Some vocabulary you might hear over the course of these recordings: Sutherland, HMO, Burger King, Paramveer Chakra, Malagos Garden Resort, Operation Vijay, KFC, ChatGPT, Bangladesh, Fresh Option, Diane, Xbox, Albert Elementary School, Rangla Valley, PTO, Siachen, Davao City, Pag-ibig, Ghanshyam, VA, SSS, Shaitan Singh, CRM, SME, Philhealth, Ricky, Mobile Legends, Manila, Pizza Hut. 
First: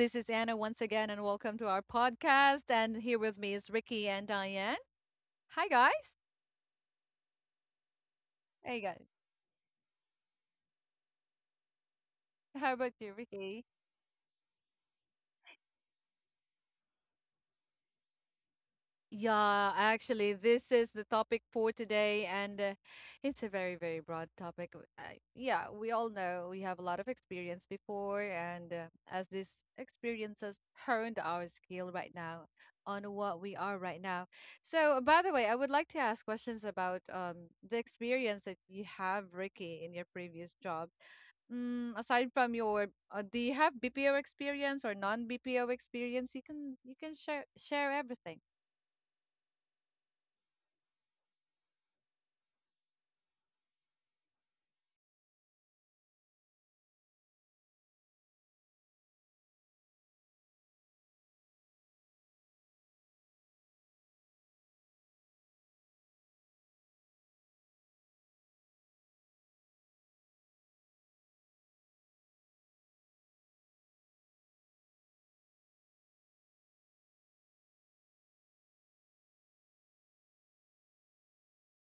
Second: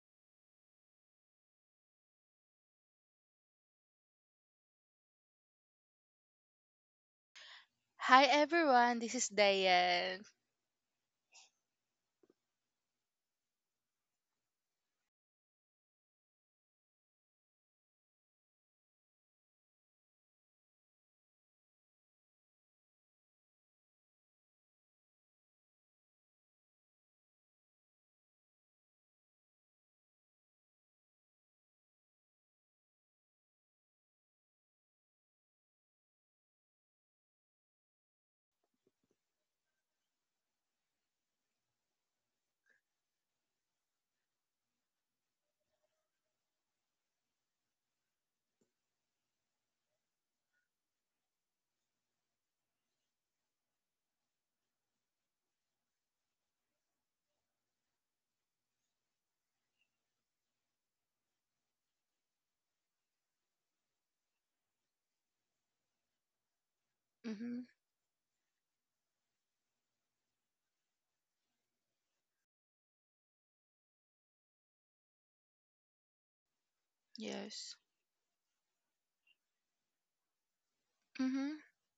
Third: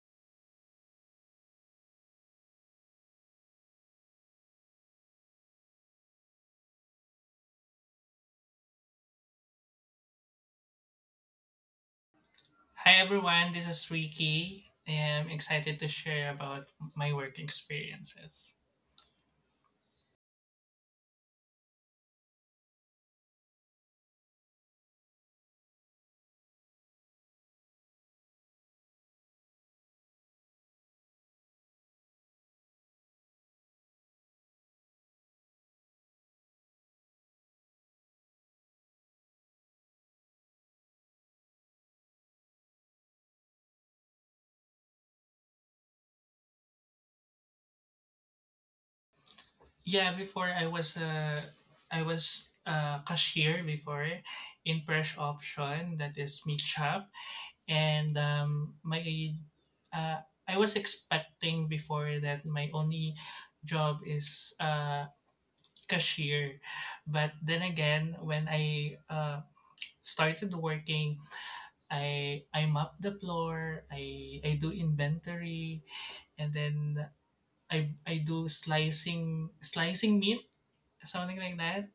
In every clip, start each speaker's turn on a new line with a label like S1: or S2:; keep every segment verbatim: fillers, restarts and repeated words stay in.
S1: This is Anna once again, and welcome to our podcast. And here with me is Ricky and Diane. Hi, guys.
S2: Hi
S1: Hey,
S2: everyone,
S1: guys.
S2: this is Diane.
S1: How
S3: Hi
S1: about you,
S3: everyone,
S1: Ricky?
S3: this is Ricky. I'm excited to share about my work experiences.
S1: Yeah, actually, this is the topic for today, and uh, it's a very, very broad topic. W- Uh, yeah, we all know we have a lot of experience before, and uh, as this experiences has honed our skill right now on what we are right now. So, by the way, I would like to ask questions about um, the experience that you have, Ricky, in your previous job. Mm, aside from your, uh, do you have B P O experience or non-B P O experience? You can you can share share everything.
S3: Yeah, before I was a, I was a cashier before in Fresh Option, that is meat shop, and um, my uh, I was expecting before that my only job is uh, cashier, but
S2: Mhm.
S3: then again when I uh, started working. I I map the floor, I I do inventory, and then
S2: Yes.
S3: I I do slicing slicing meat, something
S2: Mhm.
S3: like that.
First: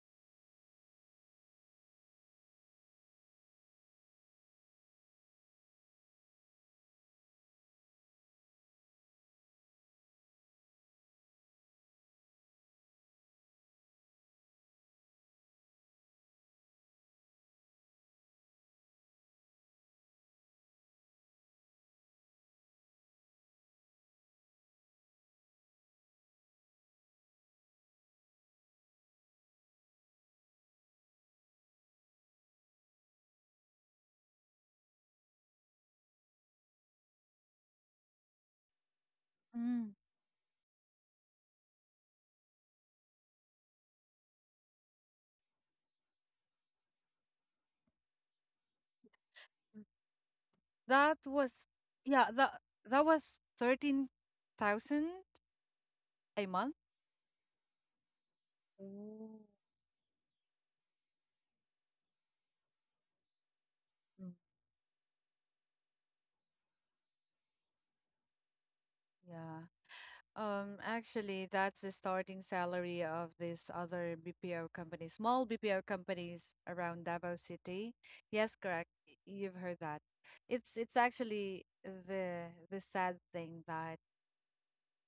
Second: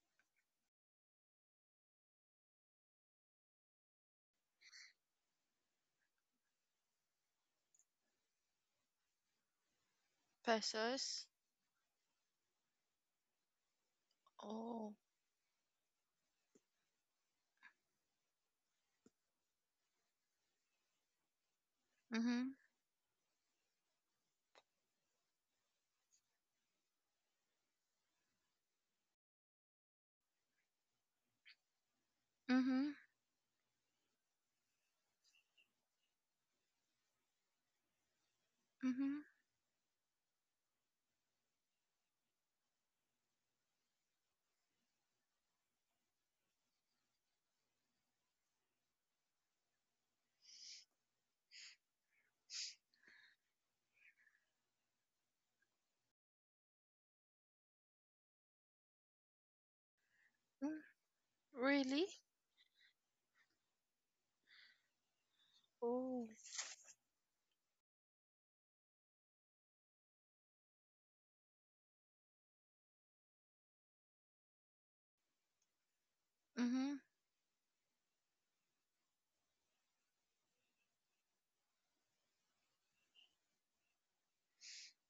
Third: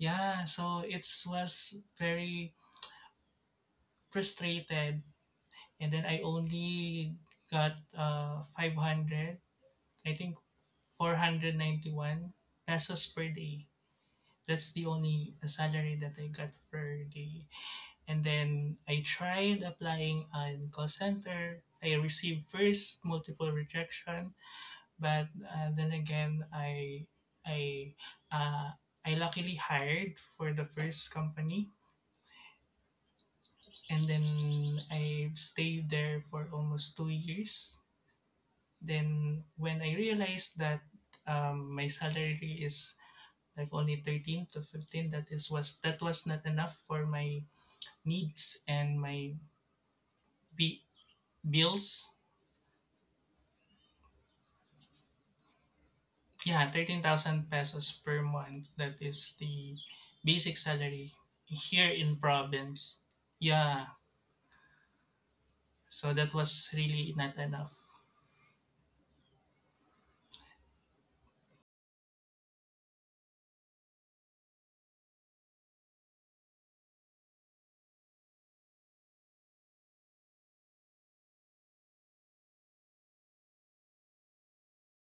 S3: Yeah, so it was very frustrated, and then I only got uh five hundred, I think four
S2: Pesos.
S3: hundred ninety one pesos per day. That's the
S2: Oh.
S3: only salary that I got per day. And then I tried applying on call center. I received
S2: Mhm.
S3: first multiple rejection, but uh, then again, I I uh, I luckily hired for the first company,
S2: Mhm.
S3: and then I stayed there for almost two years.
S2: Mhm.
S3: Then when I realized that um, my salary is like only thirteen to fifteen, that is was that was not enough for my needs and my b-
S1: That was
S3: bills.
S1: yeah, that that was thirteen thousand a
S3: Yeah,
S1: month.
S3: thirteen thousand pesos per month. That is
S1: Oh.
S3: the basic
S2: Mm.
S3: salary here
S2: Really?
S3: in province. Yeah,
S1: Mm.
S3: so
S2: Oh.
S3: that was really not enough.
S1: Yeah. Um, actually, that's the starting salary of this other B P O company, small B P O companies
S2: Mhm.
S1: around Davao City. Yes, correct. y- You've heard that. It's it's actually the the sad thing that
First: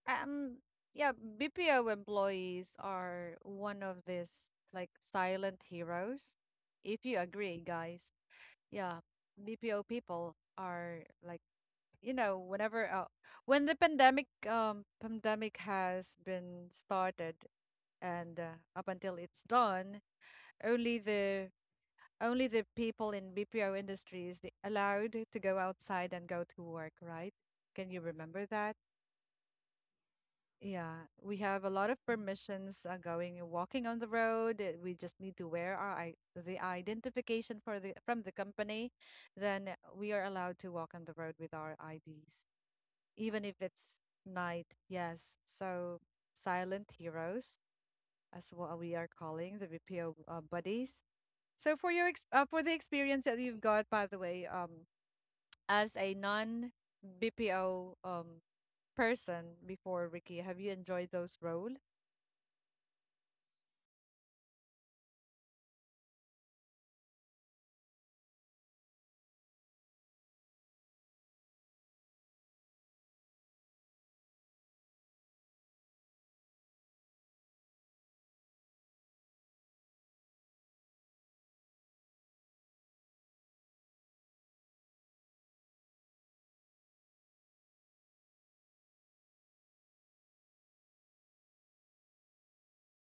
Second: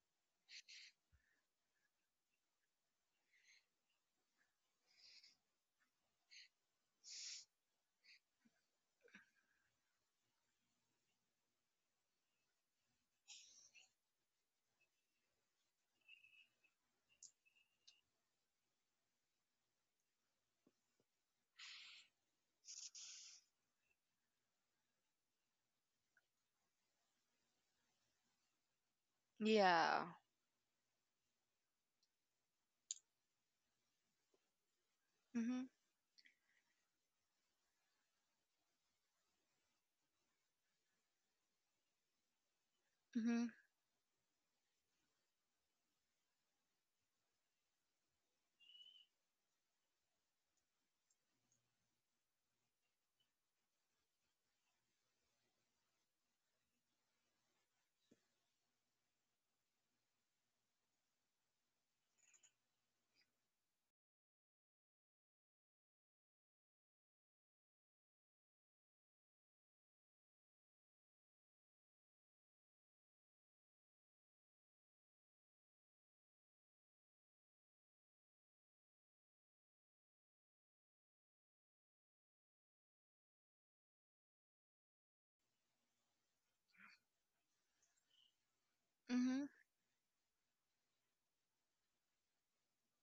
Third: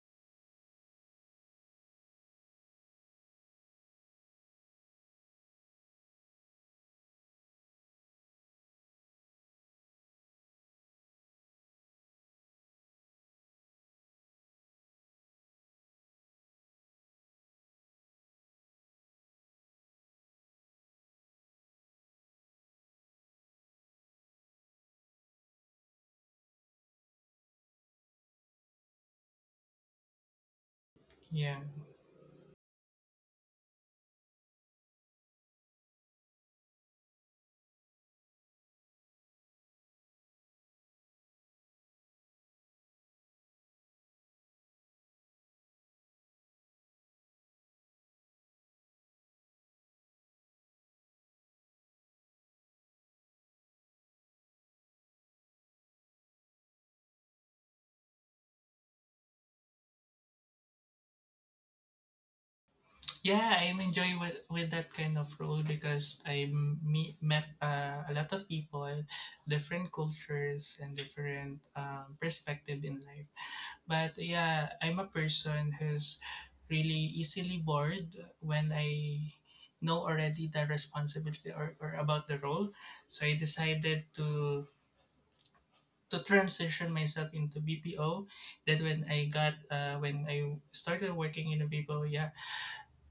S1: um yeah, B P O employees are one of these like silent heroes, if you agree, guys. Yeah, B P O people are, like, you know, whenever uh, when the pandemic um pandemic has been started and uh, up until it's done, only the only the people in B P O industries the allowed to go outside and go to work, right? Can you remember that?
S2: Yeah.
S1: Yeah, we
S3: Yeah,
S1: have a lot of permissions uh, going and walking on the road. uh, We just need to
S2: Mhm.
S1: wear our i- the identification for the from the company. Then we are allowed to walk on the road with our I Ds, even
S2: Mhm.
S1: if it's night. Yes, so silent heroes, as what we are calling the B P O uh, buddies. So for your ex uh, for the experience that you've got, by the way, um, as a non-B P O um person before, Ricky, have you enjoyed those roles?
S3: yeah, I'm enjoying with, with that kind of role because I meet, met uh, a lot of people, different cultures, and different um, perspective in life. But yeah, I'm a person who's really easily bored when I know already the responsibility, or, or about the role. So I decided to to transition myself into B P O. Then when I
S2: Mhm.
S3: got uh, when I started working in a B P O, yeah,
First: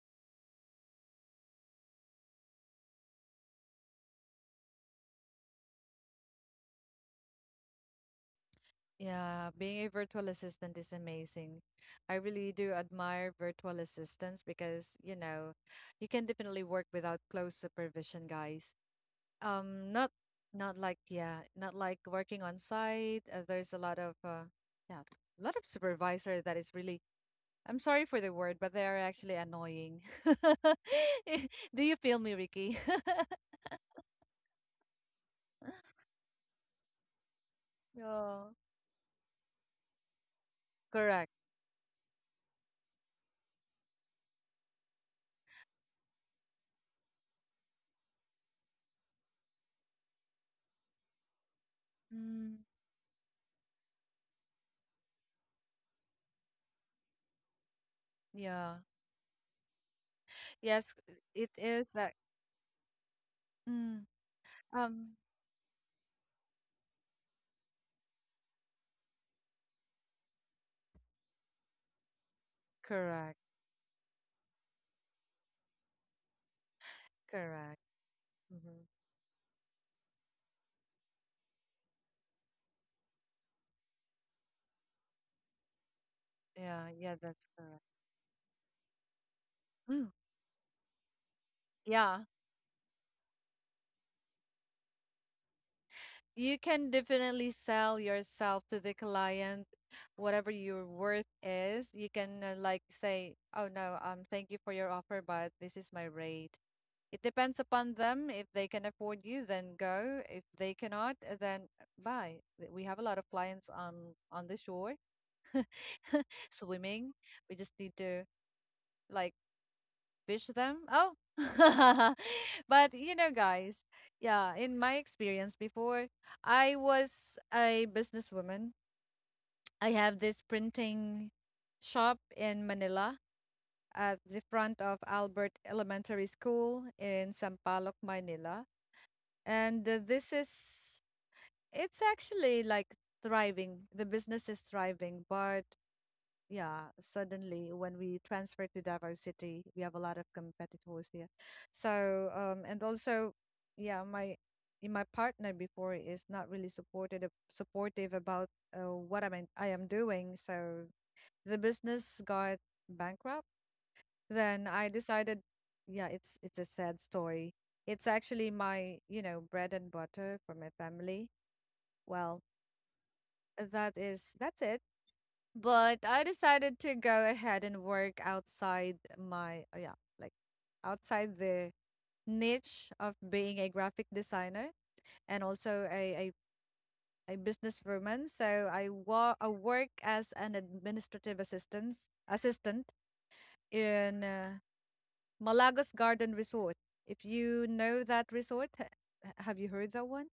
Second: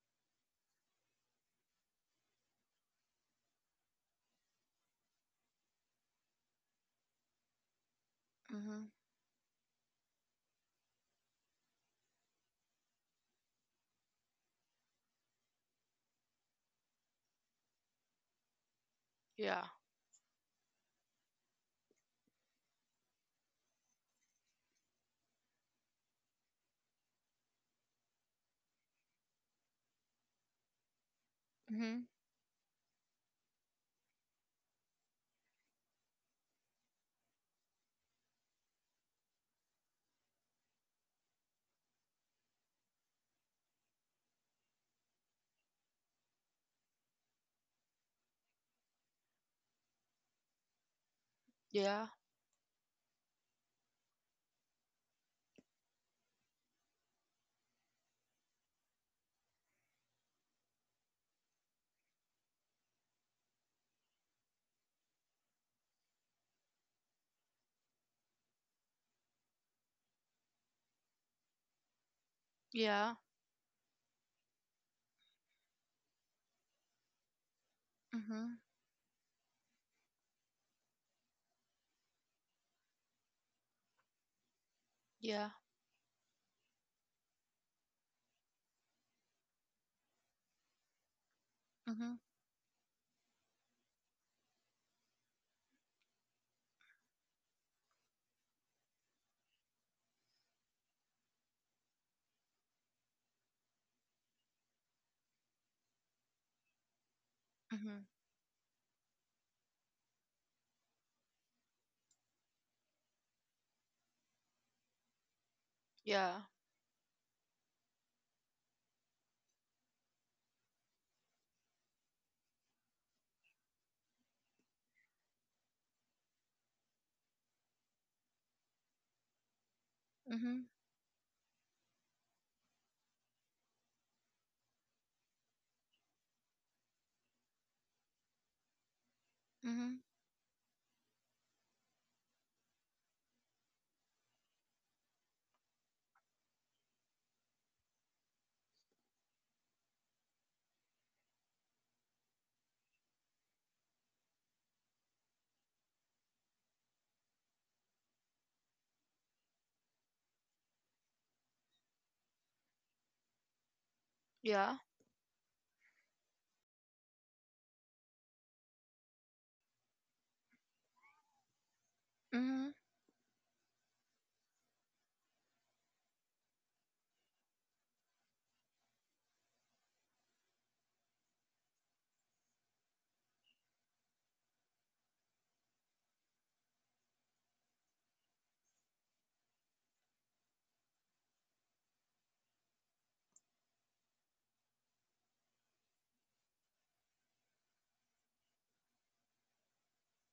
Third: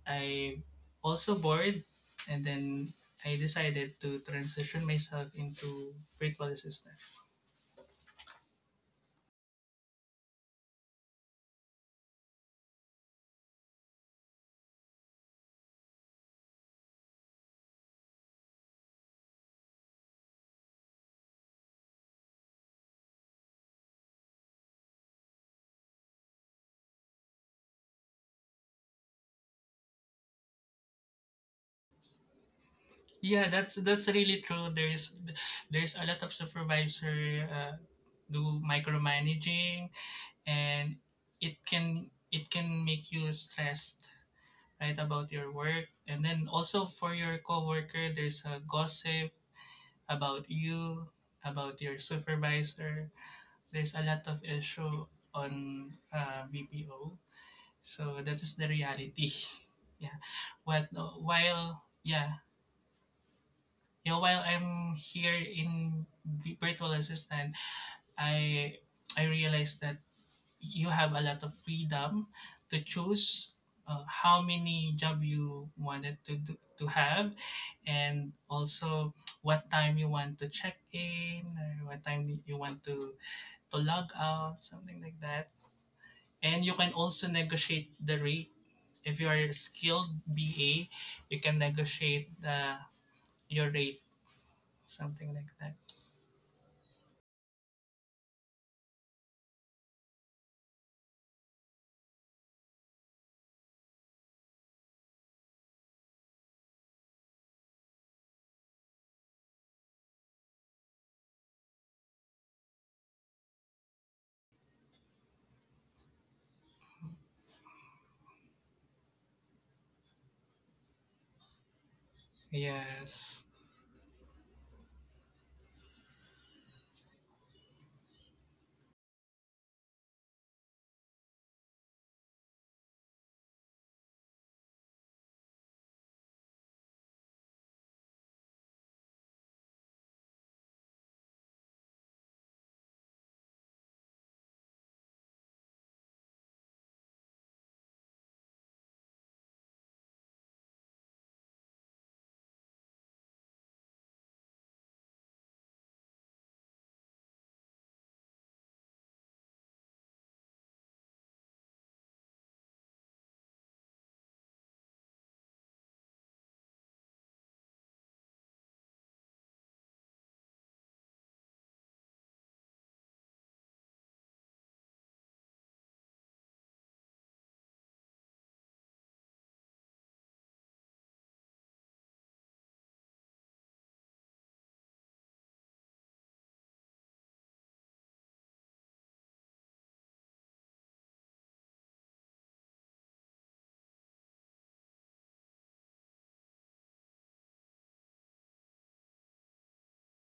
S3: I also bored, and then I decided to transition myself into virtual assistant.
S2: Mhm.
S1: Yeah, being a virtual assistant is amazing. I really do admire virtual assistants because, you know, you can definitely work without close supervision, guys.
S2: Yeah.
S1: Um, not not like yeah, not like working on site. Uh, there's a lot of uh, yeah, a lot of supervisor that is really, I'm sorry for the word, but they are actually annoying. Do you
S2: Mhm.
S1: feel me, Ricky?
S3: Yeah, that's that's really true. There's there's a lot of supervisor uh,
S1: Yeah,
S3: do micromanaging, and
S1: correct.
S3: it can it can make you stressed right about your work, and then also for your coworker there's a gossip about you, about your
S2: Yeah.
S1: Mm,
S3: supervisor. There's a lot of issue on uh, B P O, so that is the
S1: yeah.
S3: reality. yeah what
S1: Yes, it
S3: while
S1: is. Uh,
S3: yeah
S1: mm.
S3: yeah While I'm
S1: um.
S3: here in the virtual assistant, I I realized that you have a lot of freedom to
S2: Yeah.
S1: Correct,
S3: choose uh, how many job you wanted to do, to have.
S1: correct.
S3: And
S2: Mhm.
S1: hmm
S3: also what time you want to check in, or what time you want to to log out, something like
S2: Yeah.
S3: that. And you
S1: Yeah,
S3: can
S1: yeah,
S3: also
S1: that's correct.
S3: negotiate the rate if you are a skilled
S1: Mm.
S3: ba. You can
S2: Mhm.
S1: Yeah,
S3: negotiate the your rate, something like that.
S1: you can definitely sell yourself to the client, whatever your worth is. You can uh, like say, "Oh no, um, thank you for your offer, but this is my rate." It depends upon
S2: Mhm.
S1: them. If they can afford you, then go. If they cannot, uh, then bye. Th- We have a lot of clients um on the shore,
S2: Yeah.
S1: swimming. We just need to like fish them. Oh. But, you know,
S3: Yes,
S1: guys, yeah, in my experience before, I was a businesswoman. I have this
S2: Mhm.
S1: printing shop in Manila at the front of Albert Elementary School in Sampaloc, Manila. And uh,
S2: Mhm.
S1: this is, it's actually like thriving. The business is thriving, but yeah, suddenly when we transfer to Davao City, we have a lot of competitors there. So, um, and also, yeah, my in my partner before is not really supported uh, supportive about uh, what I am I am doing. So the business got bankrupt. Then
S2: Yeah.
S1: I decided, yeah, it's it's a sad story. It's actually my, you know, bread and butter for my family. Well,
S2: Mhm.
S1: that is that's it. But I decided to go ahead and work outside my, uh, yeah, like outside the niche of being a graphic designer and also a, a, a businesswoman. So I, wa- I work as an administrative assistant assistant in uh, Malagos Garden Resort. If you know that resort, ha- have you heard that one?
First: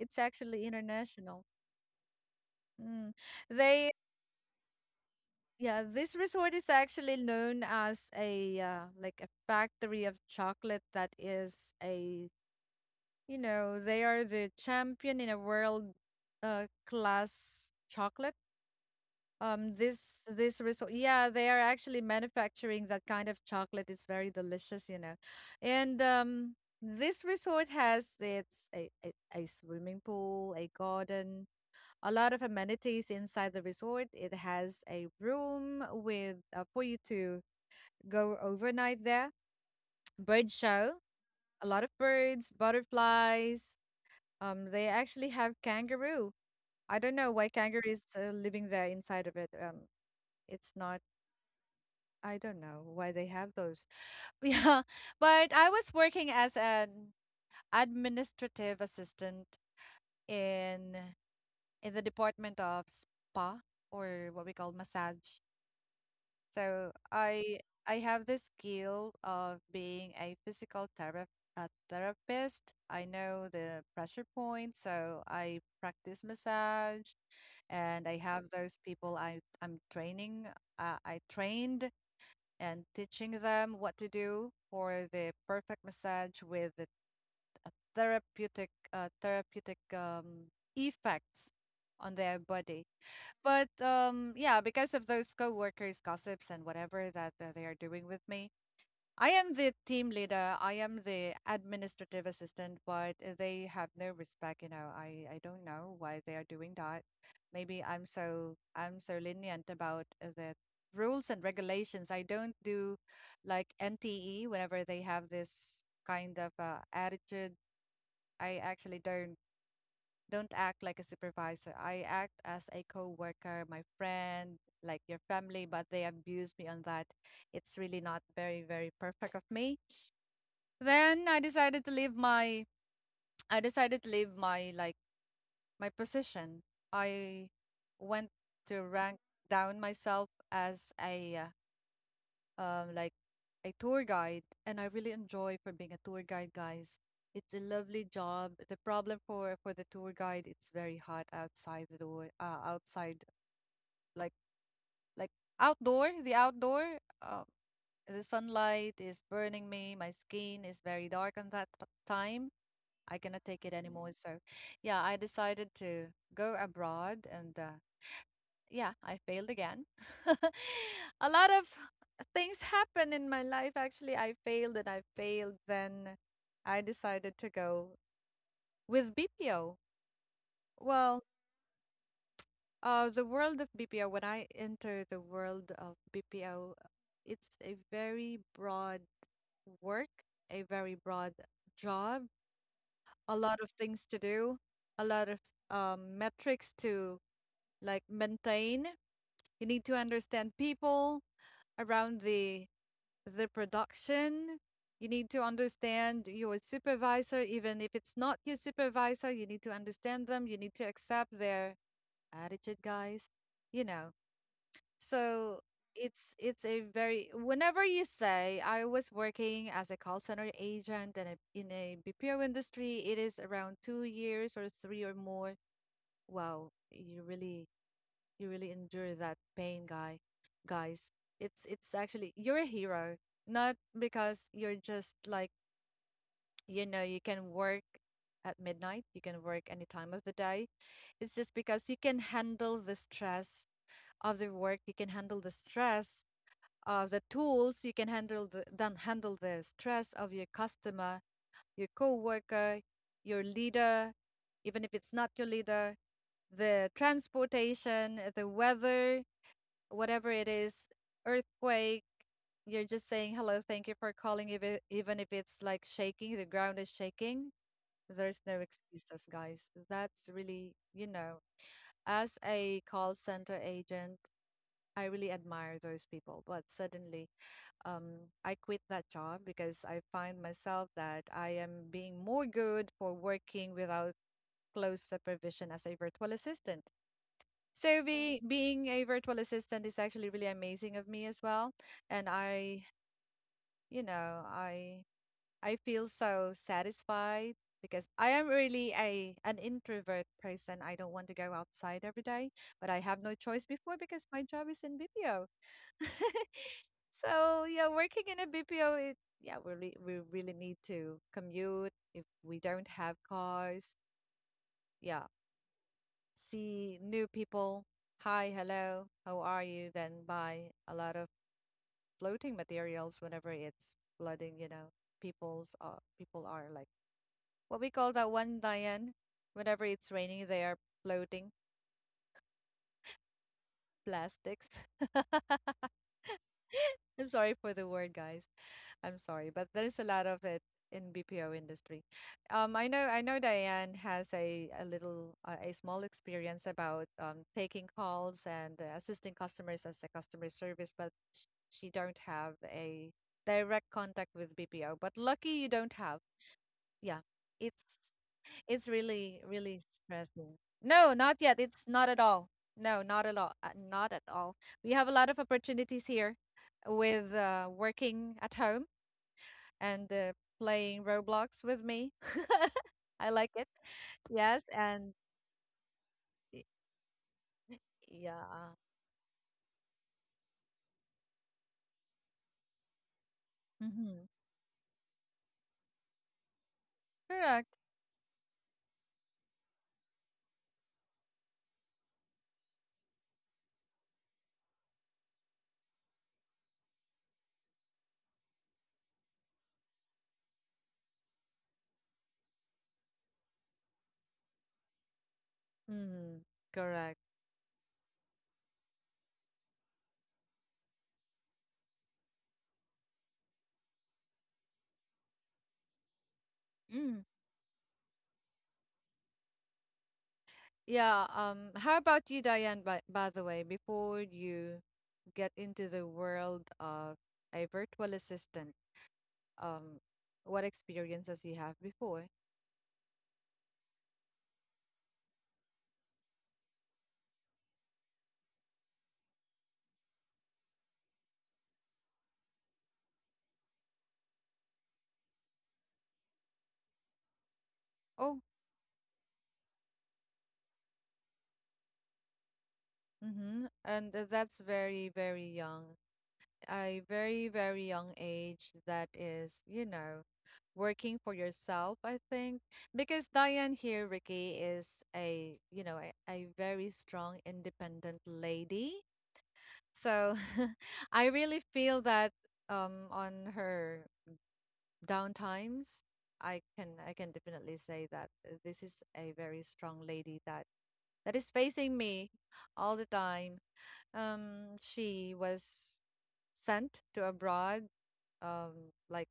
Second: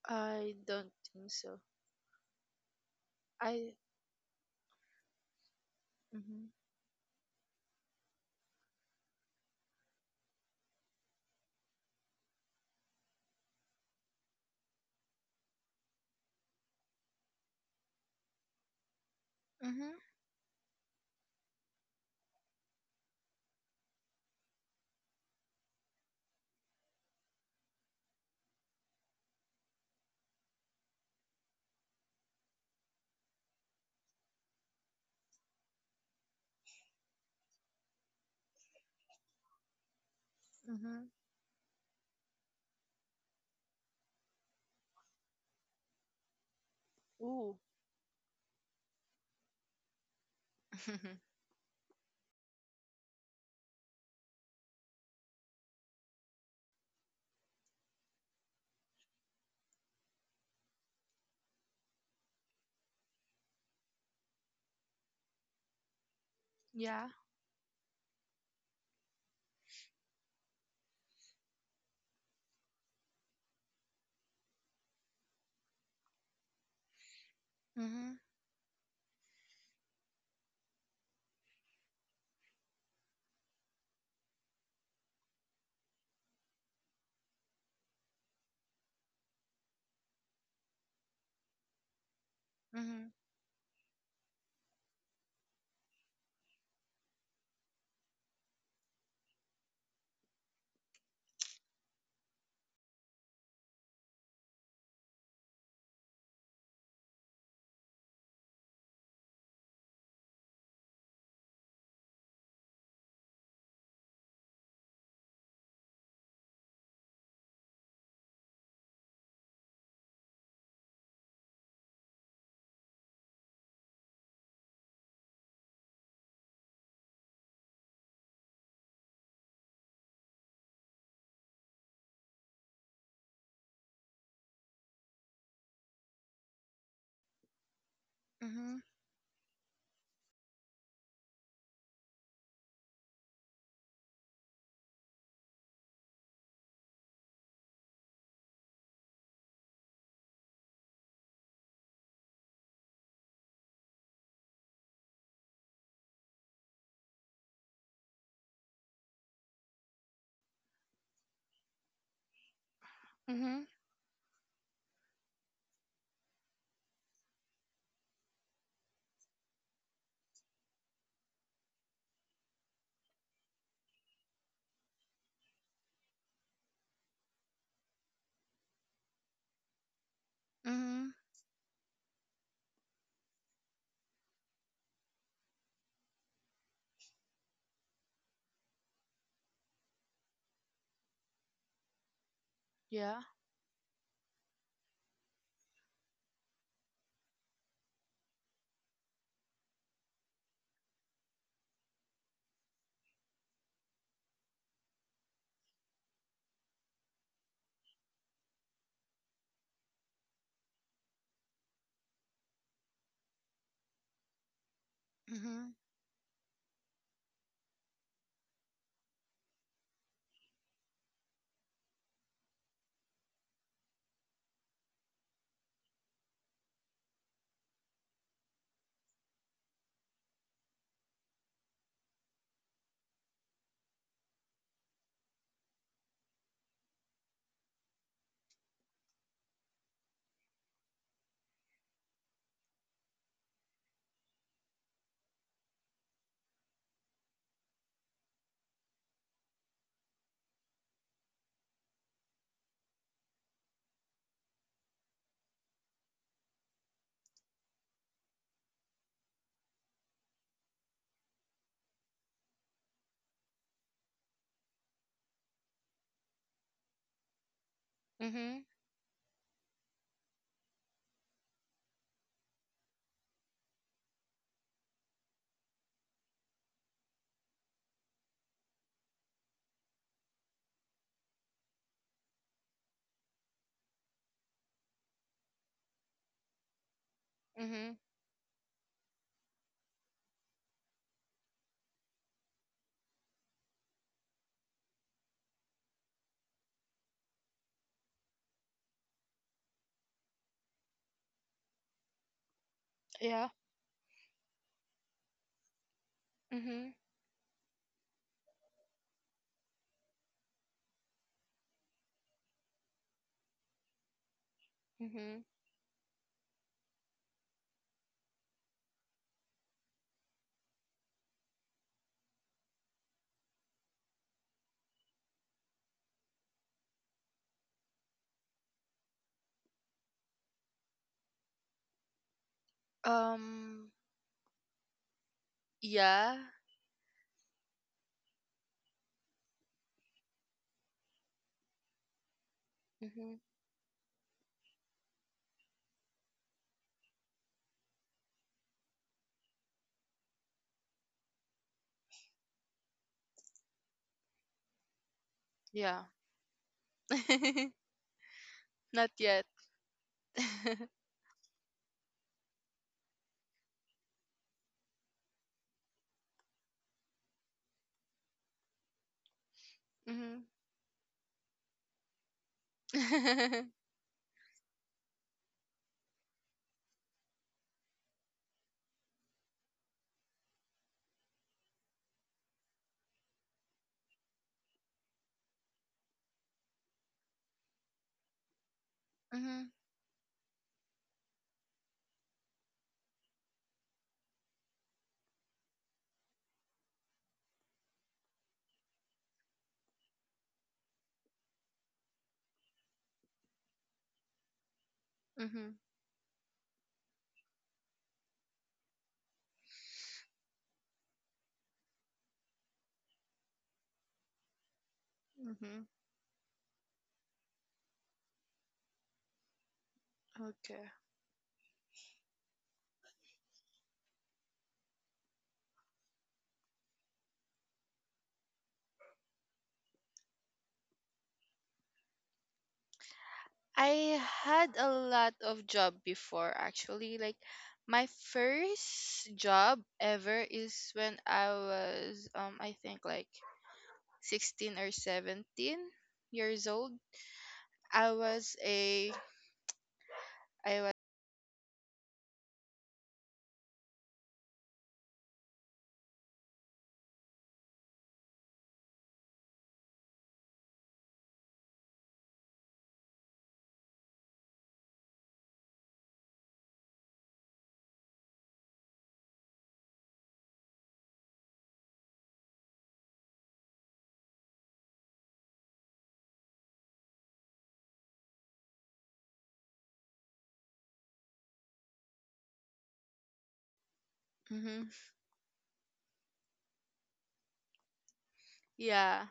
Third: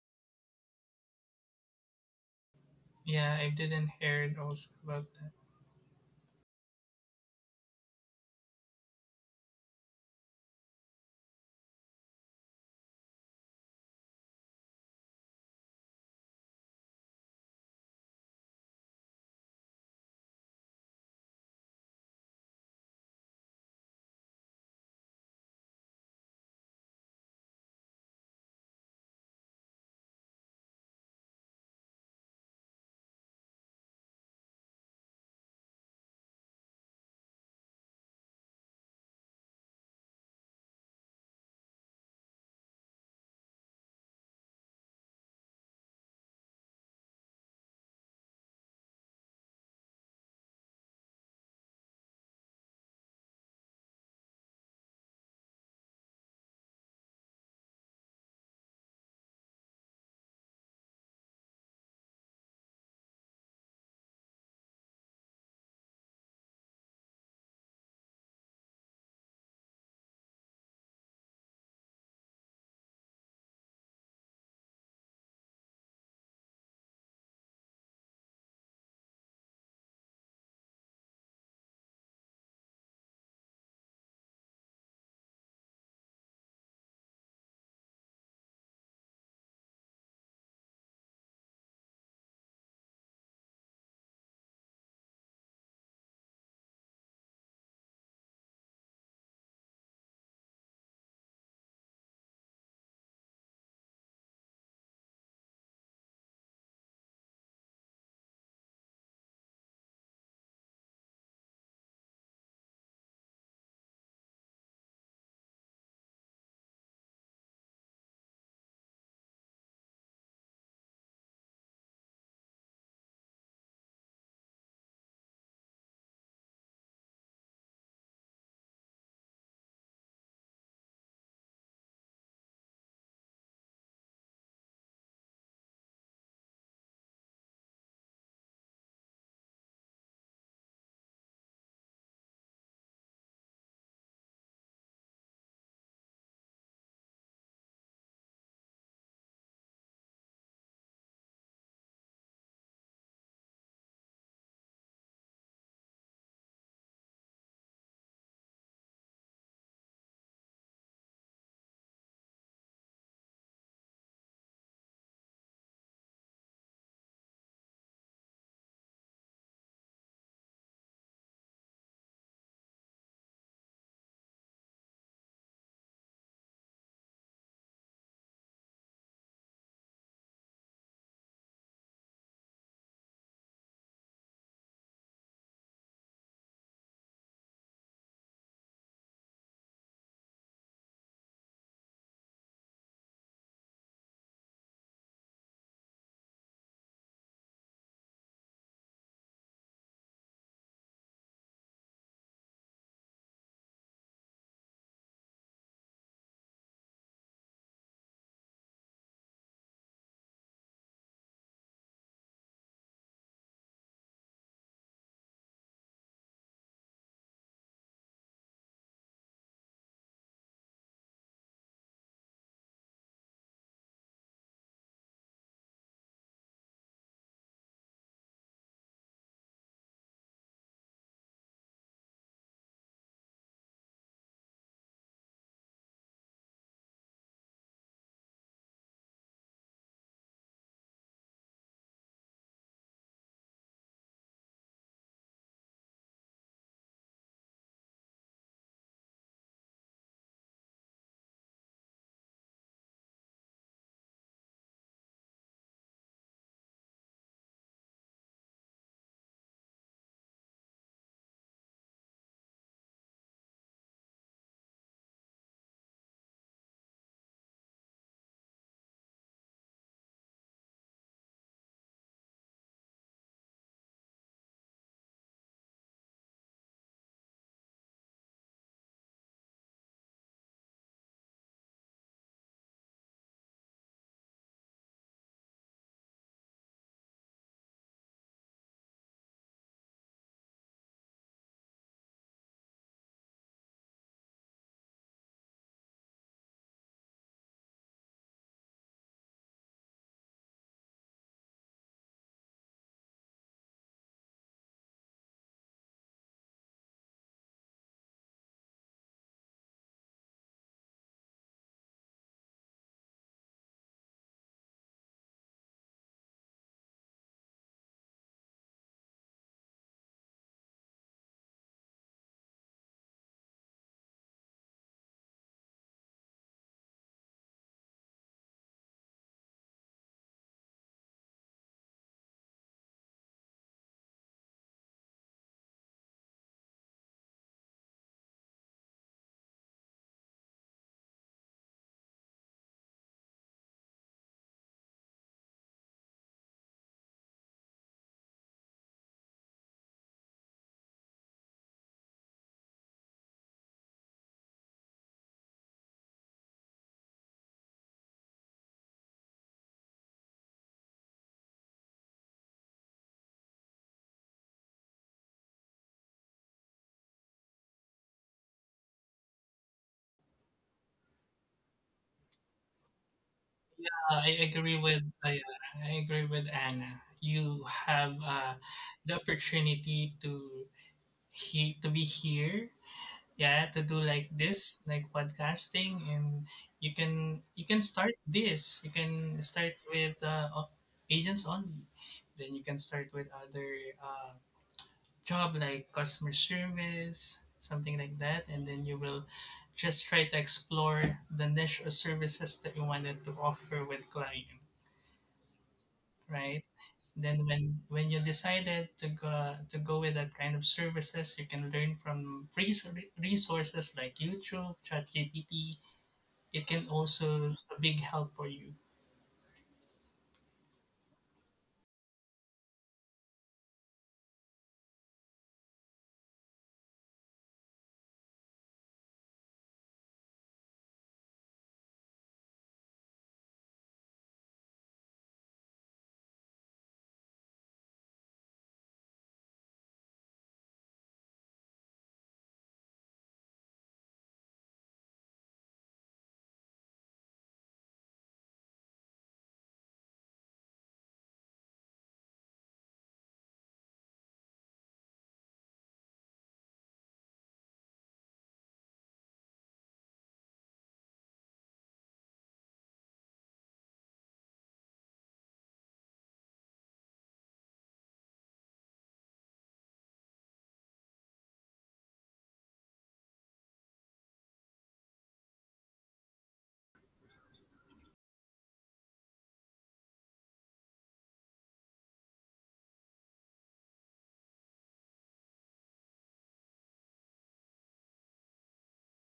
S1: It's
S2: I
S1: actually
S2: don't think
S1: international.
S2: so.
S1: Mm.
S3: yeah, I
S2: I.
S3: didn't
S1: They
S3: hear also about that.
S1: Yeah, this
S2: Mhm.
S1: resort is actually known as a, uh, like, a factory of chocolate. That is a you know they are the champion in a world uh, class chocolate. Um,
S2: Mhm.
S1: this this resort, yeah, they are actually manufacturing that kind of chocolate. It's very delicious, you know, and um, this resort has its a, a, a swimming pool, a garden, a lot of amenities inside the resort. It has a room with uh, for you to go overnight there. Bird show,
S2: Mhm.
S1: a lot of birds, butterflies. Um, they actually have kangaroo. I don't know why
S2: Ooh.
S1: kangaroo is uh, living there inside of it. Um, it's not. I don't know why they have those. Yeah, but I was working as an administrative assistant in in the department of spa, or what we call massage. So
S2: Yeah.
S1: I I have the skill of being a physical thera a therapist. I know the pressure points, so I practice massage, and I
S2: Mhm.
S1: have those people I I'm training. Uh, I trained and teaching them what to do for the perfect massage with the, a therapeutic uh, therapeutic um, effects on their body.
S2: Mhm.
S1: But um, yeah, because of those coworkers' gossips and whatever that uh, they are doing with me, I am the team leader. I am the administrative assistant, but uh, they have no respect. You know, I I don't know why they are doing that. Maybe I'm so I'm so lenient about uh, the rules and regulations. I don't do like N T E whenever they have this kind of uh, attitude. I actually don't don't act like a supervisor. I act as a coworker, my friend, like your family, but they abused me on that. It's really not very, very perfect of me. Then I decided to leave my I decided to leave my, like, my position. I went to
S2: Mhm.
S1: rank down myself as a uh, um, like a tour guide, and I really enjoy for being a tour guide, guys. It's a lovely job. The problem for for the tour guide, it's very hot outside the door, uh, outside, like like outdoor, the outdoor. Uh, the sunlight is burning me. My skin is very dark on that t- time. I cannot take
S2: Mhm.
S1: it anymore. So, yeah, I decided to go abroad and uh, yeah, I failed again. A lot of things happened in my life. Actually, I failed and I failed. Then I decided to go with B P O.
S2: Mhm.
S1: Well, uh, the world of B P O, when I enter the world of B P O, it's a very broad work, a very broad job,
S2: Yeah.
S1: a lot of things to do, a lot of um, metrics to like maintain. You need to understand people around the the production. You need to understand your supervisor, even if it's not your supervisor, you need to understand them. You need to accept their attitude, guys. You know, so
S2: Mhm.
S1: it's it's a very whenever you say I was working as a call center agent and a- in a B P O industry, it is around two years or three or more. Wow, you really you really endure that pain, guy. Guys, it's it's actually you're a hero, not because you're just like, you know, you can work at midnight, you can work any time of the day. It's just because you can handle the stress of the work, you can handle the stress of the tools, you can handle the then handle the stress of your customer, your coworker, your leader, even if it's not your leader, the transportation, the weather, whatever it is, earthquake, you're just saying hello, thank you for calling, if it, even if it's like shaking, the ground is shaking. There's no
S2: Mhm.
S1: excuses, guys. That's really, you know, as a call center agent, I really admire those people. But suddenly, um, I quit that job because I find myself that I am being more good for working without close supervision as a virtual assistant.
S2: Mhm.
S1: So be, being a virtual assistant is actually really amazing of me as well. And I, you know, I I feel so satisfied because I am really a an introvert person. I don't want to go outside every day, but I have no
S2: Yeah.
S1: choice before because my job is in B P O.
S2: Mhm.
S1: So yeah, working in a B P O, it, yeah, we re we really need to commute if we don't have cars. Yeah,
S2: Mhm.
S1: see new people, hi, hello, how are you, then buy a lot of floating materials whenever it's flooding, you know, people's uh, people are like what we call that one, Diane, whenever it's raining, they are floating
S2: Um.
S1: plastics.
S2: Yeah.
S1: I'm sorry for the word, guys. I'm sorry, but there's a lot of it in B P O industry. Um, I know I
S2: Mhm.
S1: know Diane has a a little uh, a small experience about um, taking calls and uh, assisting customers as a customer service, but sh- she don't have a direct contact with B P O. But lucky you don't
S2: Yeah.
S1: have. Yeah, it's it's
S2: Not
S1: really
S2: yet.
S1: really stressing. No, not yet. It's not at all. No, not at all. Uh, not at all. We have a lot of opportunities here with uh, working at home and uh,
S2: Mhm.
S1: playing Roblox with me. I like it.
S3: I
S1: Yes,
S3: agree with
S1: and
S3: I, I agree with
S1: y-
S3: Anna. You have uh,
S1: yeah.
S3: the opportunity to he to be here, yeah, to do
S1: Mm-hmm.
S3: like this, like podcasting. And you can you
S1: Correct.
S3: can start this. You can
S2: Mhm.
S3: start with uh, o- agents only. Then you can start with other uh, job like customer service, something like that, and then you will just try to explore the niche or services that you wanted to offer with clients,
S2: Mhm.
S1: Mm,
S3: right?
S1: correct.
S3: Then when when you decided to go to go with that kind of services, you can learn from free s- re- resources like YouTube, ChatGPT.
S2: Mhm.
S3: It can
S1: Mm.
S3: also a big help for you.
S2: Okay.
S1: Yeah, um, how about you, Diane, by, by the way, before you get into the world of a virtual assistant, um, what experiences you have before?
S2: I had a lot of job before actually. Like my first job ever is when I was um I think like sixteen or seventeen years old. I
S1: Oh,
S2: was a I was
S1: mm-hmm. And that's very, very young. A very, very young age that is, you know, working for yourself, I think. Because Diane here, Ricky, is a, you know, a, a very strong, independent lady. So I really feel that um, on her downtimes, I can I can definitely say that uh, this is a very strong lady that that is facing me all the time. Um,
S2: hmm
S1: she was sent to abroad, um,
S2: Yeah.
S1: like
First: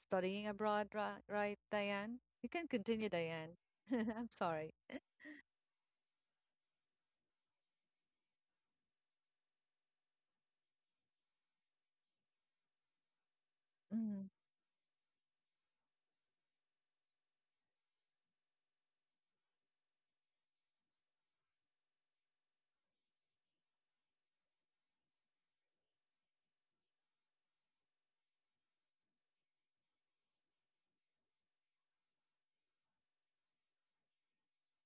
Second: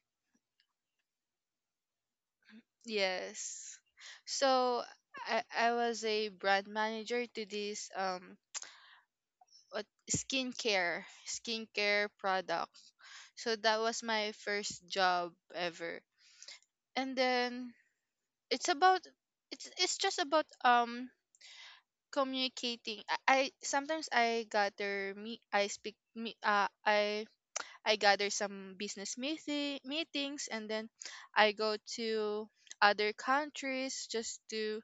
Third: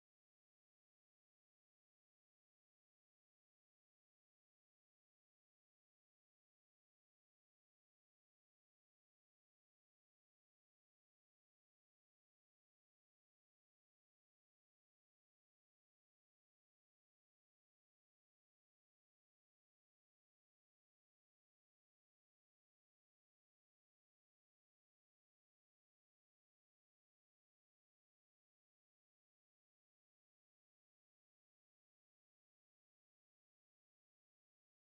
S1: studying abroad, right, right, Diane? You can continue, Diane.
S2: Yes.
S1: I'm sorry.
S2: So I I was a brand manager to this um what skincare skincare product. So that was
S1: Mm-hmm.
S2: my first job ever. And then it's about it's it's just about um communicating. I, I sometimes I gather me I speak me uh I I gather some business meeting, meetings, and then I go to other countries just to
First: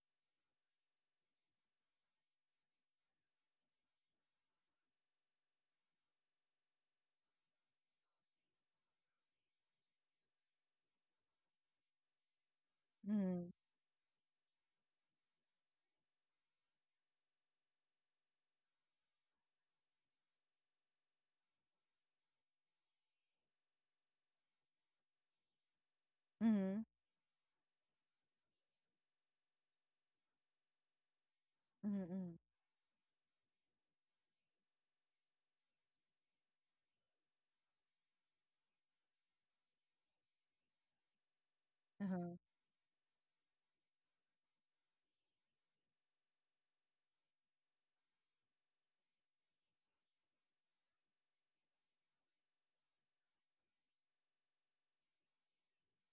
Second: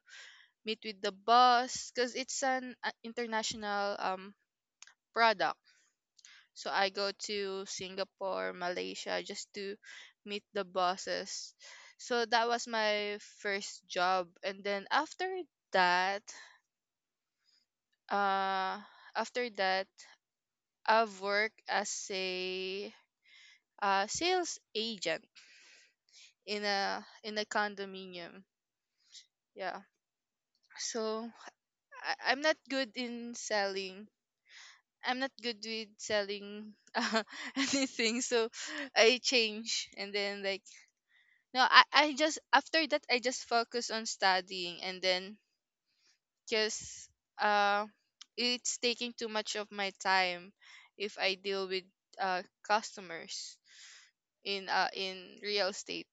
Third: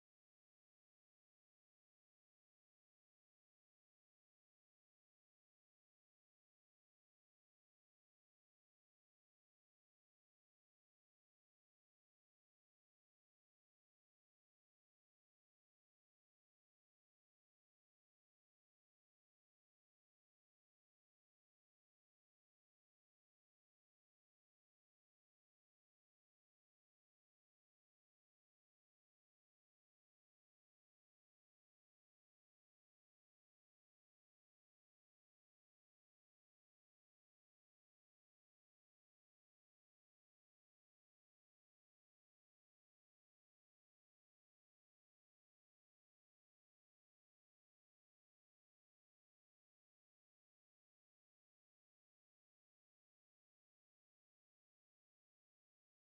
S2: meet with the boss because it's an uh, international um, product. So I go to Singapore, Malaysia just to meet the bosses. So that was my first job, and then after that uh after that I've worked as a uh, sales agent in
S1: Mm-hmm.
S2: a in a condominium. Yeah. So I,
S1: Mm-hmm.
S2: I'm not good in selling. I'm not good with selling uh, anything. So I change, and then like no, I, I
S1: Mm-hmm. Uh-huh.
S2: just after that I just focus on studying, and then just uh it's taking too much of my time if I deal with uh customers in uh in real estate.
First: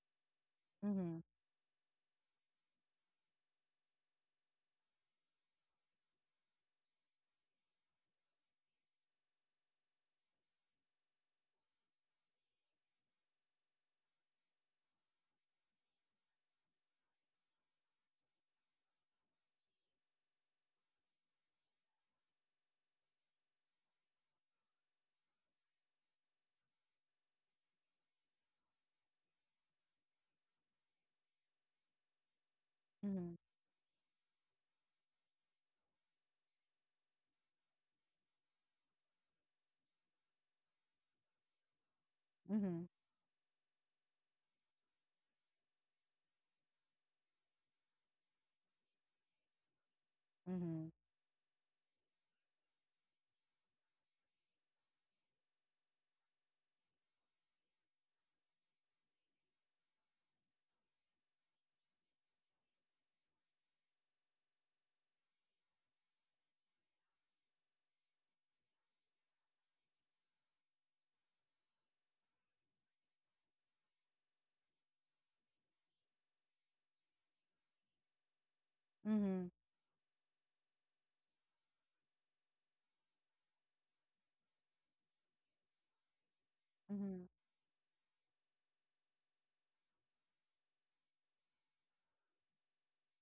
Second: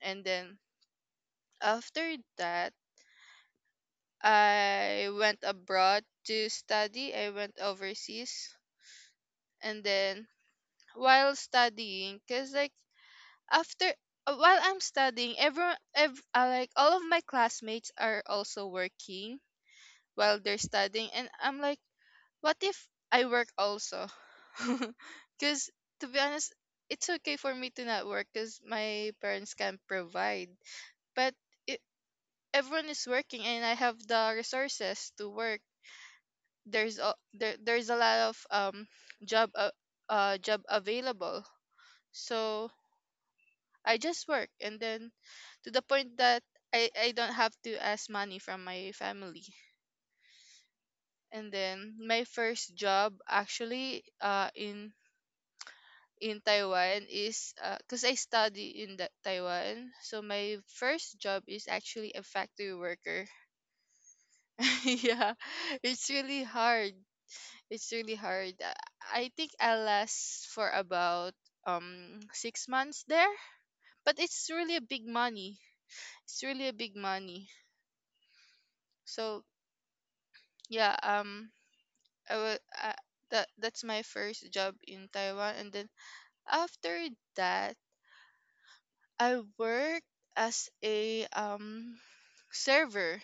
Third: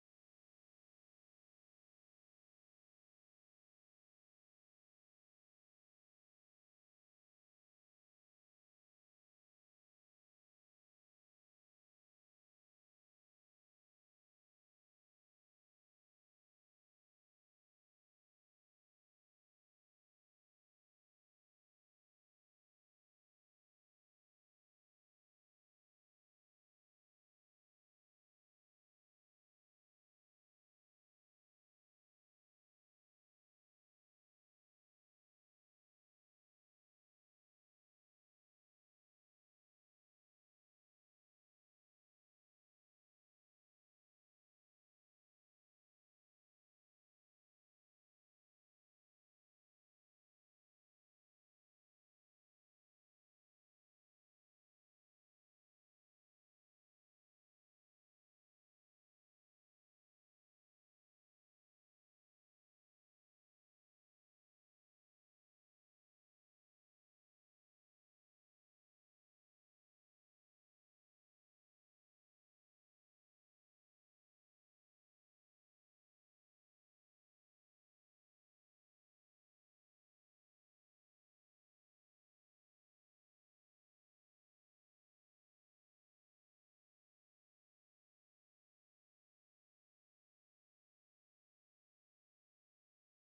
S2: And then
S1: Mm-hmm.
S2: after that I went abroad to study. I went overseas. And then while studying, because like after uh, while I'm studying, everyone, ev- uh, like all of my classmates are also working while they're studying. And I'm like, what if I work also? Because to be honest, it's okay for me to not work because my parents can provide. But it, everyone is
S1: Mm-hmm.
S2: working and I have the resources to work. There's a there, there's a lot of um job uh, uh job available. So I just work, and then to the point that i i don't have to ask money from my family.
S1: Mm-hmm.
S2: And then my first job actually uh in in Taiwan is, because I study in the Taiwan, so my first job is actually a factory worker. Yeah, it's really hard. It's really hard. Uh, I think I last for about um six months there, but it's really a big money. It's really a big money. So
S1: Mm-hmm.
S2: yeah, um, I will. Uh, that that's my first job in Taiwan, and then after
S1: Mm-hmm.
S2: that, I worked as a um server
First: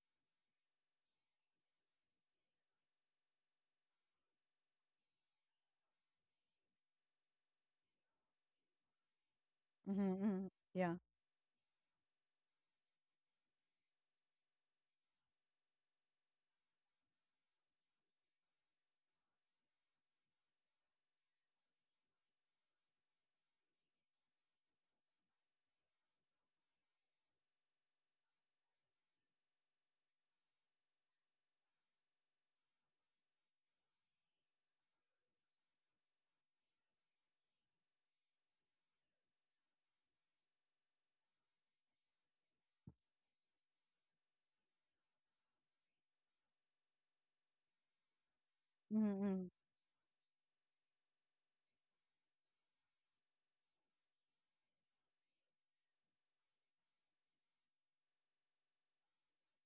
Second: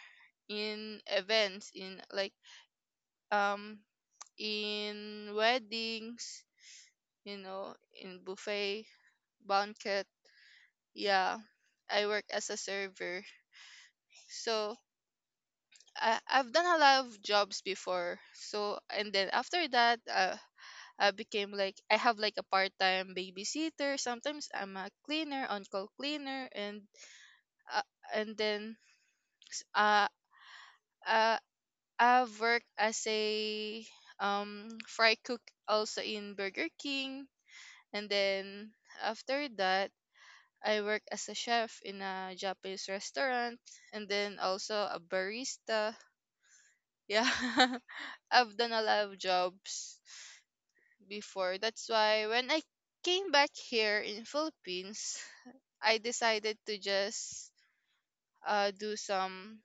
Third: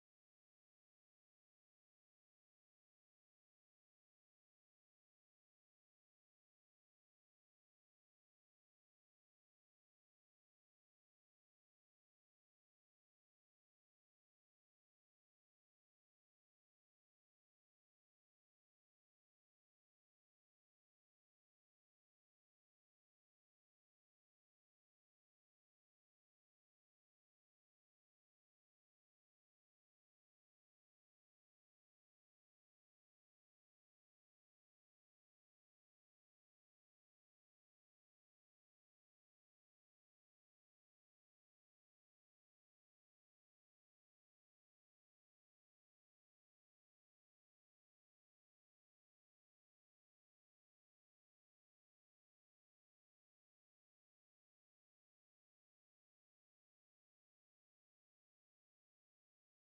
S2: in events, in like um in weddings, you know, in buffet,
S1: Mm-hmm.
S2: banquet.
S1: Mm-hmm. Yeah.
S2: Yeah, I work as a server. So I, I've done a lot of jobs before. So and then after that, uh, I became like I have like a part-time babysitter. Sometimes I'm a cleaner, on-call cleaner, and uh, and then s- uh, uh I've worked as a um fry cook also in Burger King, and then after that I work as a chef in a Japanese restaurant, and then also a barista. Yeah, I've done a lot of
S1: Mm-hmm.
S2: jobs before. That's why when I came back here in Philippines, I decided to just uh, do some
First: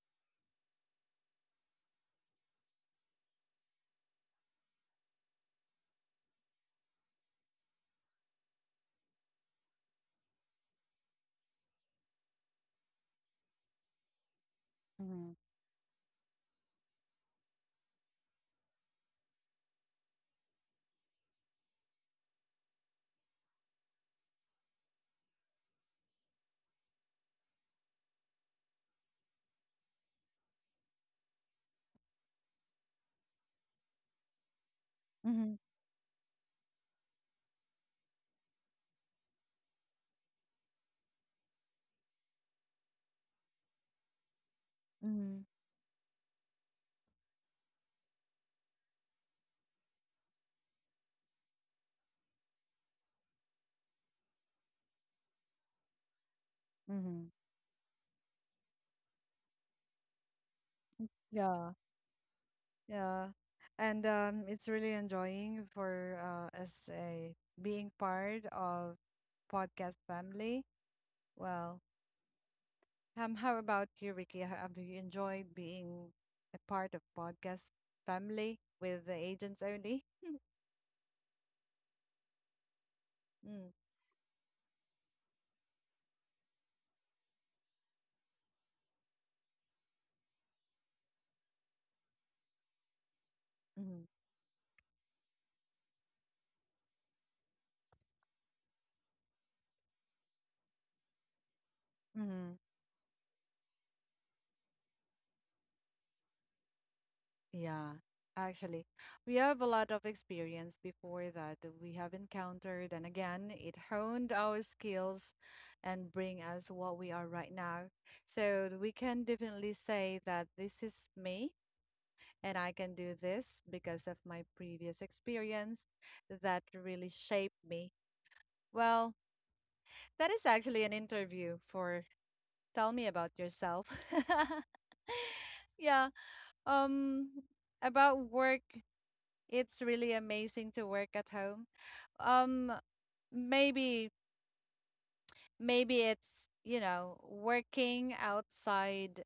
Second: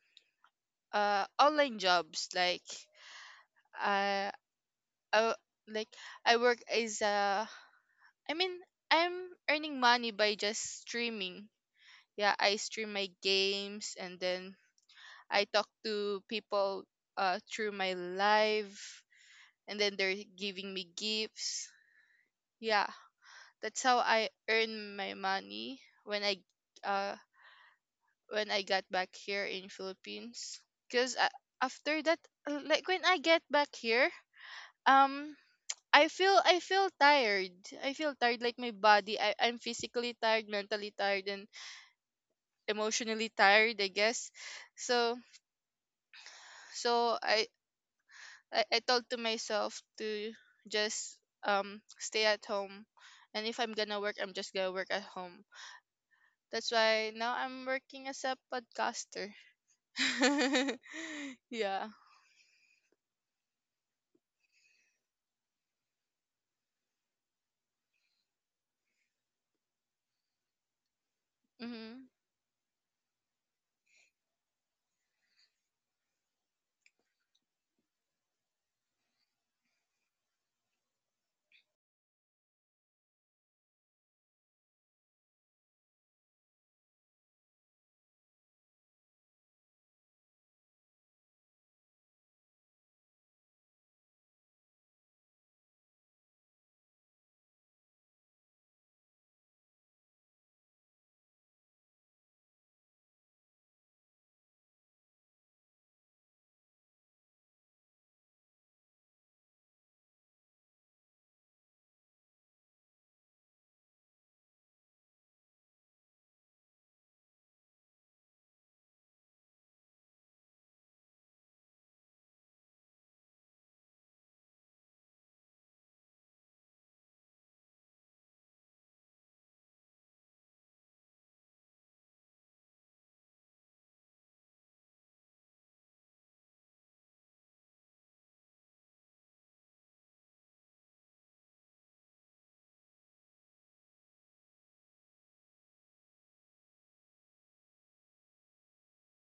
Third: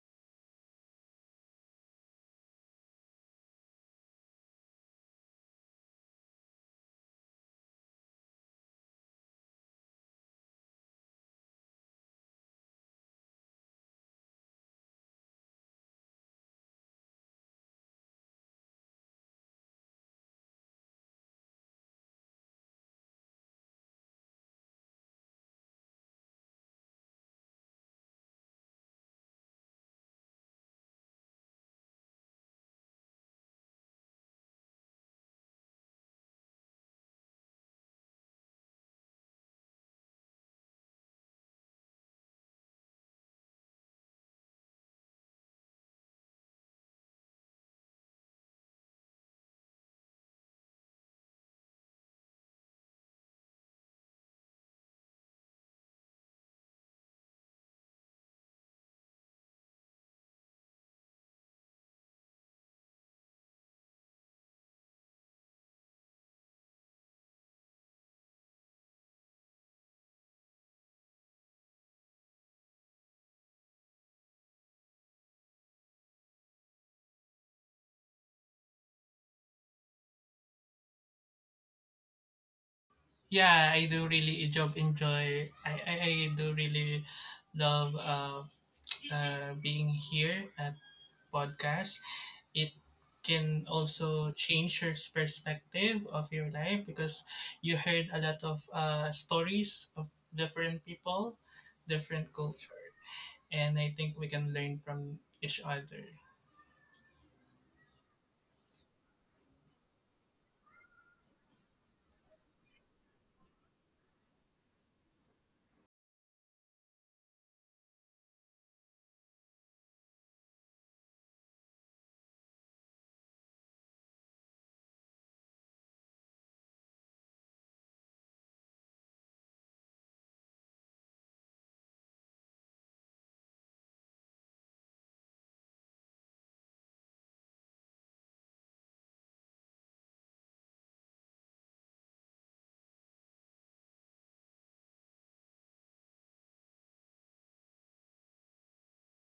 S2: uh, online jobs. Like uh, I like I work as a I mean I'm earning money by just streaming. Yeah, I stream my games, and then
S1: Mm-hmm.
S2: I talk to people uh, through my live, and then they're giving me gifts. Yeah, that's how I earn my money when I uh when I got back here in Philippines. Cause uh, after that, uh, like when I get back here, um,
S1: Mm-hmm.
S2: I feel I feel tired. I feel tired, like my body. I I'm physically tired, mentally tired, and emotionally tired, I guess. So
S1: Mm-hmm.
S2: so I I, I told to myself to just um stay at home, and if I'm gonna work I'm just gonna work at home. That's why
S1: Mm-hmm.
S2: now I'm working as a podcaster.
S1: Yeah.
S2: Yeah.
S1: Yeah. And um, it's really enjoying for uh, as a being part of podcast family. Well,
S2: Mm-hmm.
S1: um, how about you, Ricky? How, do you enjoy being a part of podcast family with the agents only? Mm,
S3: Yeah, I do really job enjoy. I I, I do really love uh, uh being here at podcast. It can
S1: mm,
S3: also change your perspective of your life because you heard a lot of uh, stories of different people, different
S1: mm,
S3: culture, and I think we can learn from each other.
S1: yeah, actually, we have a lot of experience before that that we have encountered, and again, it honed our skills and bring us what we are right now. So we can definitely say that this is me. And I can do this because of my previous experience that really shaped me. Well, that is actually an interview for Tell Me About Yourself. Yeah. Um, about work, it's really amazing to work at home. Um, maybe maybe it's, you know, working outside,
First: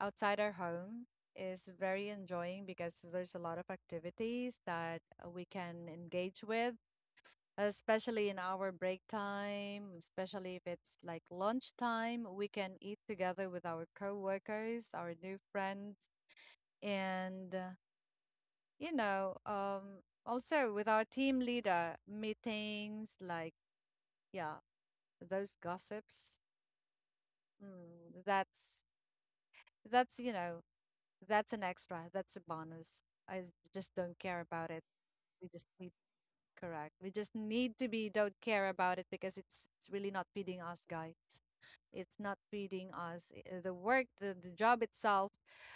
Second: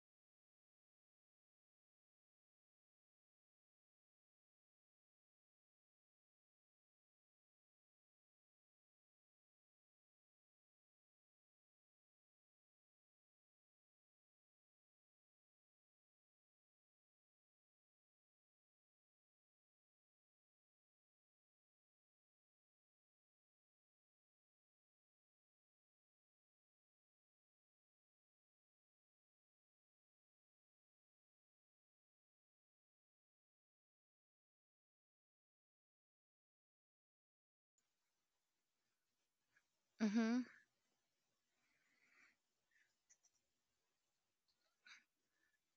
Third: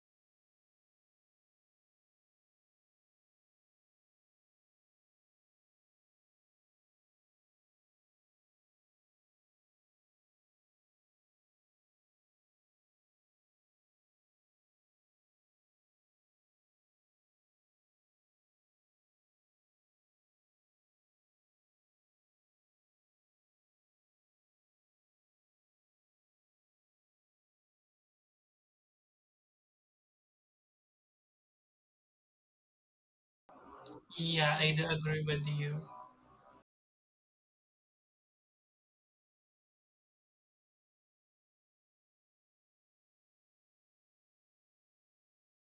S1: outside our home is very enjoying because there's a lot of activities that we can engage with, especially in our break time, especially if it's like lunchtime, we can eat together with our coworkers, our new friends, and uh, you know, um, also with our team leader meetings, like yeah, those gossips. Mm, that's that's you know, that's an extra, that's a bonus. I just don't care
S3: Yeah,
S1: about
S3: I
S1: it.
S3: do agree with
S1: We just
S3: you.
S1: need correct. We just need to be don't care about it because it's it's really not
S2: Mm-hmm.
S1: feeding us, guys. It's not feeding us. uh, The work, the, the job itself,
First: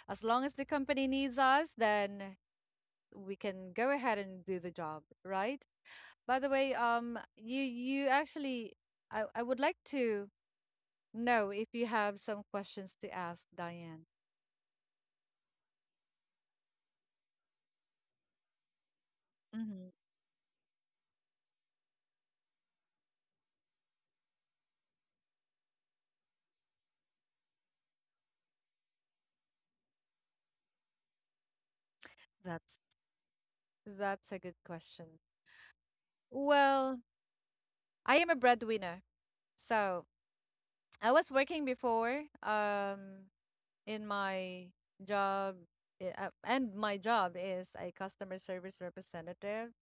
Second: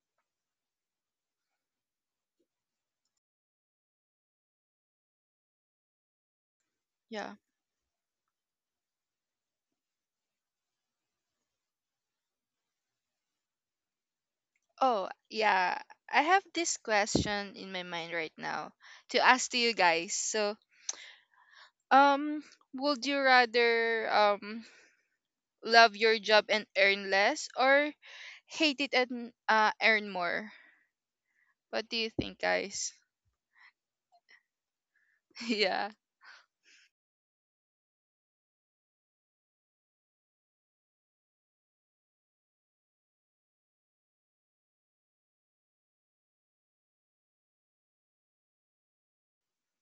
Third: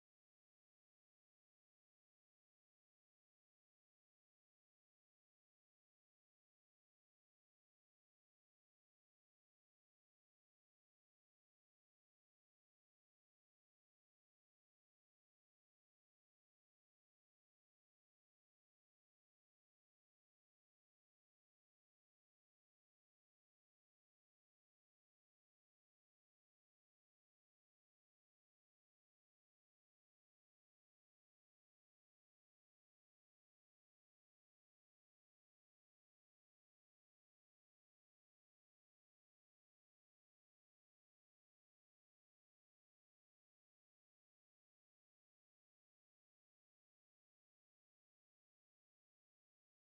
S1: as long as the company needs us, then we can go ahead and do the job, right? By the way, um,
S2: Yeah.
S1: you you actually, I, I would like to know if you have some questions to ask Diane.
S2: Oh, yeah. I have this question in my mind right now to ask to you
S1: Mm-hmm.
S2: guys. So, um, would you rather um love your job and earn less, or hate it and uh earn more? What do you think,
S1: That's
S2: guys?
S1: that's a good question.
S2: Yeah.
S1: Well, I am a breadwinner, so I was working before. Um, in my job, i- uh, and my job is a customer service representative,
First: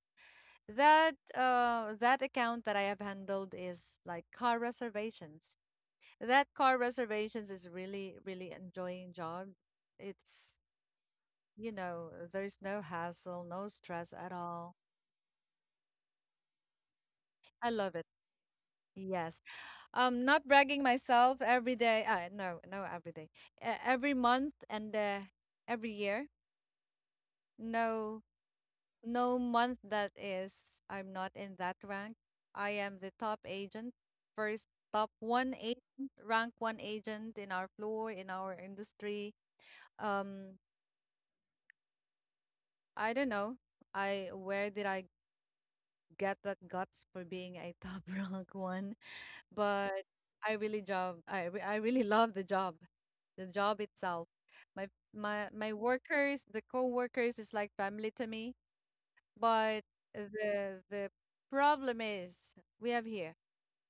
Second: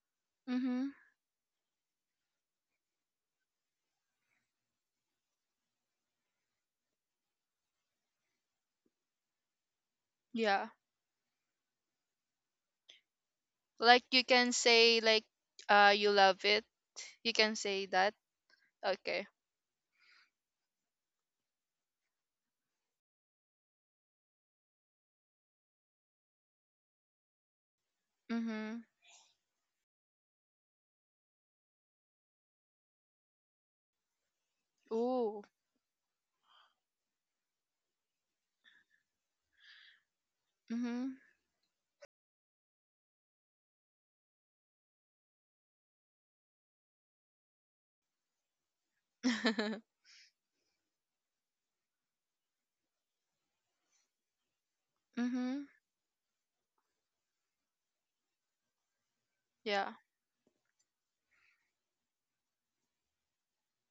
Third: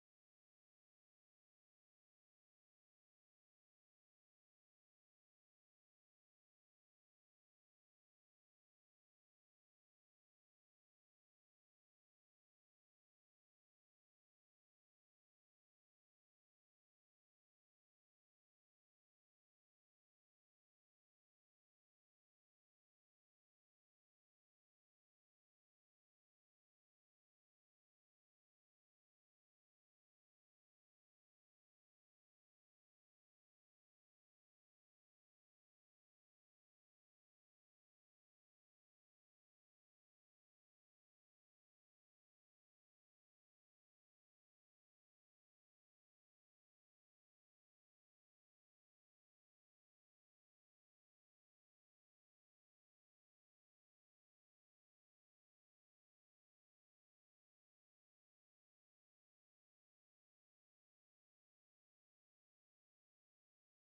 S2: Mhm.
S1: that, uh that account that I have handled is like car reservations. That car reservations is really really enjoying job. It's,
S2: Yeah.
S1: you know, there's no hassle, no
S2: Like
S1: stress
S2: you
S1: at
S2: can
S1: all.
S2: say like uh you love it. You can
S1: I
S2: say
S1: love it.
S2: that. Okay.
S1: Yes, um, not bragging myself every day, uh, no no every day, uh, every month, and uh, every year. No,
S2: Mhm.
S1: no month that is, I'm not in that rank. I am the top agent, first top
S2: Ooh.
S1: one agent, rank one agent in our floor, in our industry. Um,
S2: Mhm.
S1: I don't know. I, where did I get that guts for being a top rank one? But I really job. I re- I really love the job, the job itself. My, my
S2: Mhm.
S1: my workers, the co-workers is like family to me. But
S2: Yeah.
S1: the the problem is we have here.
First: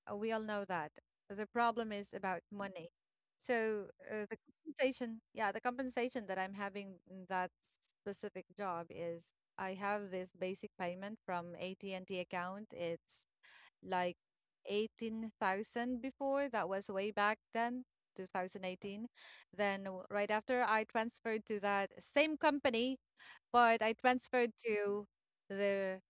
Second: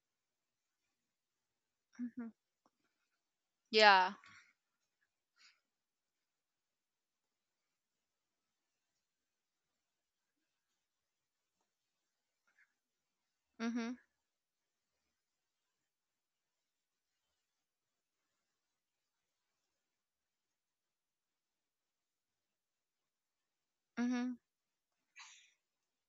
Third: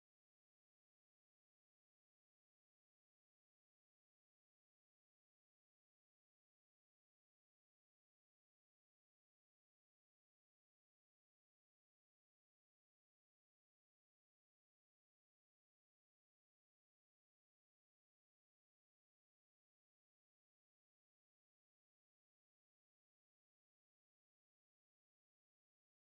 S1: Uh, We all know that. The problem is
S2: Mhm.
S1: about money. So
S2: Yeah.
S1: uh, the compensation, yeah, the compensation that I'm having in that specific job is I have this basic payment from A T and T account. It's
S2: Mhm.
S1: like eighteen thousand before. That was way back then, twenty eighteen. Then w- right after I transferred to that same company, but I
S2: Mhm.
S1: transferred to the,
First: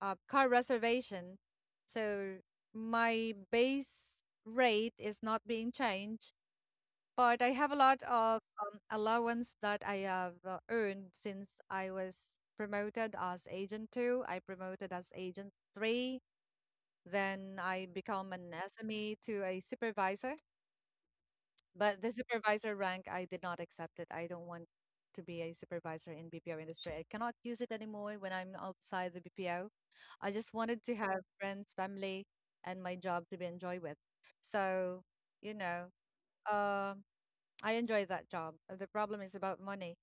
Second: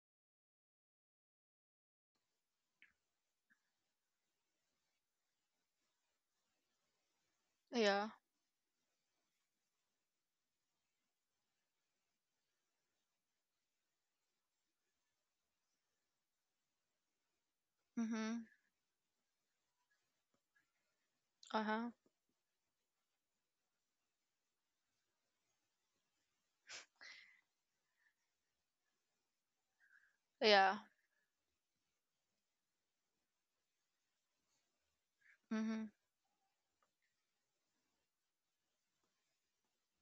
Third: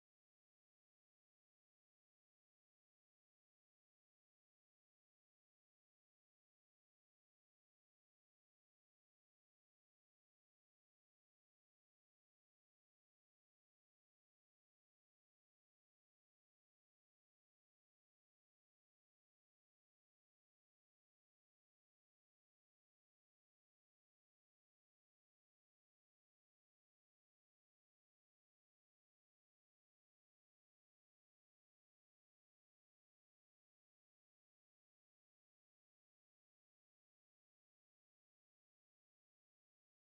S1: uh, car reservation. So my base rate is not being changed, but I have a lot
S2: Yeah.
S1: of, um, allowance that I have, uh, earned since I was promoted as agent two. I promoted as agent three. Then I become
S2: Mhm.
S1: an S M E to a supervisor.
S2: Uh-huh.
S1: But the supervisor rank, I did not accept it. I don't want to be a supervisor in B P O industry. I cannot use it anymore when I'm outside the B P O. I just
S2: Yeah.
S1: wanted to have friends, family, and my job to be enjoy with. So, you know,
S2: Mhm.
S1: um, I enjoy that job. Uh, The problem is about money.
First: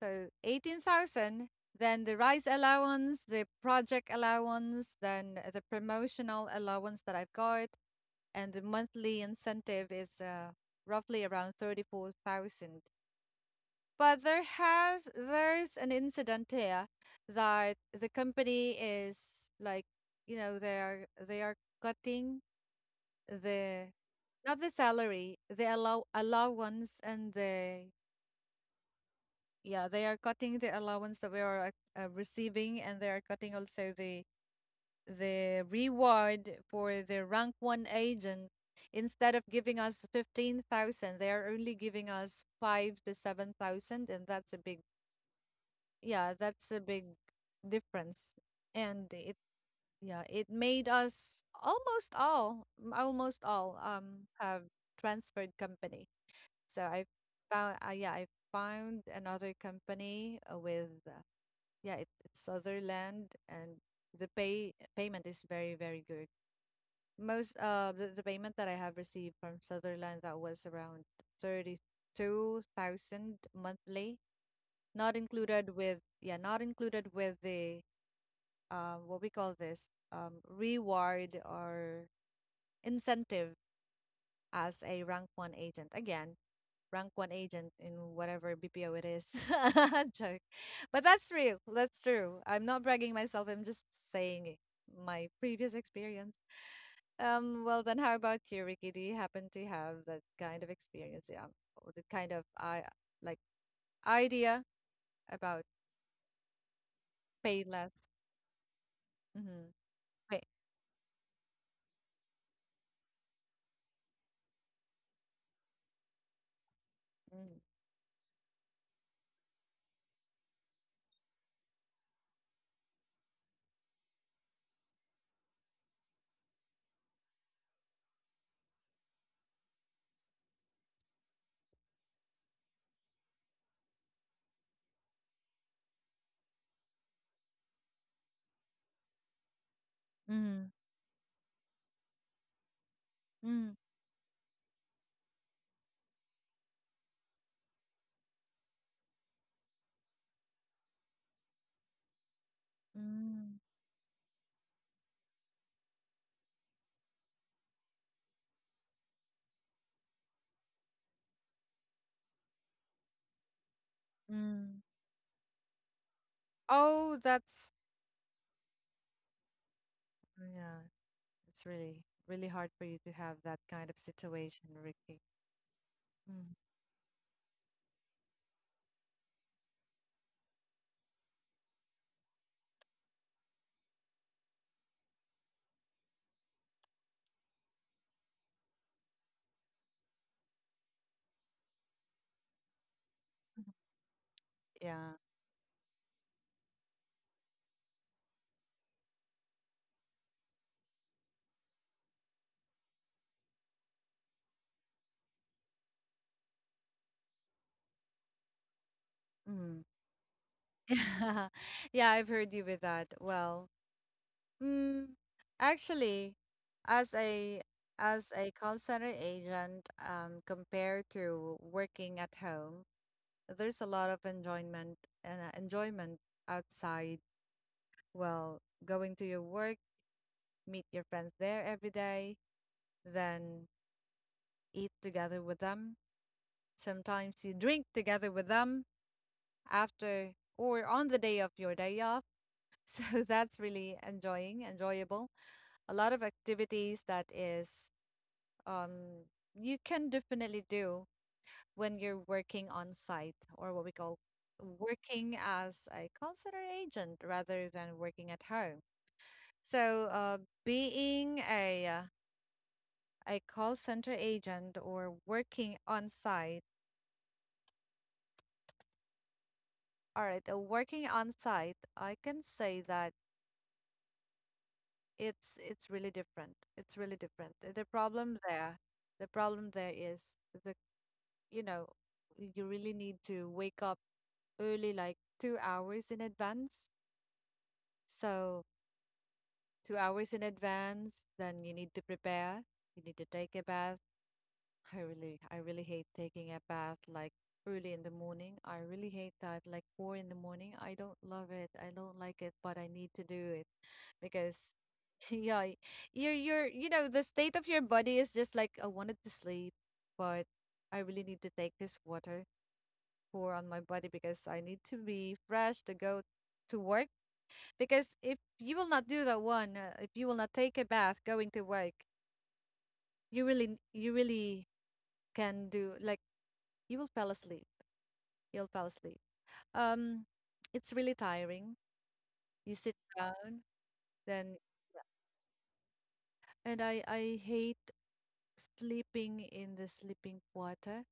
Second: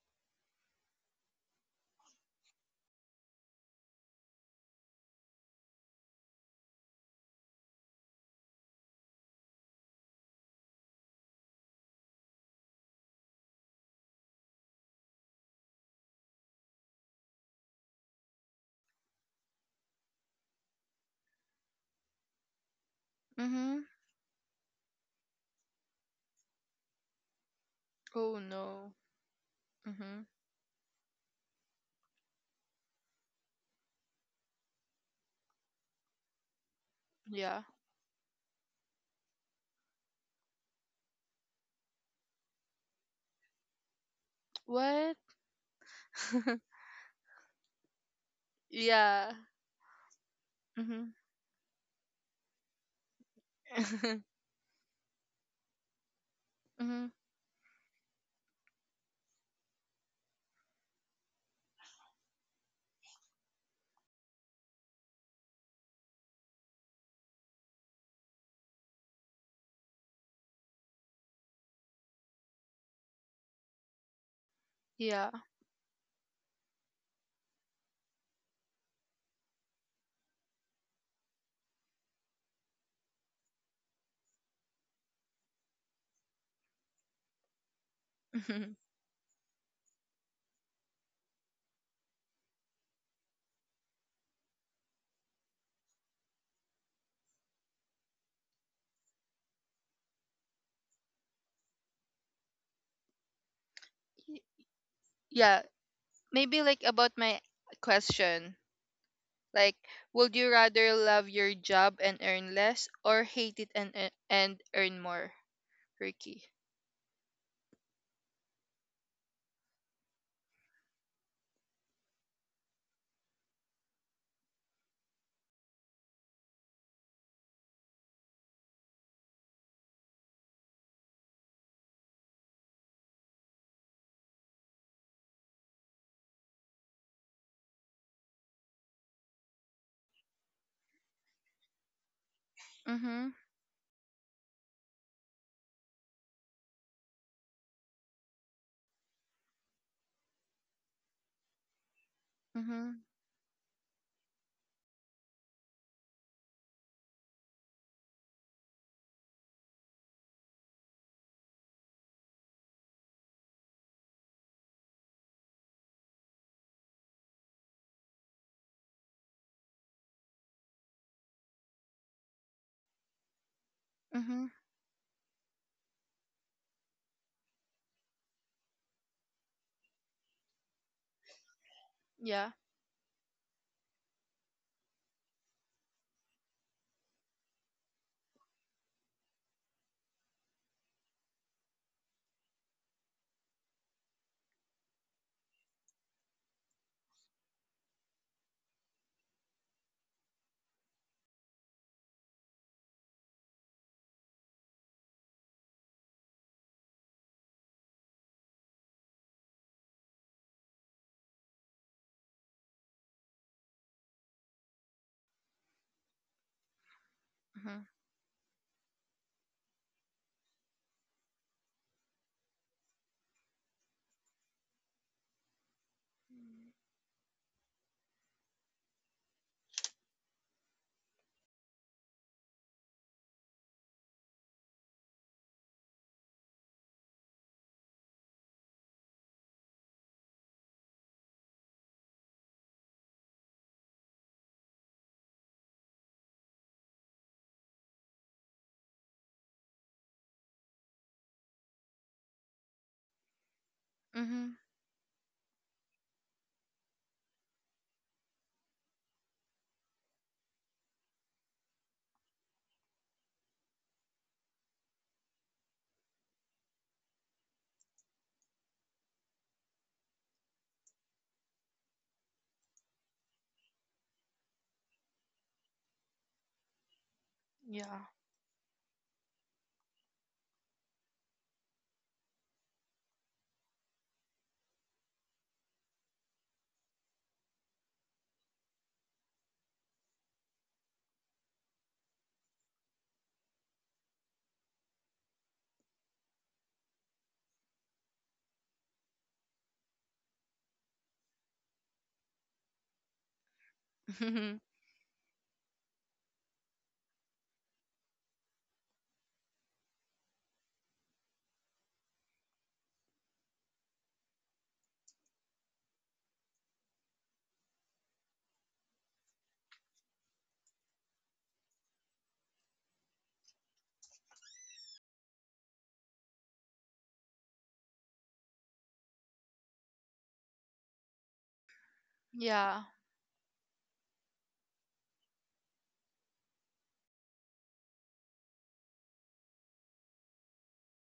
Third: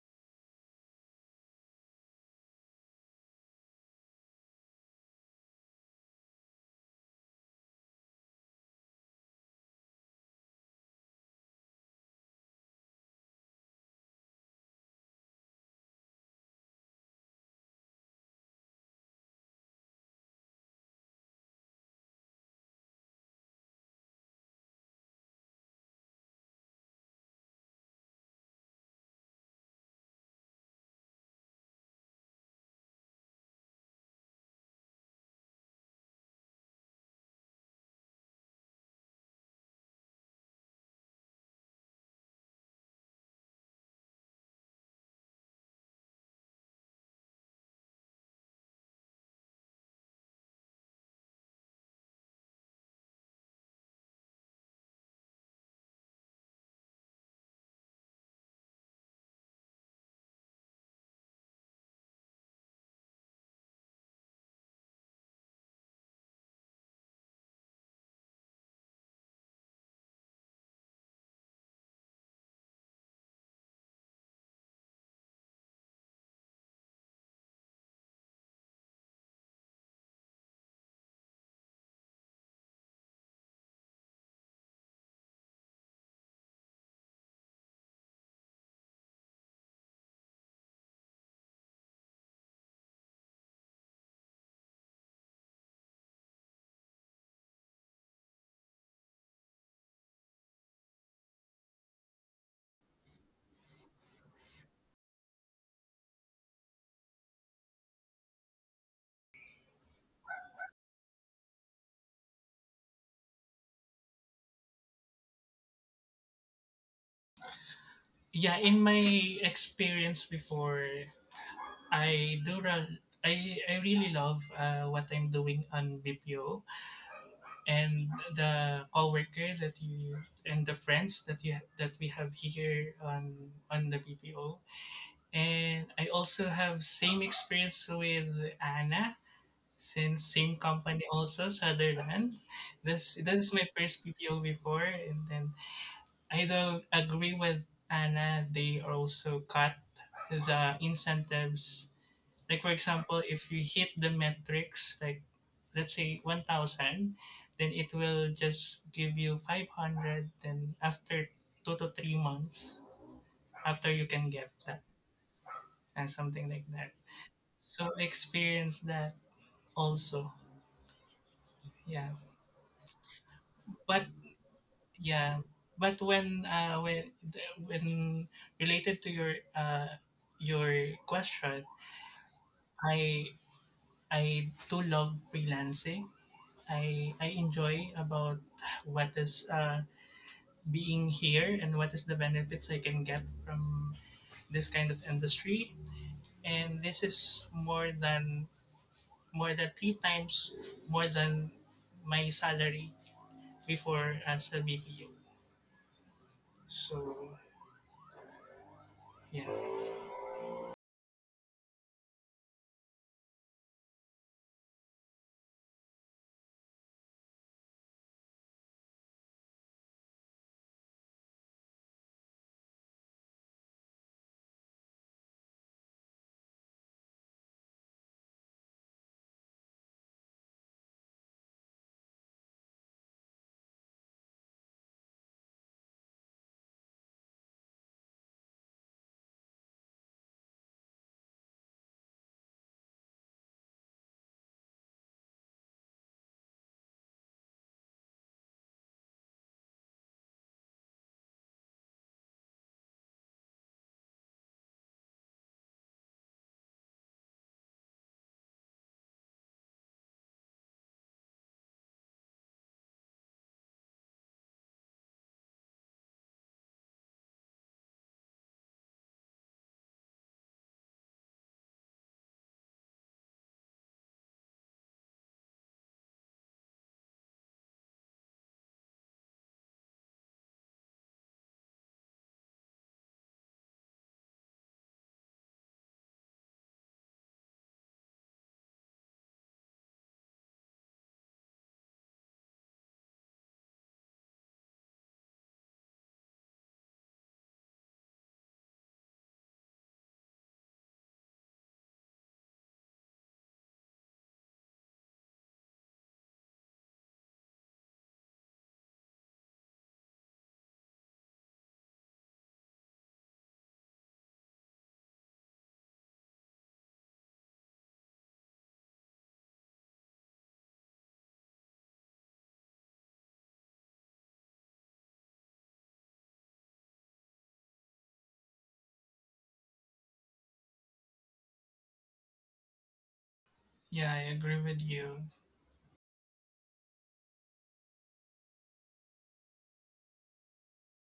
S1: So eighteen thousand, then the rise allowance, the project allowance, then the promotional allowance that I've got, and the monthly incentive is, uh, roughly around thirty-four thousand. But there has there's an incident here that the company is like, you know, they are they are cutting
S2: Mhm.
S1: the, not the salary, the allow allowance and the,
S2: Oh no.
S1: yeah, they are
S2: Mhm.
S1: cutting the allowance that we are, uh, receiving, and they are cutting also the the reward for the rank
S2: Yeah.
S1: one agent, instead of giving us fifteen thousand, they are only giving us five to seven thousand, and that's a big,
S2: What?
S1: yeah, that's a big difference. And
S2: Yeah.
S1: it, yeah, it made
S2: Mhm.
S1: us almost all, almost all, um, have transferred company. So I
S2: Mhm.
S1: found, uh, yeah, I found another company, uh, with, uh, yeah, it, it's Sutherland, and the pay payment is very, very good. Most, uh the, the payment that I have received from Sutherland, that was around thirty-two thousand monthly, not
S2: Yeah.
S1: included with, yeah, not included with the, uh, what we call this, um, reward or incentive as a rank one agent. Again, rank one agent in whatever
S2: Mhm.
S1: B P O it is. Joke. But that's real. That's true. I'm not bragging myself. I'm just saying my previous experience. Um, well then how about you, Ricky? Do you happen to have that kind of experience, yeah, or the kind of I like
S2: Y-
S1: idea about
S2: Yeah. Maybe like about my
S1: pay less?
S2: question.
S1: Mm-hmm.
S2: Like, would
S1: Pay.
S2: you rather love your job and earn less, or hate it and ear- and earn more, Ricky?
S1: Mm.
S3: Yeah, in my experience before, I do ra, I, I really love uh, what I'm doing on B P O, and the coworker that you and the friends that you that we have here on on the B P O. And I also have same experience with Anna, since same
S1: Mm,
S3: company also Sutherland. This
S2: Mhm.
S3: this is my
S1: mm,
S3: first B P O before, and then I don't agree with Anna. They also cut the incentives, like for
S2: Mhm.
S3: example, if you
S1: mm,
S3: hit the metrics, like let's say one thousand, then it will just give you five hundred. Then after two to three months, after you can get that
S1: mm.
S3: and something like that.
S1: Oh, that's,
S3: So experience that also.
S1: yeah, it's really
S3: Yeah.
S1: really hard for you to have that kind of
S3: But
S2: Mhm.
S1: situation, Ricky.
S3: yeah. But when
S1: Mm.
S3: uh, when when related to your uh, your question,
S2: Yeah.
S3: I I do love freelancing. I I enjoy about what is uh, being here and what is the benefits I can get from this kind of
S1: Yeah.
S3: industry. And this is more than more than three times more than my salary before as a B P O. So yeah,
S1: Mm. Yeah, I've heard you with that. Well, mm, actually, as a,
S2: Mhm.
S1: as a call center agent, um, compared to working at home, there's a lot of enjoyment and, uh, enjoyment outside. Well, going to your work, meet your friends there every day, then eat together with them. Sometimes you drink together with them after or on the day of your day off. So that's really enjoying, enjoyable. A lot of activities that is, um, you can definitely do when you're working on site or what we call
S2: Mhm.
S1: working as a call center agent rather than working at home. So, uh, being a, uh, a call center agent or working on site, all right, uh, working on site, I can say that it's it's really different. It's really different. The the
S2: Yeah.
S1: problem there, the problem there is the, you know, you really need to wake up early, like two hours in advance. So, two hours in advance, then you need to prepare. You need to take a bath. I really, I really hate taking a bath like early in the morning. I really hate that, like four in the morning. I don't love it. I don't like it, but I need to do it because, yeah, y- you're, you're, you know, the state of your body is just like, I wanted to sleep, but I really need to take this water pour on my body because I need to be fresh to go to work, because if you will not do that one, uh, if you will not take a bath going to work, you really, n- you really can do like, you will fall asleep. You'll fall asleep. Um, it's really tiring. You
S2: Yeah.
S1: sit down,
S3: yeah, I
S1: then,
S3: agree with you.
S1: and i i hate sleeping in the sleeping quarter.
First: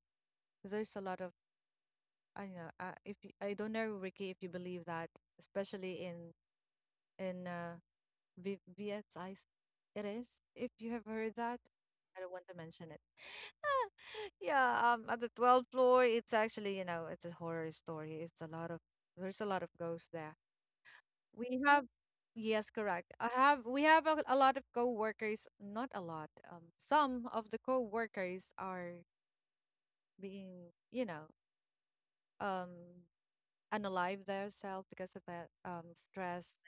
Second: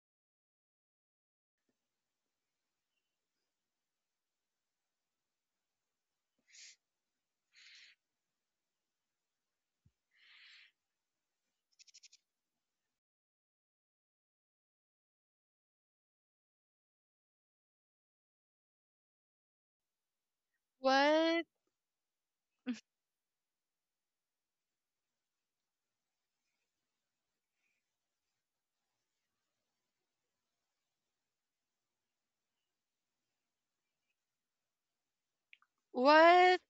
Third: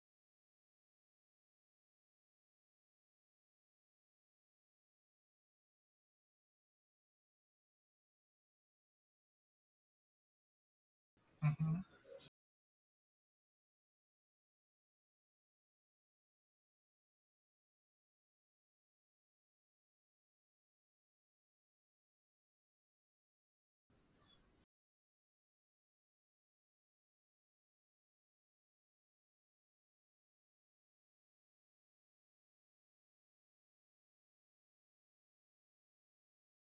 S1: There's a lot of, I don't know, uh, if you, I don't know, Ricky, if you believe that, especially in, in uh, v- V S I, it is, if you have heard that.
S3: Hmm.
S1: I don't want to mention it. Yeah, um, at the twelfth floor, it's actually, you know, it's a horror story. It's a lot of, there's a lot of ghosts there.
S2: What?
S1: We have, yes, correct. I have, we have a, a lot of co-workers, not a lot. Um, some of the co-workers are being, you know, um, unalive themselves because of that um stress.
S2: What?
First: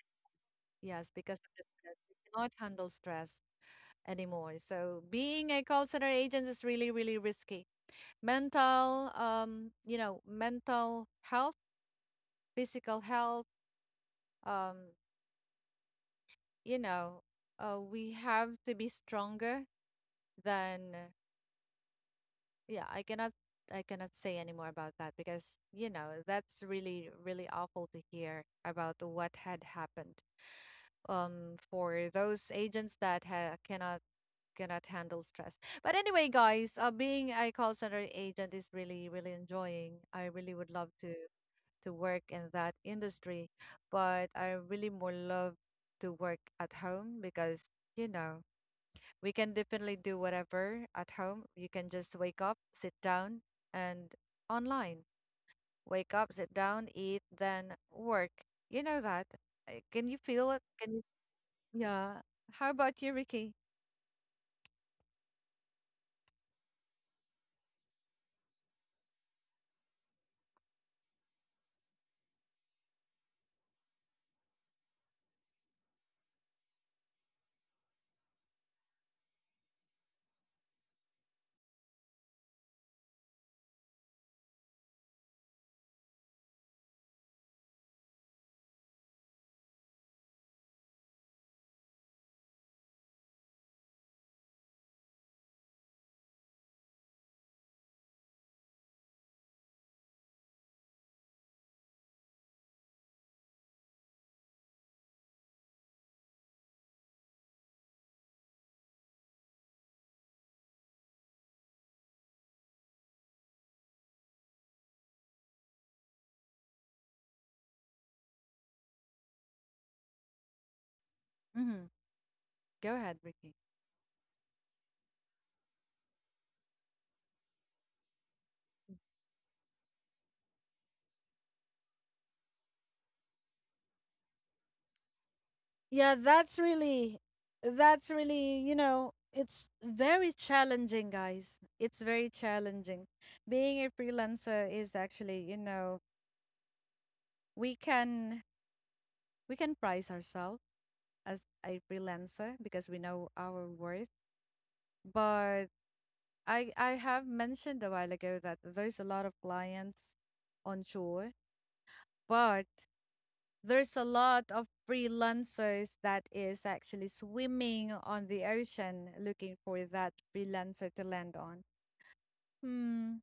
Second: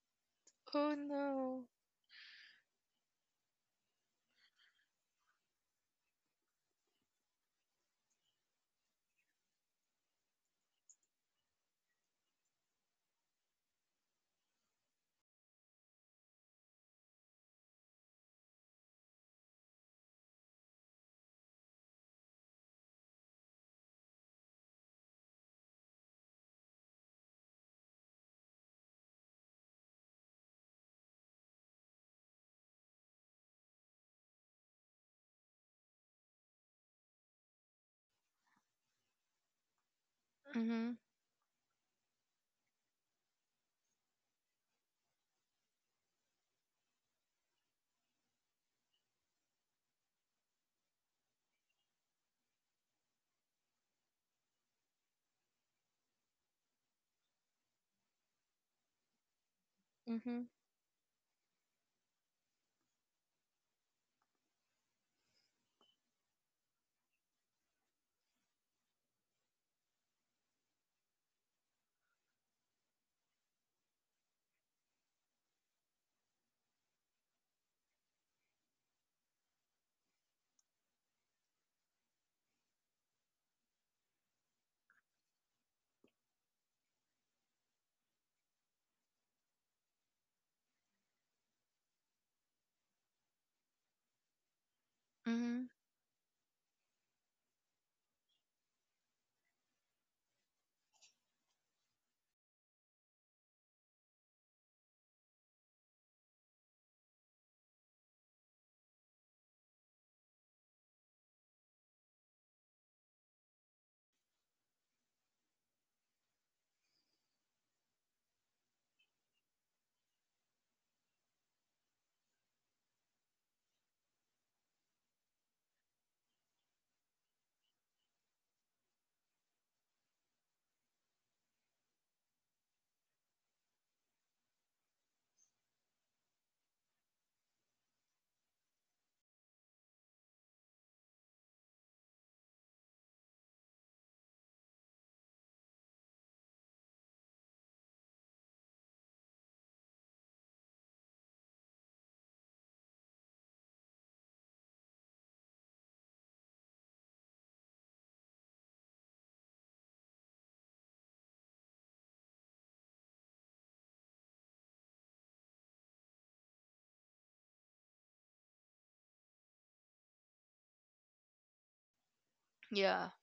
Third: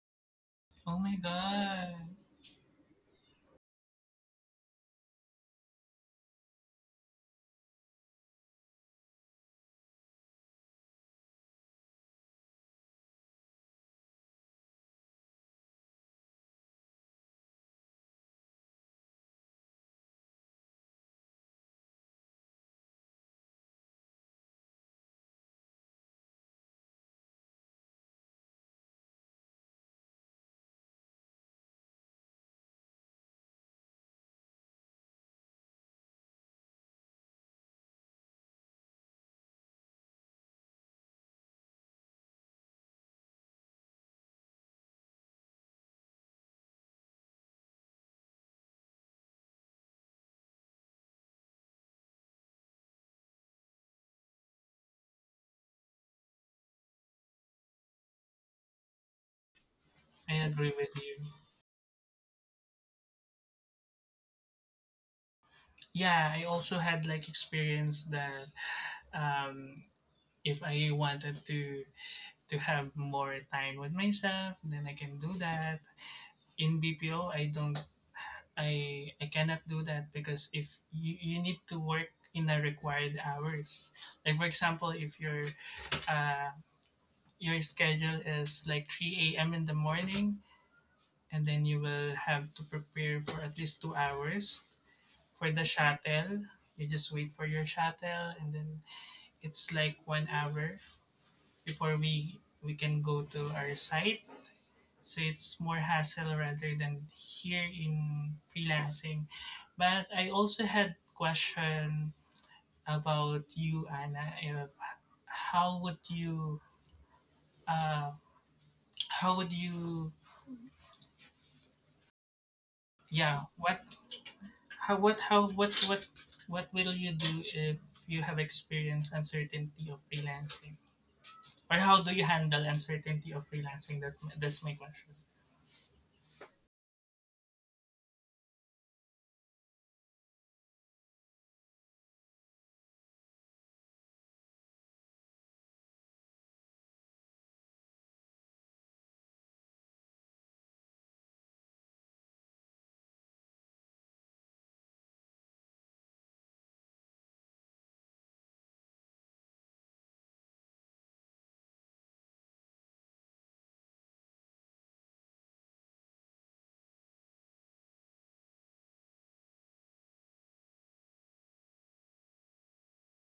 S2: Oh
S3: Oh
S1: Yes,
S3: my
S1: because of the
S2: no.
S1: stress,
S3: god,
S1: they cannot handle stress anymore. So being a call center agent is really, really risky. Mental, um, you know, mental health, physical health, um, you know, uh, we have to be stronger than, yeah, i cannot I cannot say any more about that because, you know, that's really really awful to hear about what had happened, um, for those agents that ha- cannot, cannot handle stress. But anyway, guys, uh, being a call center agent is really really enjoying. I really would love
S2: Mhm.
S1: to to work in that industry, but I really more love to work at home because, you know, we can definitely do whatever at home. You can just wake up, sit down, and online. Wake up, sit down, eat, then work. You know that. Uh, Can you
S3: I
S2: Mhm.
S1: feel it?
S3: agree with
S1: Can you?
S3: you.
S1: Yeah. How about you, Ricky?
S3: Yeah, I also had like experience that um, if I wanted to to have more time with myself, then I can do that. In B P O, I don't, I, I cannot do that because if you, you need to work in the required hours. Like for example, if your uh, your schedule is like three a m in the morning, and then you will have to prepare for at least two hours for the
S2: Mhm.
S3: shuttle. You just wait for your shuttle, and then it's like one hour before we we can go to our site, so it's more hassle rather than here in freelancing. But I also had question about you, Anna. If, how would you uh, how would you
S1: Hmm. Go ahead,
S3: yeah
S1: Ricky.
S3: what how what how what what what will you do if you have experienced uncertainty of freelancing, or how do you handle uncertainty of freelancing? That that's my question.
S1: Yeah, that's really, that's really, you know, it's very challenging, guys. It's very challenging. Being a freelancer is actually, you know, we can we can price ourselves as a freelancer because we know our worth. But I I have mentioned a while ago that there's a lot of clients onshore, but there's a lot of freelancers that is actually swimming on the ocean looking for that freelancer to land on.
S2: Yeah.
S1: Hmm.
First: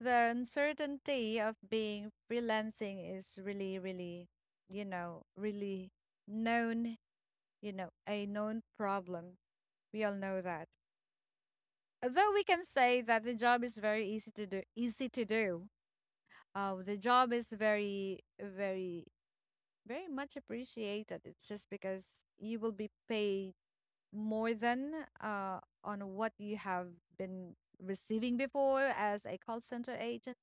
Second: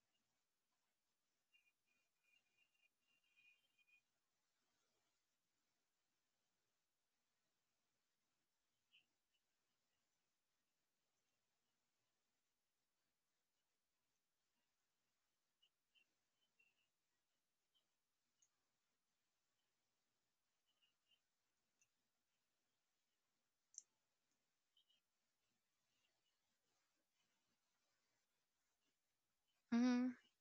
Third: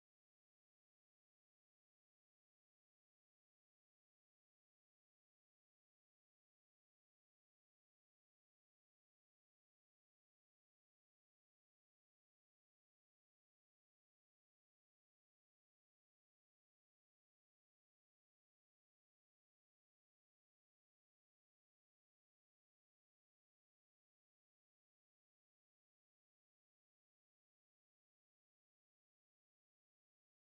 S1: The uncertainty of being freelancing is really, really, you know, really known, you know, a known problem. We all know that. Although we can say that the job is very easy to do, easy to do. Uh, the job is very, very very much appreciated. It's just because you will be paid more than uh, on what you have been receiving before as a call center
S2: Mhm.
S1: agent,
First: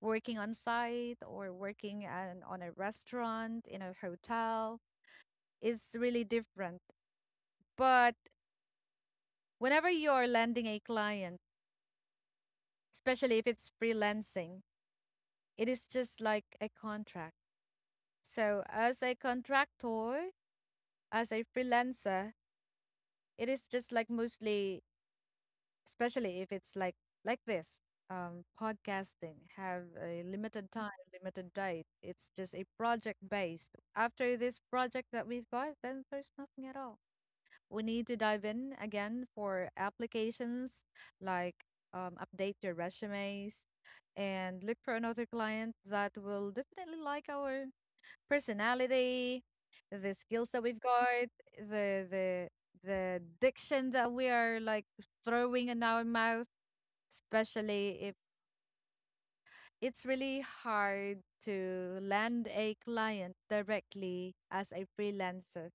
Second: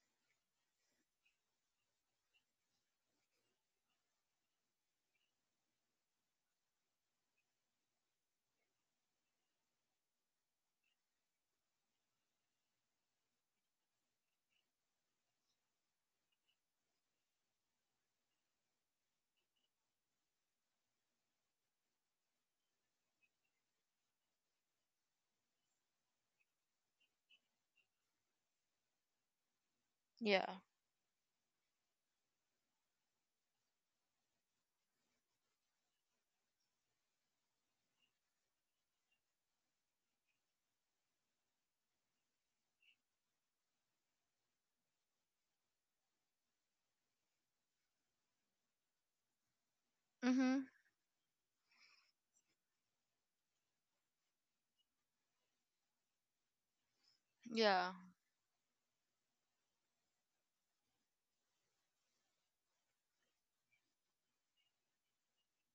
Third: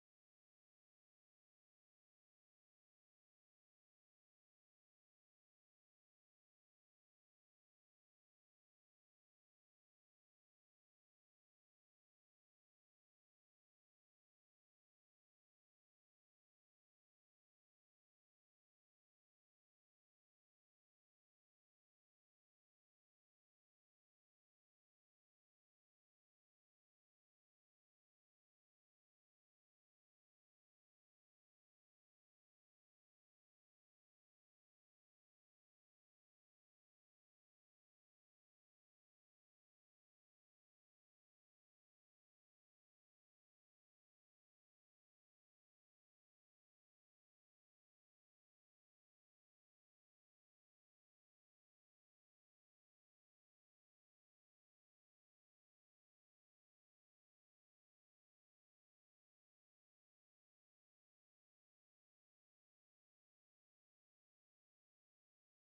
S1: working on site or working an, on a restaurant, in a hotel. It's really different. But whenever you're landing a client, especially if it's freelancing, it is just like a contract. So, as a contractor, as a freelancer, it is just like mostly, especially if it's like like this um, podcasting, have a
S2: Yeah.
S1: limited time, limited date. It's just a project based. After this project that we've got, then there's nothing at all. We need to dive in again for applications, like um, update your resumes and look for another client that will definitely like our personality, the skills that
S2: Mhm.
S1: we've got, the the the diction that we are like throwing in our mouth,
S2: Yeah.
S1: especially if it's really hard to land a client directly as a freelancer.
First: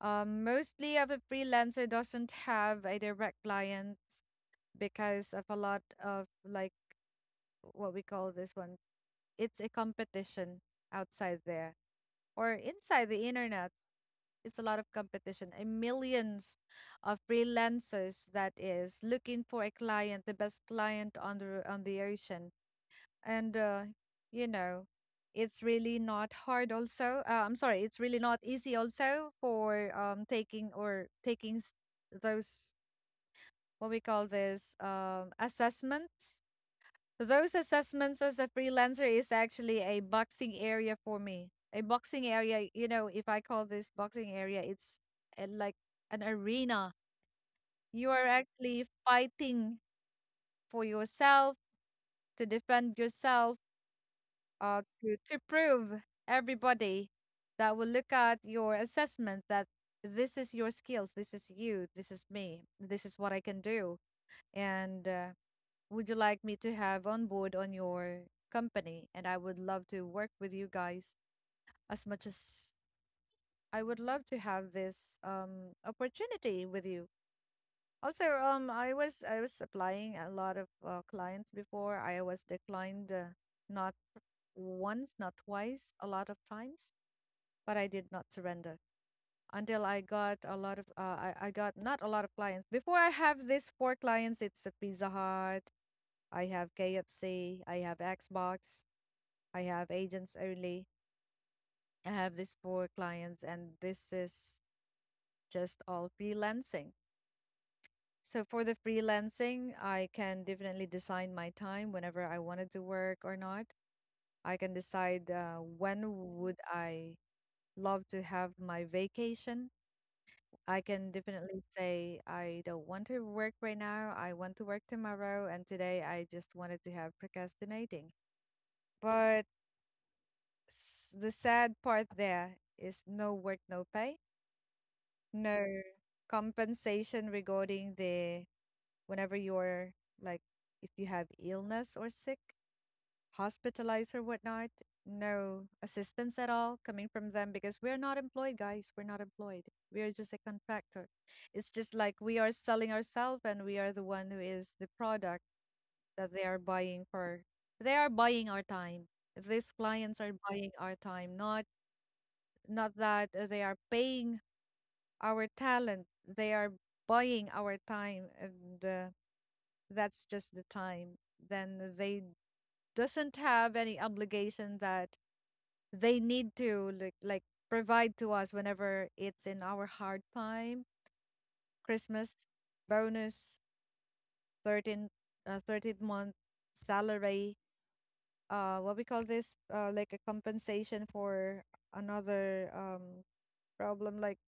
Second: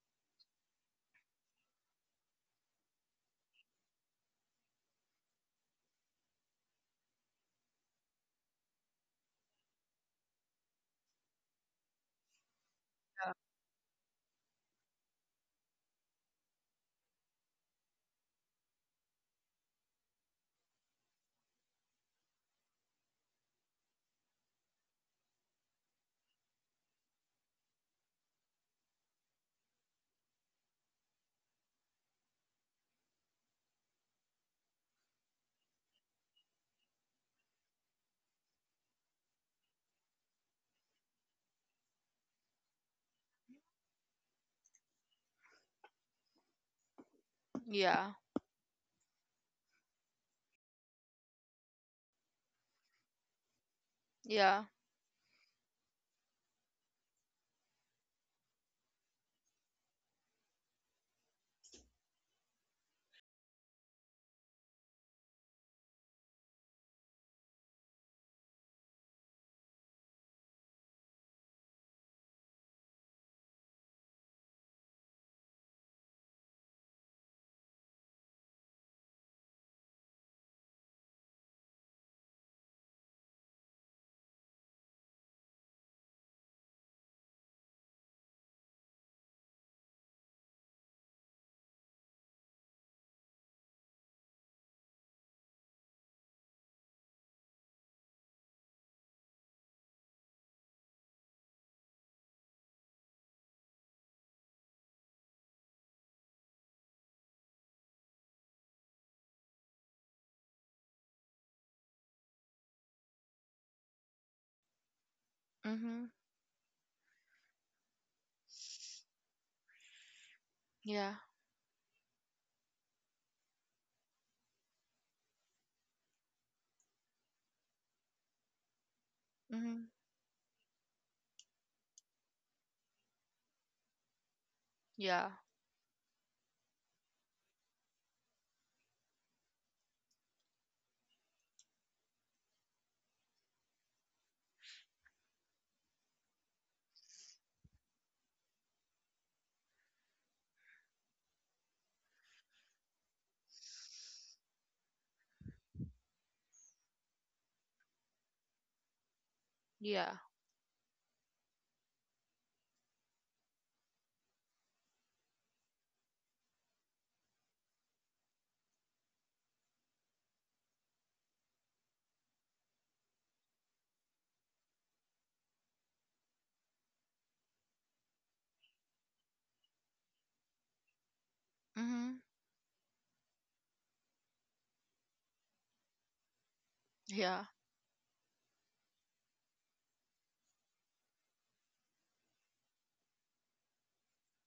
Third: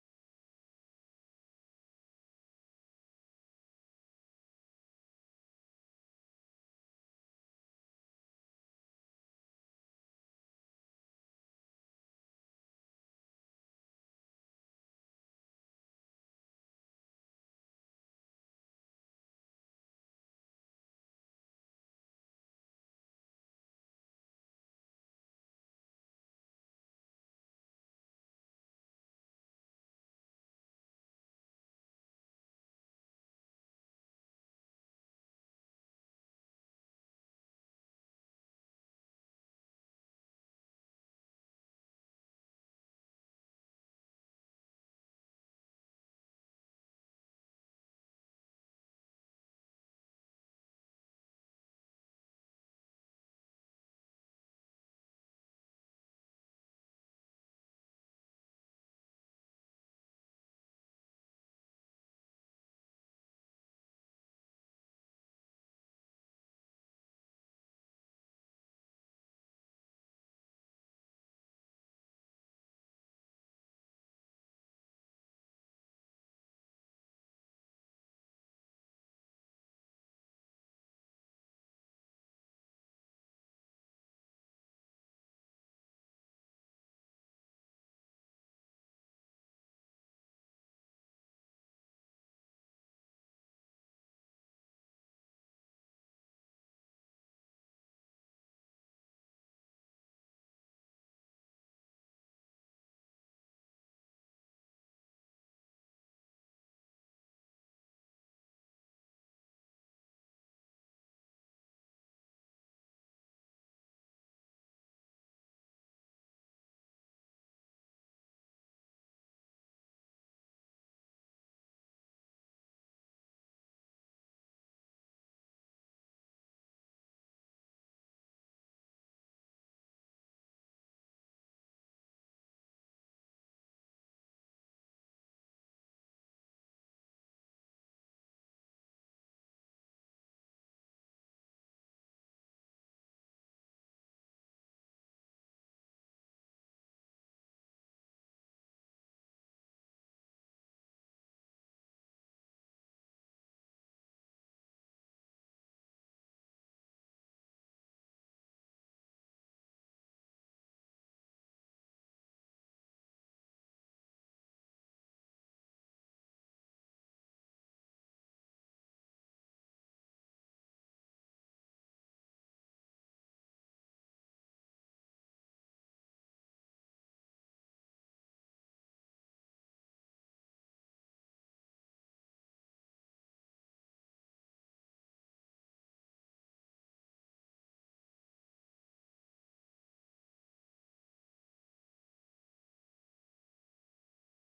S1: Um, mostly of a freelancer doesn't have a direct client because of a lot of like what we call this one. It's a competition outside there or inside the internet. It's a lot of competition, a millions of freelancers that is looking for a client, the best client on the on the ocean. And uh, you know, it's really not hard also uh, I'm sorry, it's really not easy also for um, taking or taking s- those what we call this um, assessments. Those assessments as a freelancer is actually a boxing area for me, a boxing area. You know, if I call this boxing area, it's uh, like an arena. You
S2: Yeah.
S1: are actually fighting for yourself, to defend yourself,
S2: Yeah.
S1: uh, to, to prove everybody that will look at your assessment that this is your skills, this is you, this is me, this is what I can do. And uh, would you like me to have on board on your company? And I would love to work with you guys as much as I would love to have this um, opportunity with you. Also, um, I was I was applying a lot of uh, clients before. I was declined uh, not once, not twice, a lot of times. But I did not surrender until I got a lot of uh, I, I got not a lot of clients. Before, I have this four clients. It's a Pizza Hut, I have K F C, I have Xbox, I have agents only. I have these four clients and this is just all freelancing. So for the freelancing, I can definitely design my time whenever I wanted to work or not. I can decide uh, when
S2: Mhm.
S1: would I love to have my vacation. I can
S2: Yeah.
S1: definitely say I don't want to work right now. I want to work tomorrow, and today I just wanted to have procrastinating. But
S2: Mhm.
S1: s- the sad part, there is no work, no pay,
S2: Yeah.
S1: no compensation regarding the whenever you're like if you have illness or sick, hospitalized or whatnot. No assistance at all coming from them because we're not employed, guys. We're not employed. We are just a contractor. It's just like we are selling ourselves and we are the one who is the product that they are buying for. They are buying our time. These
S2: Yeah.
S1: clients are buying our time, not not that uh, they are paying our talent. They are buying our time and uh, that's just the time. Then they doesn't have any obligation that they need to like, like provide to us whenever it's in our hard time.
S2: Mhm.
S1: Christmas bonus, thirteenth, uh, thirteenth month
S2: Yeah.
S1: salary, uh what we call this, uh, like a compensation for another um problem like,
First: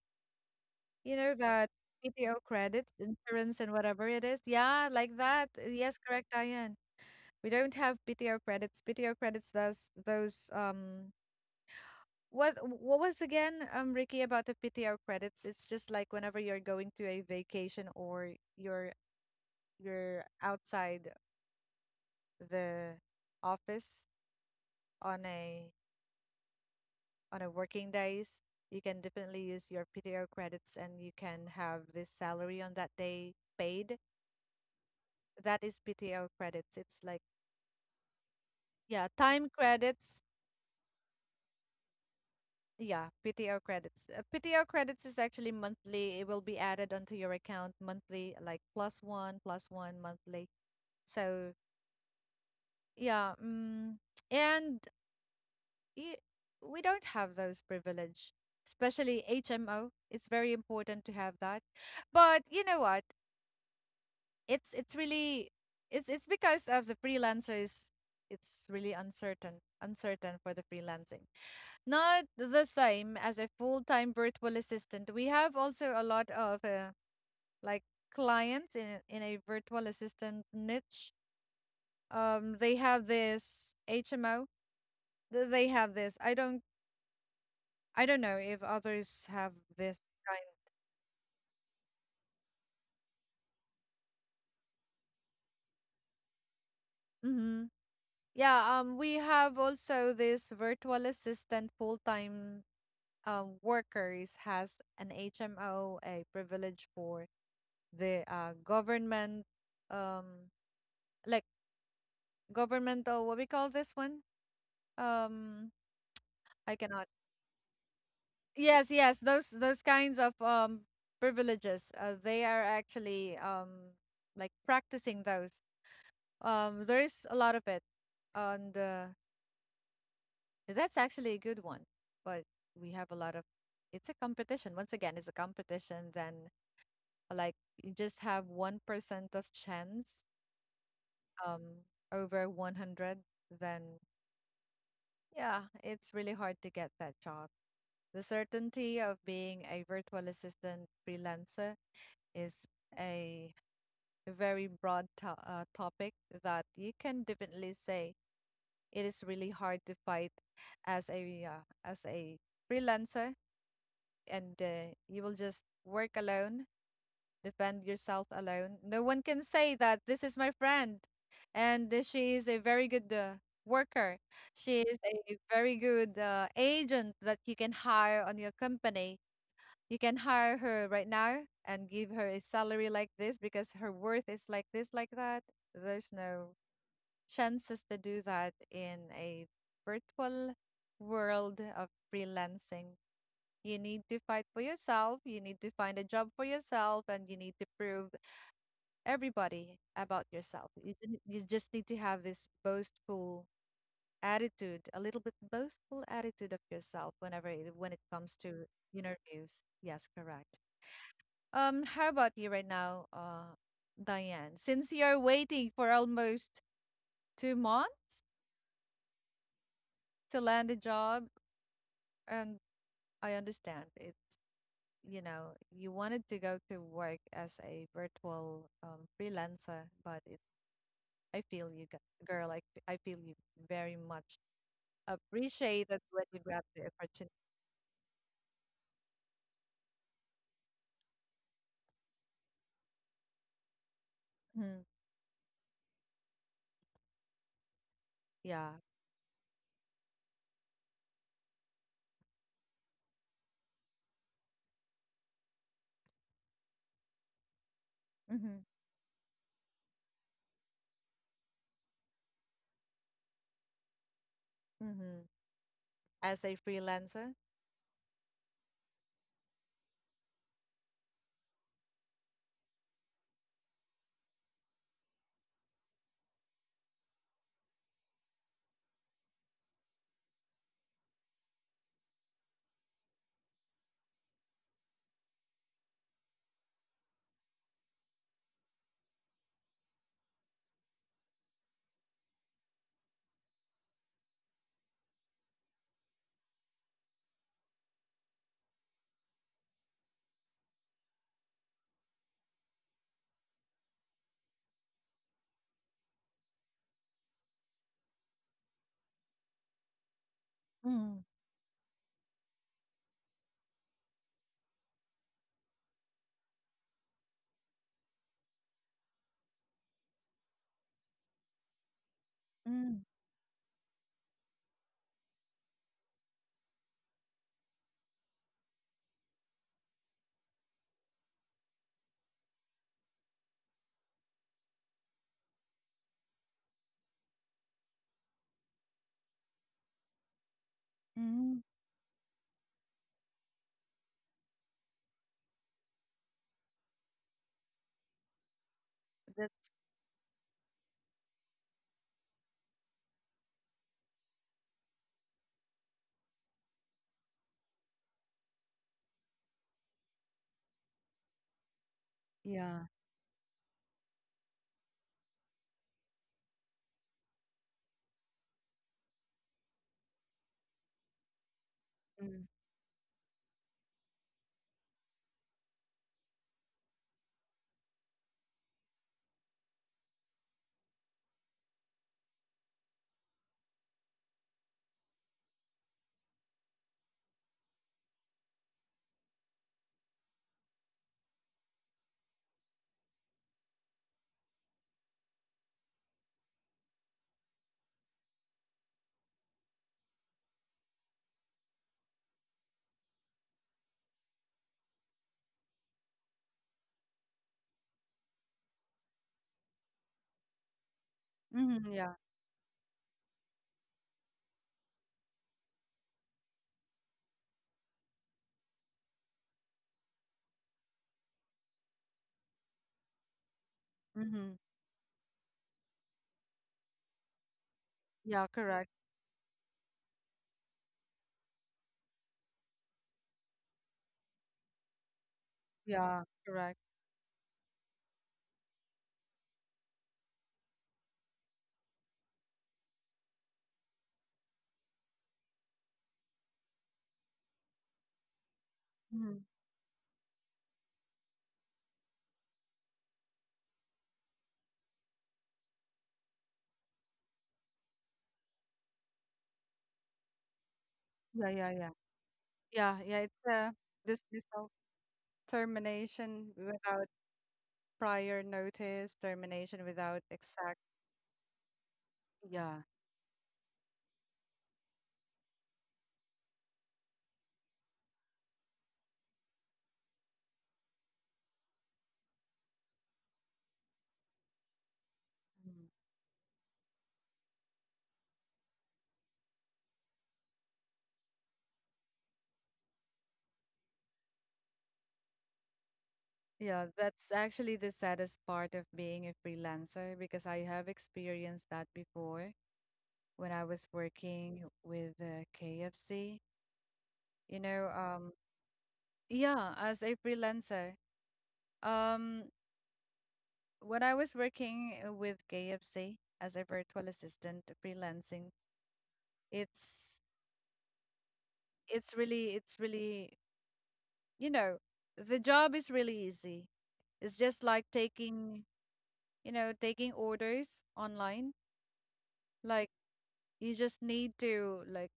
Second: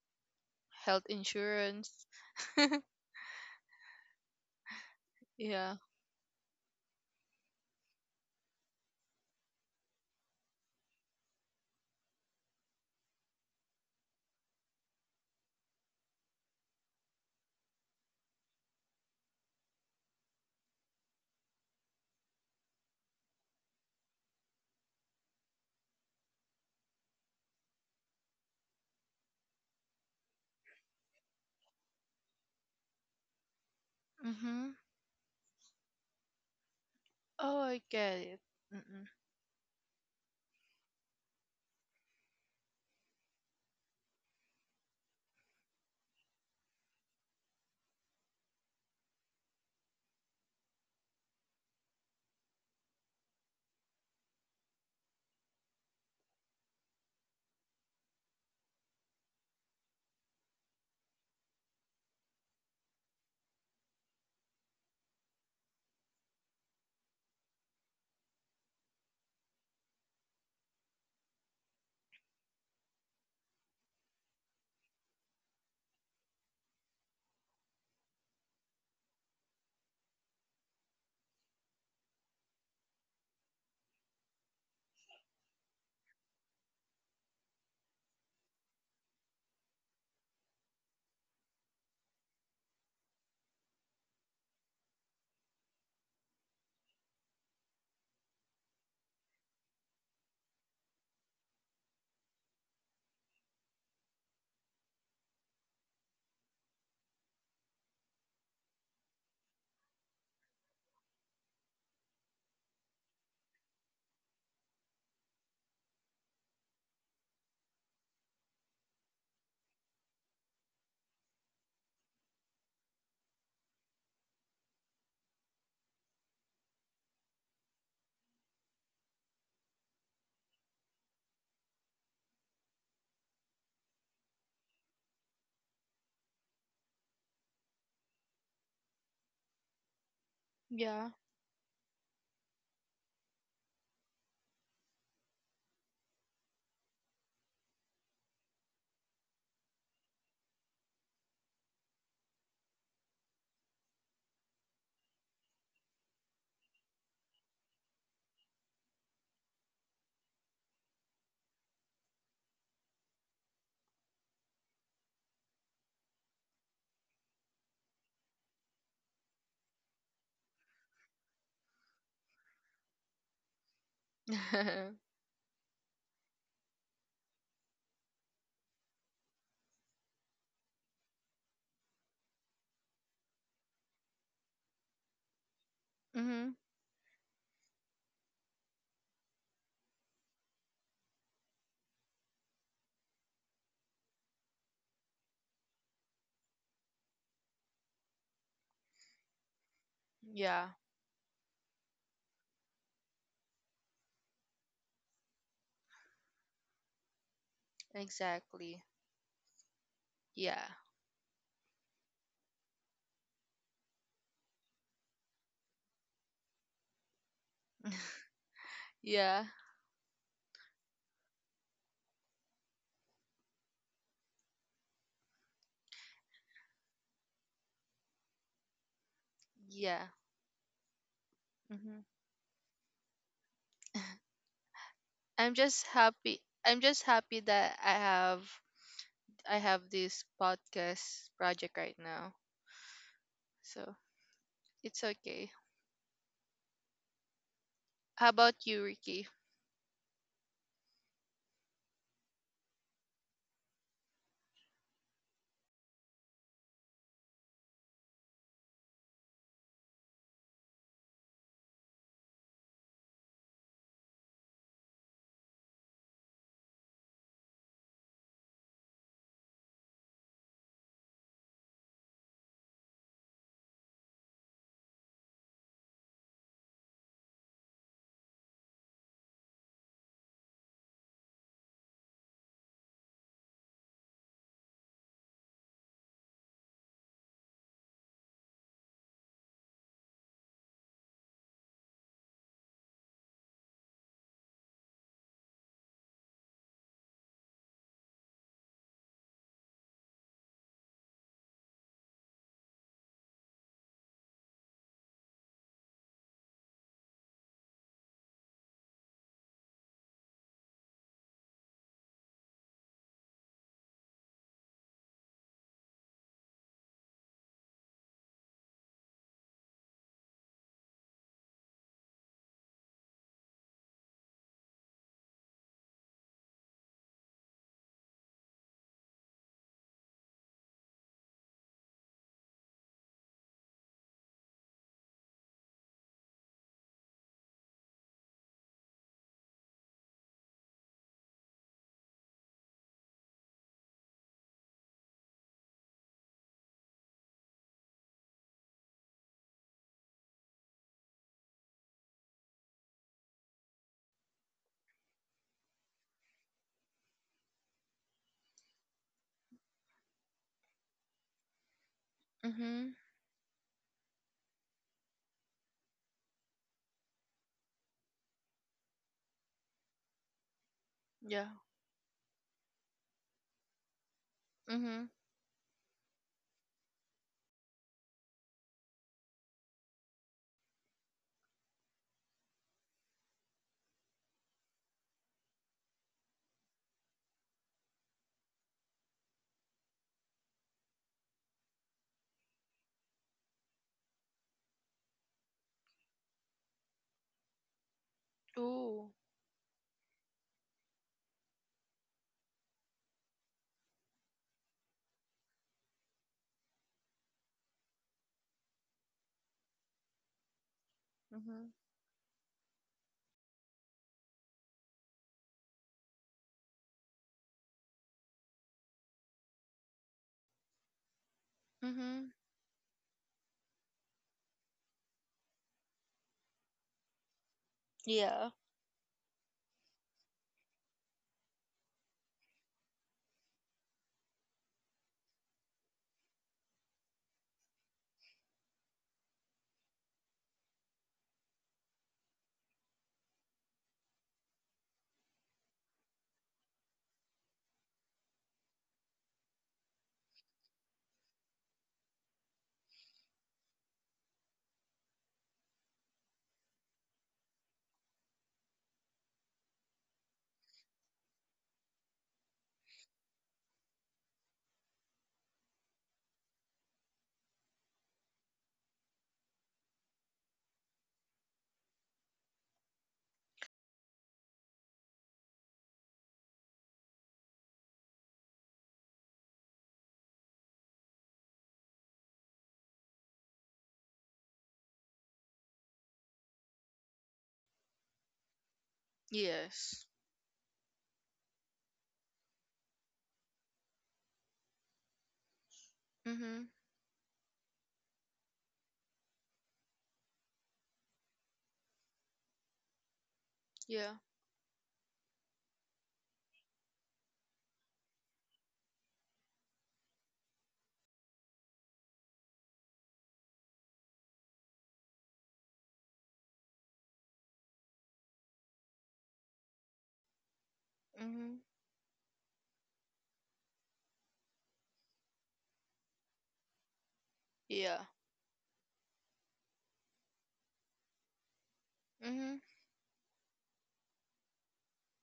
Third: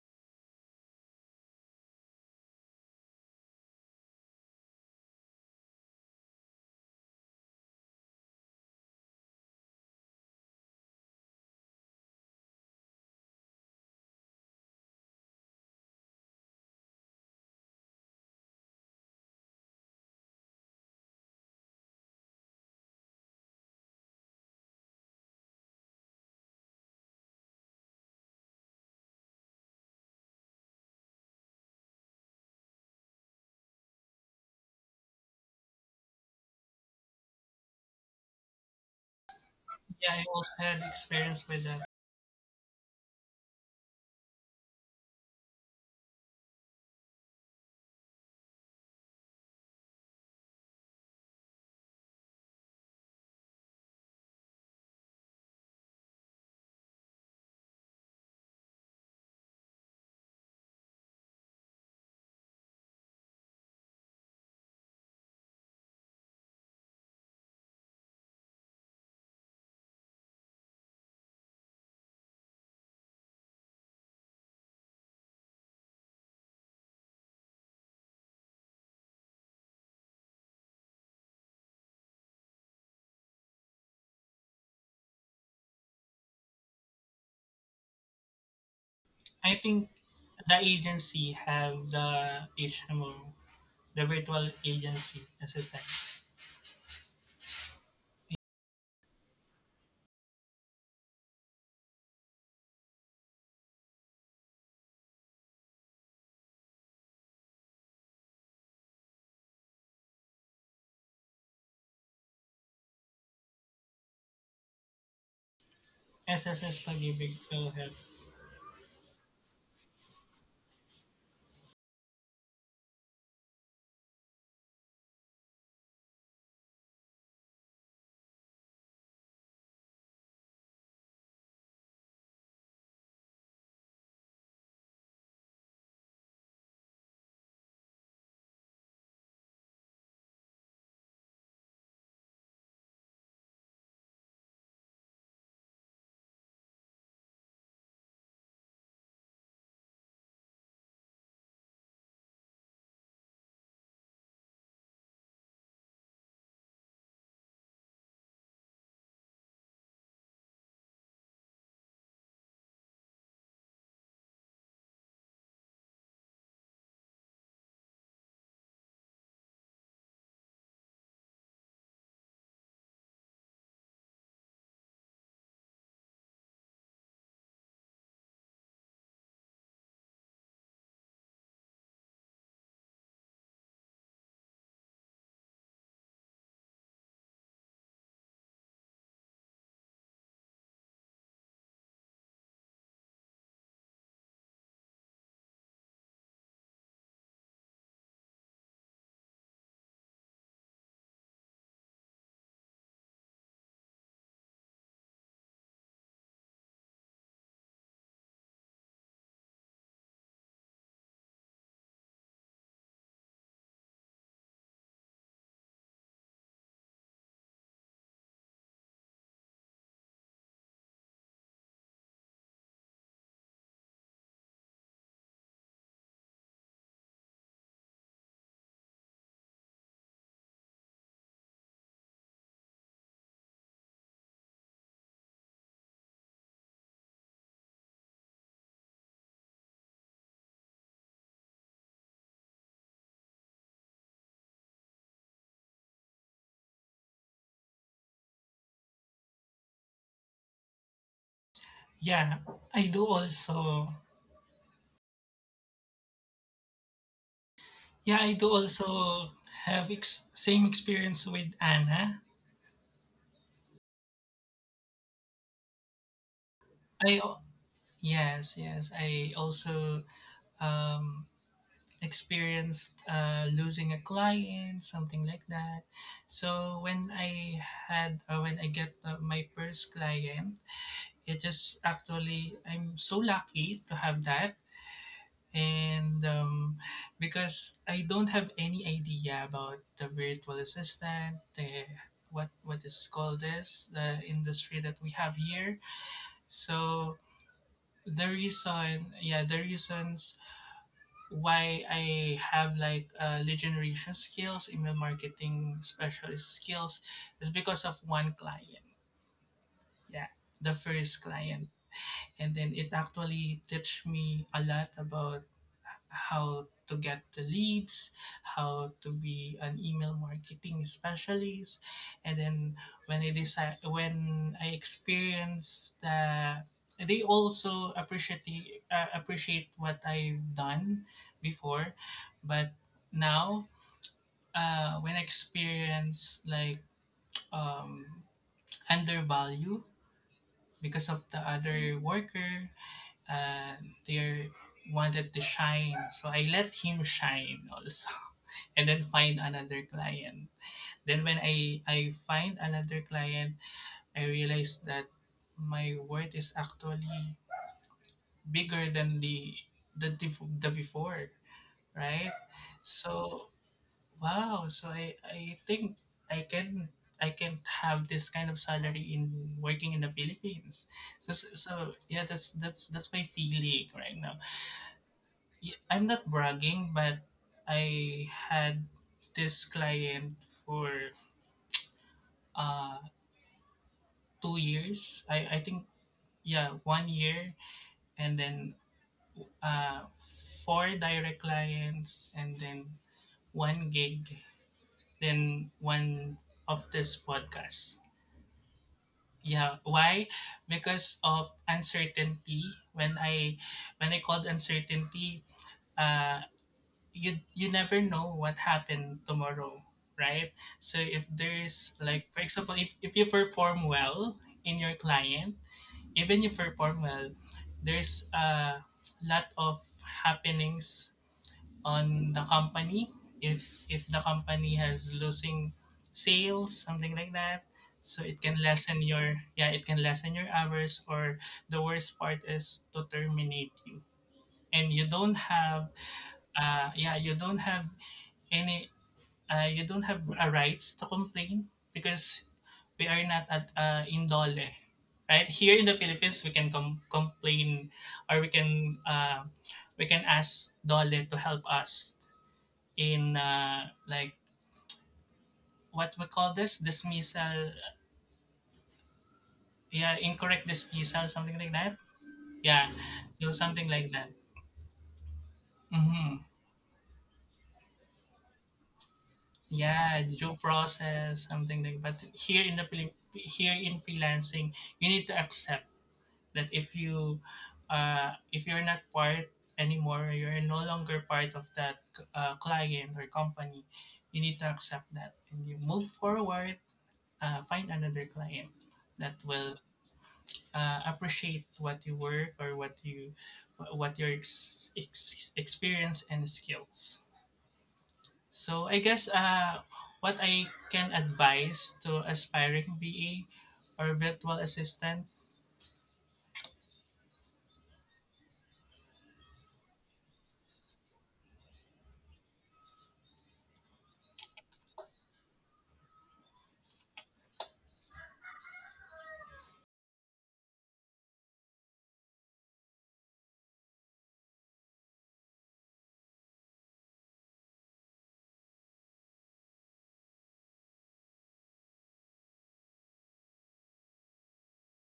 S2: Health
S1: you know, that
S2: insurance.
S1: P T O credits, insurance and whatever it is, yeah, like that,
S2: Yeah.
S1: yes, correct, Diane. We don't have P T O credits. P T O credits does those um What what was again, um, Ricky, about the P T O credits? It's just like whenever you're going to a vacation or you're you're outside the office on a on a working days, you can definitely use your P T O credits and you can have this salary on that day paid.
S2: Mm-hmm.
S1: That is P T O credits. It's like
S2: Oh, I get it.
S1: yeah,
S2: Mm-mm.
S1: time
S3: Yeah,
S1: credits.
S3: I also had experience with that.
S1: Yeah, P T O credits. Uh, P T R credits is actually monthly. It will be added onto your account monthly, like plus one, plus one monthly. So yeah, mm, and y- we don't have those privilege, especially H M O. It's very important to have that. But you know what? It's it's really it's it's because of the freelancers. It's really uncertain, uncertain for the freelancing. Not the same as a full-time virtual assistant. We have also a lot of uh, like clients in in a virtual assistant niche. Um, they have this H M O, th- they have this. I don't I don't know if others have
S3: I think
S1: this kind.
S3: the agency have the H M O, the virtual agency assistant.
S1: Hmm. Yeah, um we have also this virtual assistant full-time um workers has an H M O, a privilege for the uh government, um like governmental, what we call this one? Um, I
S3: S S S
S1: cannot.
S3: Pag-ibig Philhealth.
S1: Yes, yes, those those kinds of um privileges. Uh, they are actually um like practicing those. Um, there's a lot of it, and uh, that's actually a good one. But we have a lot of. It's a competition. Once again, it's a competition. Then, like, you just have one percent of chance.
S2: Yeah.
S1: Um, over one hundred, then yeah, it's really hard to get that job. The certainty of being a virtual assistant freelancer is a very broad to uh, topic that you can definitely say. It is really hard to fight as a uh, as a freelancer, and uh, you will just work alone, defend yourself alone. No one can say that this is my friend, and uh, she is a very good uh, worker. She is a very good uh, agent that you can hire on your company. You can hire her right now and give her a salary like this because her worth is like this, like that. There's no
S2: Mm-hmm.
S1: chances to do that in a virtual world of freelancing. You need to fight for yourself, you need to find a job for yourself, and you need to prove everybody about
S2: Yeah,
S1: yourself. You, didn't- you just need to have this boastful attitude, a little bit boastful attitude of yourself whenever it, when it comes to
S2: exactly.
S1: interviews. Yes, correct.
S2: Yeah.
S1: Um, how about you right now, uh, Diane? Since you're waiting for almost two months
S2: Yeah.
S1: to land a job, and I understand it. You know, you wanted to go to work as a virtual um, freelancer,
S2: Yeah.
S1: but it, I feel you,
S2: Mm-hmm.
S1: g- girl. I, f- I feel you very much
S2: I'm just
S1: appreciated when
S2: happy.
S1: you grab
S2: I'm
S1: the
S2: just
S1: opportunity.
S2: happy that I have I have this podcast project right now. So,
S1: Mhm.
S2: it's okay. How about
S1: Yeah.
S2: you, Ricky?
S3: Yeah, I do also. Yeah, I do
S1: Hmm.
S3: also have ex- same experience with Anna.
S1: Hmm. As a
S3: I
S1: freelancer,
S3: al- yes, yes. I also um, experienced uh, losing a client, something like that. So when I had uh, when I get uh, my first client, it just actually I'm so lucky to have that. And um, because I don't have any idea about the virtual assistant, the what what is called this, the industry that we have here. So the reason yeah the reasons why I have like uh, lead generation skills, email marketing specialist skills is because of one client. Yeah, the
S1: Mm,
S3: first client. And then it actually teach me a lot about how to get the leads, how to be an email marketing specialist. And then
S1: mm,
S3: when I decide when i experience the, they also appreciate the, uh, appreciate what I've done before. But now, uh, when I experience like um undervalue because of the
S1: mm.
S3: other worker, and they wanted to shine. So I let him shine also and then find
S1: that's
S3: another client. Then when I, I find another client, I realized that my worth is actually bigger than the the, dif- the before, right?
S2: Mm-hmm.
S1: yeah,
S3: So wow, so I, I think I can I can have this kind of salary in working in the Philippines. So,
S2: Yeah.
S3: so so, yeah,
S1: mm,
S3: that's that's that's my feeling right now.
S2: Mm-hmm.
S3: y- I'm not bragging, but I had this client for uh two years. I I think yeah, one year, and then uh four direct clients, and then one gig, then one of this podcast.
S2: Ooh.
S3: Yeah, why? Because of uncertainty. When I when I called uncertainty, uh, you you never know what happened tomorrow, right? So if
S2: Mm-hmm.
S1: hmm
S3: there's
S1: yeah.
S3: like for example, if, if you perform well in your client, even you perform well, there's a lot of happenings on
S2: Mm-hmm.
S3: the company. If if the
S1: Hmm.
S3: company has losing sales, something like that, so
S2: Yeah.
S1: Yeah,
S3: it can
S1: correct.
S3: lessen your, yeah, it can lessen your hours, or the worst part is to terminate you. And you don't have
S1: Yeah, correct.
S3: uh yeah you don't have any uh, you don't have a rights to complain because we are not at uh, indole, right? Here in the Philippines, we can com- complain, or we can
S1: Hmm.
S3: uh, we can ask dole to help us in uh, like what we call this dismissal, yeah, incorrect dismissal,
S1: Yeah, yeah,
S3: something like
S1: yeah.
S3: that.
S1: Yeah,
S3: Yeah,
S1: yeah. It's
S3: so
S1: a
S3: something like that.
S1: dismissal,
S3: Mm-hmm.
S1: termination without, prior notice, termination without
S3: Yeah, due
S1: exact.
S3: process, something like. But here
S1: Yeah.
S3: in the Philip- here in freelancing, you need to accept that if you uh, if you're not part anymore, you're no longer part of that uh, client or company, you need to accept that and
S1: Mhm.
S3: you move forward, uh, find another client that will
S2: Yes.
S3: uh, appreciate what you work or what you, what your ex- ex- experience and
S2: Mm-hmm.
S1: Yeah, that's
S3: skills.
S1: actually the saddest part of
S3: So I
S1: being a
S3: guess uh,
S1: freelancer because
S3: what
S1: I
S3: I
S1: have
S3: can
S1: experienced that
S3: advise to
S1: before
S3: aspiring
S1: when
S3: va
S1: I was
S2: Yeah.
S3: or
S1: working
S3: virtual
S1: with
S3: assistant.
S1: uh, K F C. You know, um, yeah, as a freelancer. Um, when I was working uh, with K F C as a virtual assistant freelancing, it's
S2: Mm-hmm.
S1: it's really it's really, you know, the job is really easy. It's just like
S2: Yeah.
S1: taking, you know, taking orders online.
S2: Mm-hmm.
S1: Like you just need to like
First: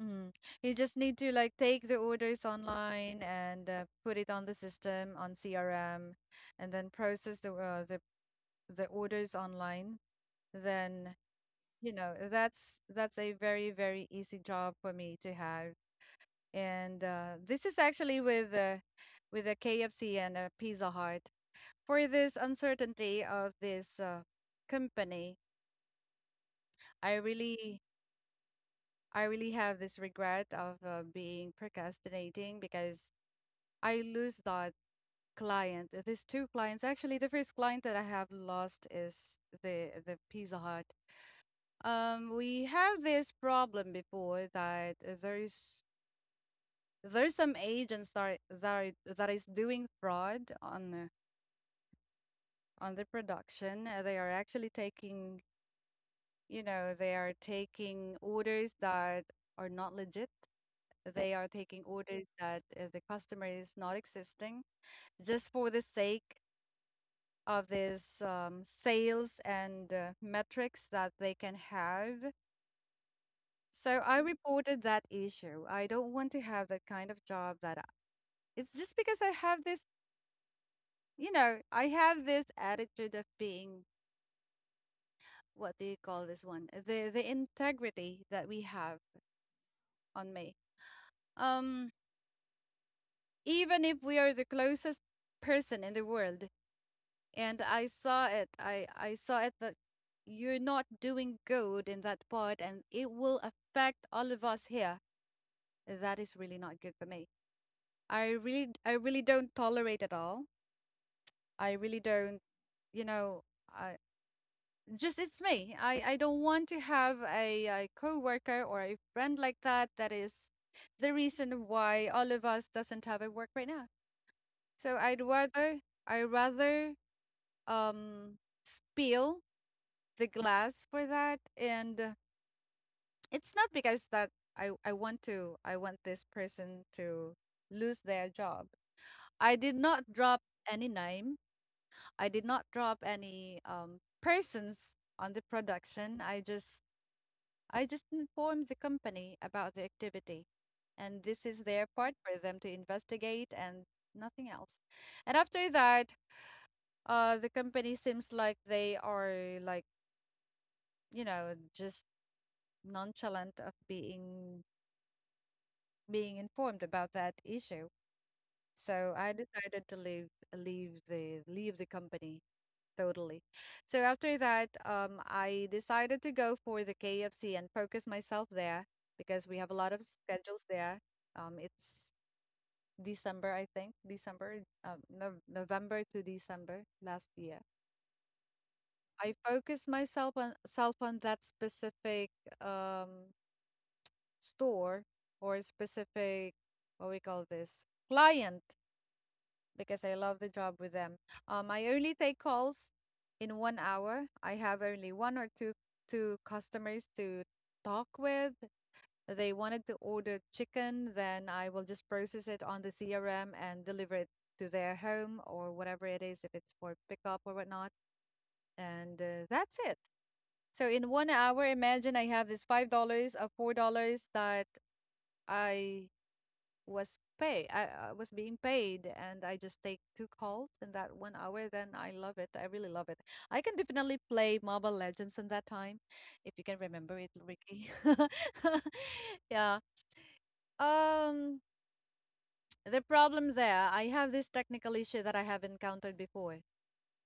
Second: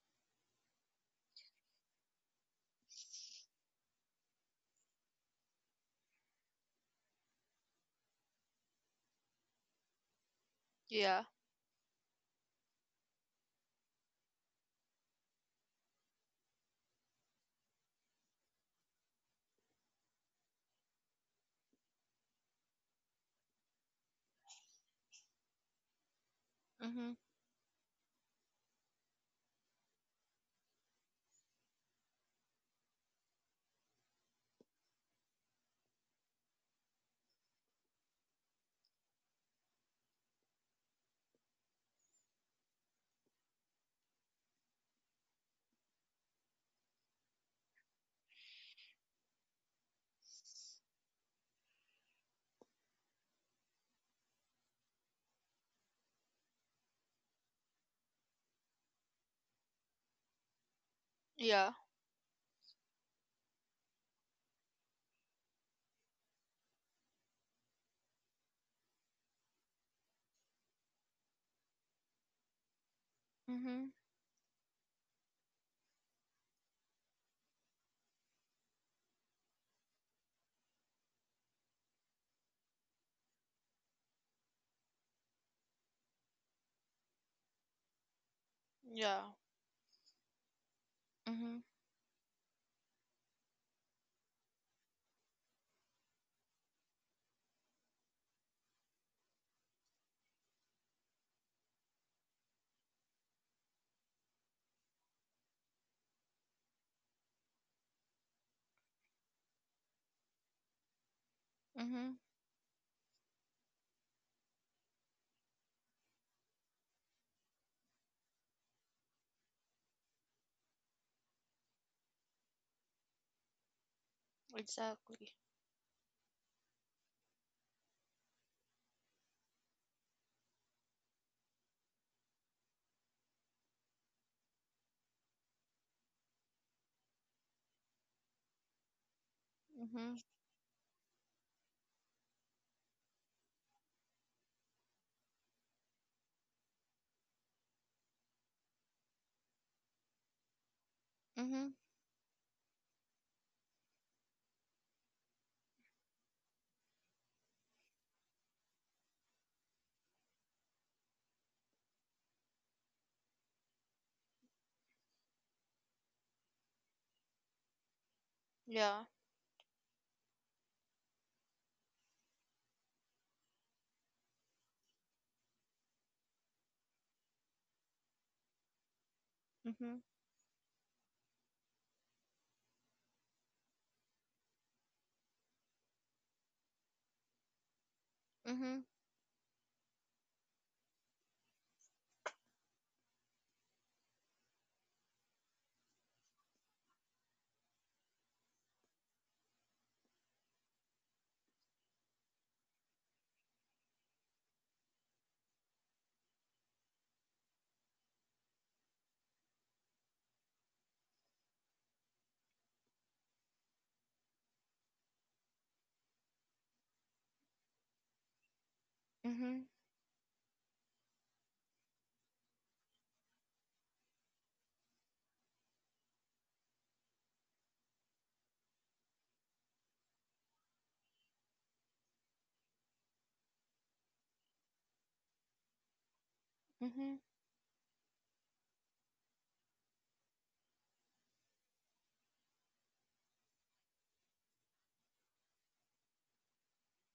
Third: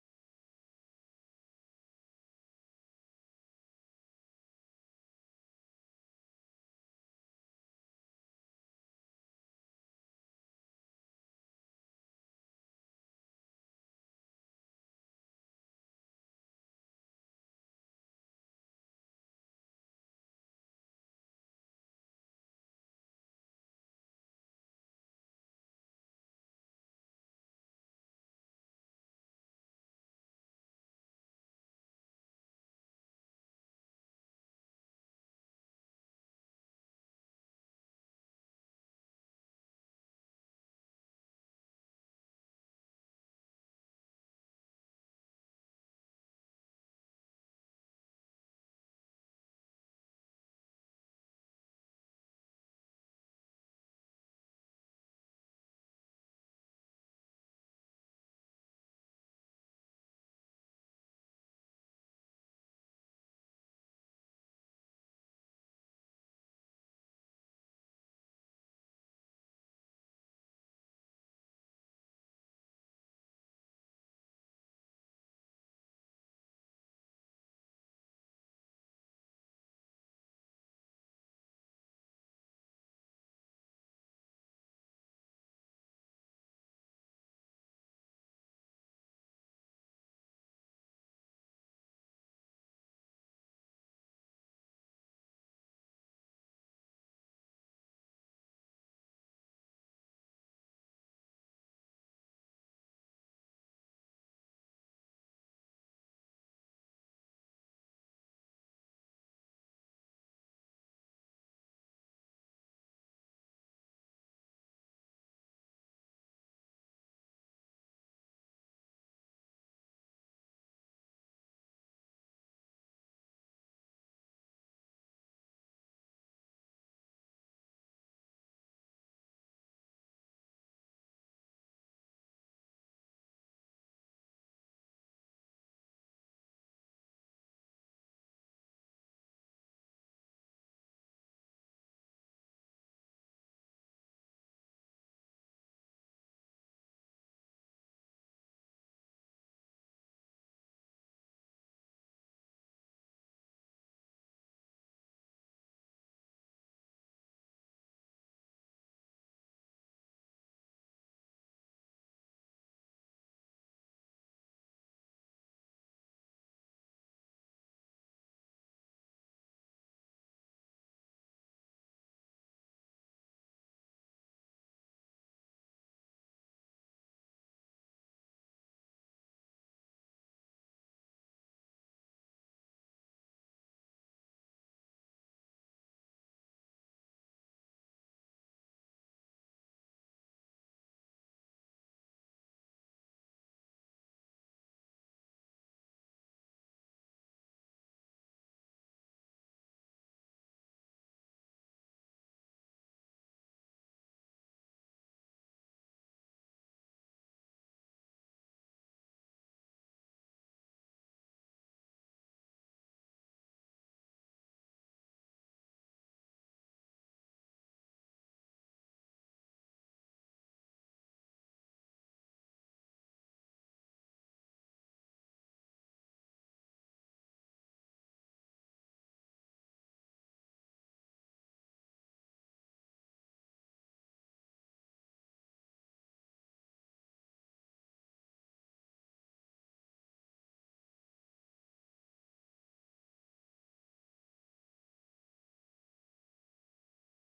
S1: mm, you just need to like take the orders online and uh, put it on the system on C R M and then process the uh, the the orders online. Then
S2: Yeah.
S1: you know, that's that's a very very easy job for me to have. And uh, this is actually with uh, with a K F C and a Pizza Hut. For this uncertainty of this uh, company,
S2: Mm-hmm.
S1: I really I really have this regret of uh, being procrastinating because I lose that client. Uh, These two clients, actually, the first client that I have lost is the the Pizza Hut. Um, we have this problem before that uh, there's there's some agents that are- that are- that is doing fraud on the on the production. Uh, They are actually taking, you know, they are taking orders that are not legit. They are
S2: Yeah.
S1: taking orders that uh, the customer is not existing, just for the sake of this um, sales and uh, metrics that they can have.
S2: Mhm.
S1: So I reported that issue. I don't want to have that kind of job that I- it's just because I have this, you know, I have this attitude of being what do you call this one? The the integrity that we have
S2: Yeah.
S1: on me.
S2: Mhm.
S1: Um, Even if we are the closest person in the world, and I saw it. I I saw it that you're not doing good in that part, and it will affect all of us here. That is really not good for me. I really I really don't tolerate at all. I really
S2: Mhm.
S1: don't, you know, I just it's me. I I don't want to have a, a coworker or a friend like that. That is the reason why all of us doesn't have a work right now. So I'd
S2: Exactly.
S1: rather I rather um spill the glass for that and uh, it's not because that I I want to I want this person to lose their job. I did not
S2: Mhm.
S1: drop any name. I did not drop any um persons on the production. I just I just informed the company about the activity and this is
S2: Mhm.
S1: their part for them to investigate and nothing else. And after that, uh the company seems like they are like, you know, just nonchalant of being being informed about that issue.
S2: Yeah.
S1: So I decided to leave leave the leave the company totally. So after that, um, I decided to go for the K F C and focus myself there because we have a lot of
S2: Mhm.
S1: schedules there. Um, it's December, I think, December, um, Nov November to December last year.
S2: Mhm.
S1: I focused myself on self on that specific um store or specific what we call this client because I love the job with them. Um, I only take calls in one hour. I have only one or two two customers to talk with. They wanted to order chicken, then I will just process it on the C R M and deliver it to their home or whatever it is, if it's for pickup or whatnot. And uh, That's
S2: Mhm.
S1: it. So in one hour, imagine I have this five dollars or four dollars that I was pay I, I was being paid and I just take two calls in that one hour, then I love it, I really love it. I can definitely play Mobile Legends in that time if you can remember
S2: Mhm.
S1: it, Ricky. Yeah. um the problem there, I have this technical issue that I have encountered before.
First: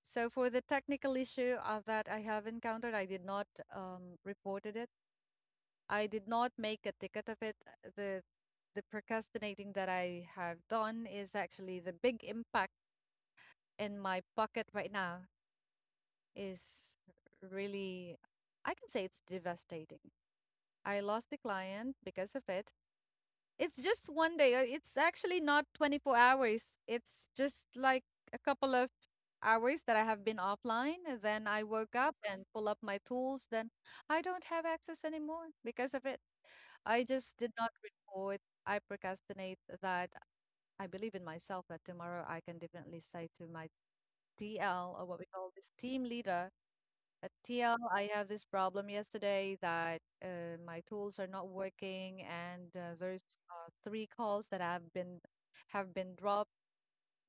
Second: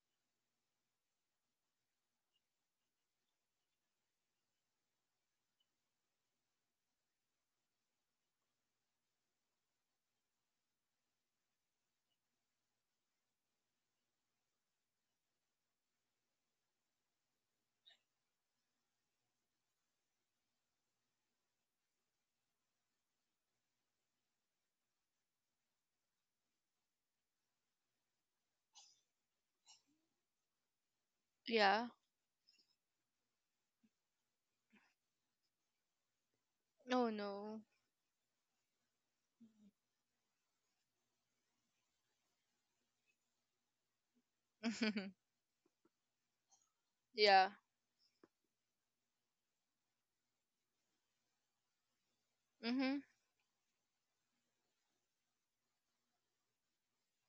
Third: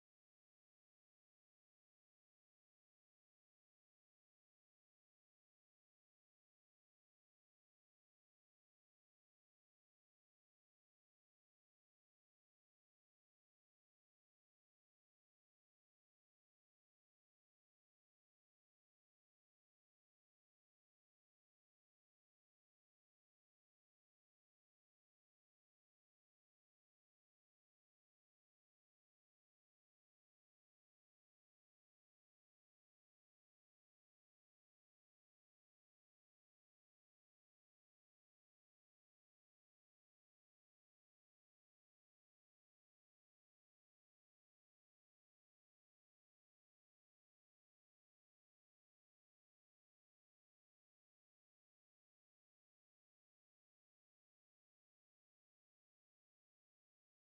S1: So for the technical issue of that I have encountered, I did not um reported it. I did not make a ticket of it. Uh, The the procrastinating that I have done is actually the big impact in my pocket right now, is really, I can say it's devastating. I lost the client because of it. It's just one day. uh, It's actually not twenty-four hours. It's just like a couple of hours that I have been offline. and then I
S2: Yeah.
S1: woke up and pull up my tools. Then I don't have access anymore because of it. I
S2: Oh
S1: just did
S2: no.
S1: not report. I procrastinate that, I believe in myself that tomorrow I can definitely say to my T L, or what we call this team leader, a
S2: Yeah.
S1: T L, I have this problem yesterday that uh, my tools are not working and uh,
S2: Mhm.
S1: there's uh, three calls that have been have been dropped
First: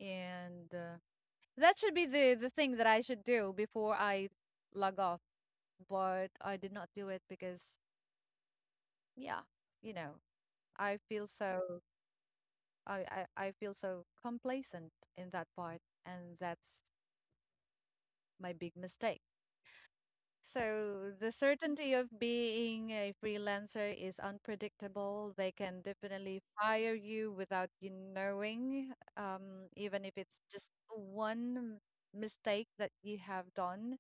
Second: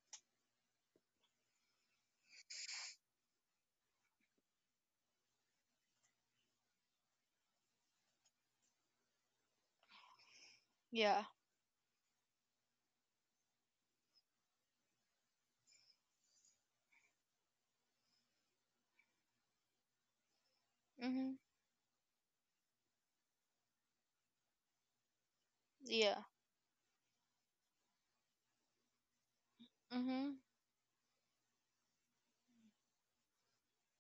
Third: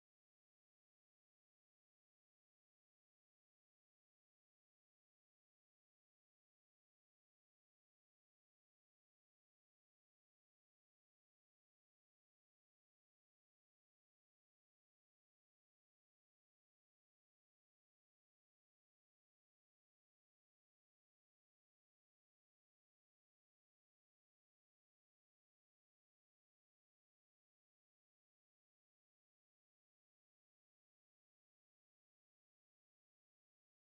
S1: and uh, that should be the the thing that I should do before I log off, but I did not do it because yeah, you know, I
S2: Yeah.
S1: feel so I, I, I feel so complacent in that part, and that's my big mistake. So the
S2: Mhm.
S1: certainty of being a freelancer is unpredictable. They can
S2: Yeah.
S1: definitely fire you without you knowing, um, even if
S2: Mhm.
S1: it's just one mistake that you have done.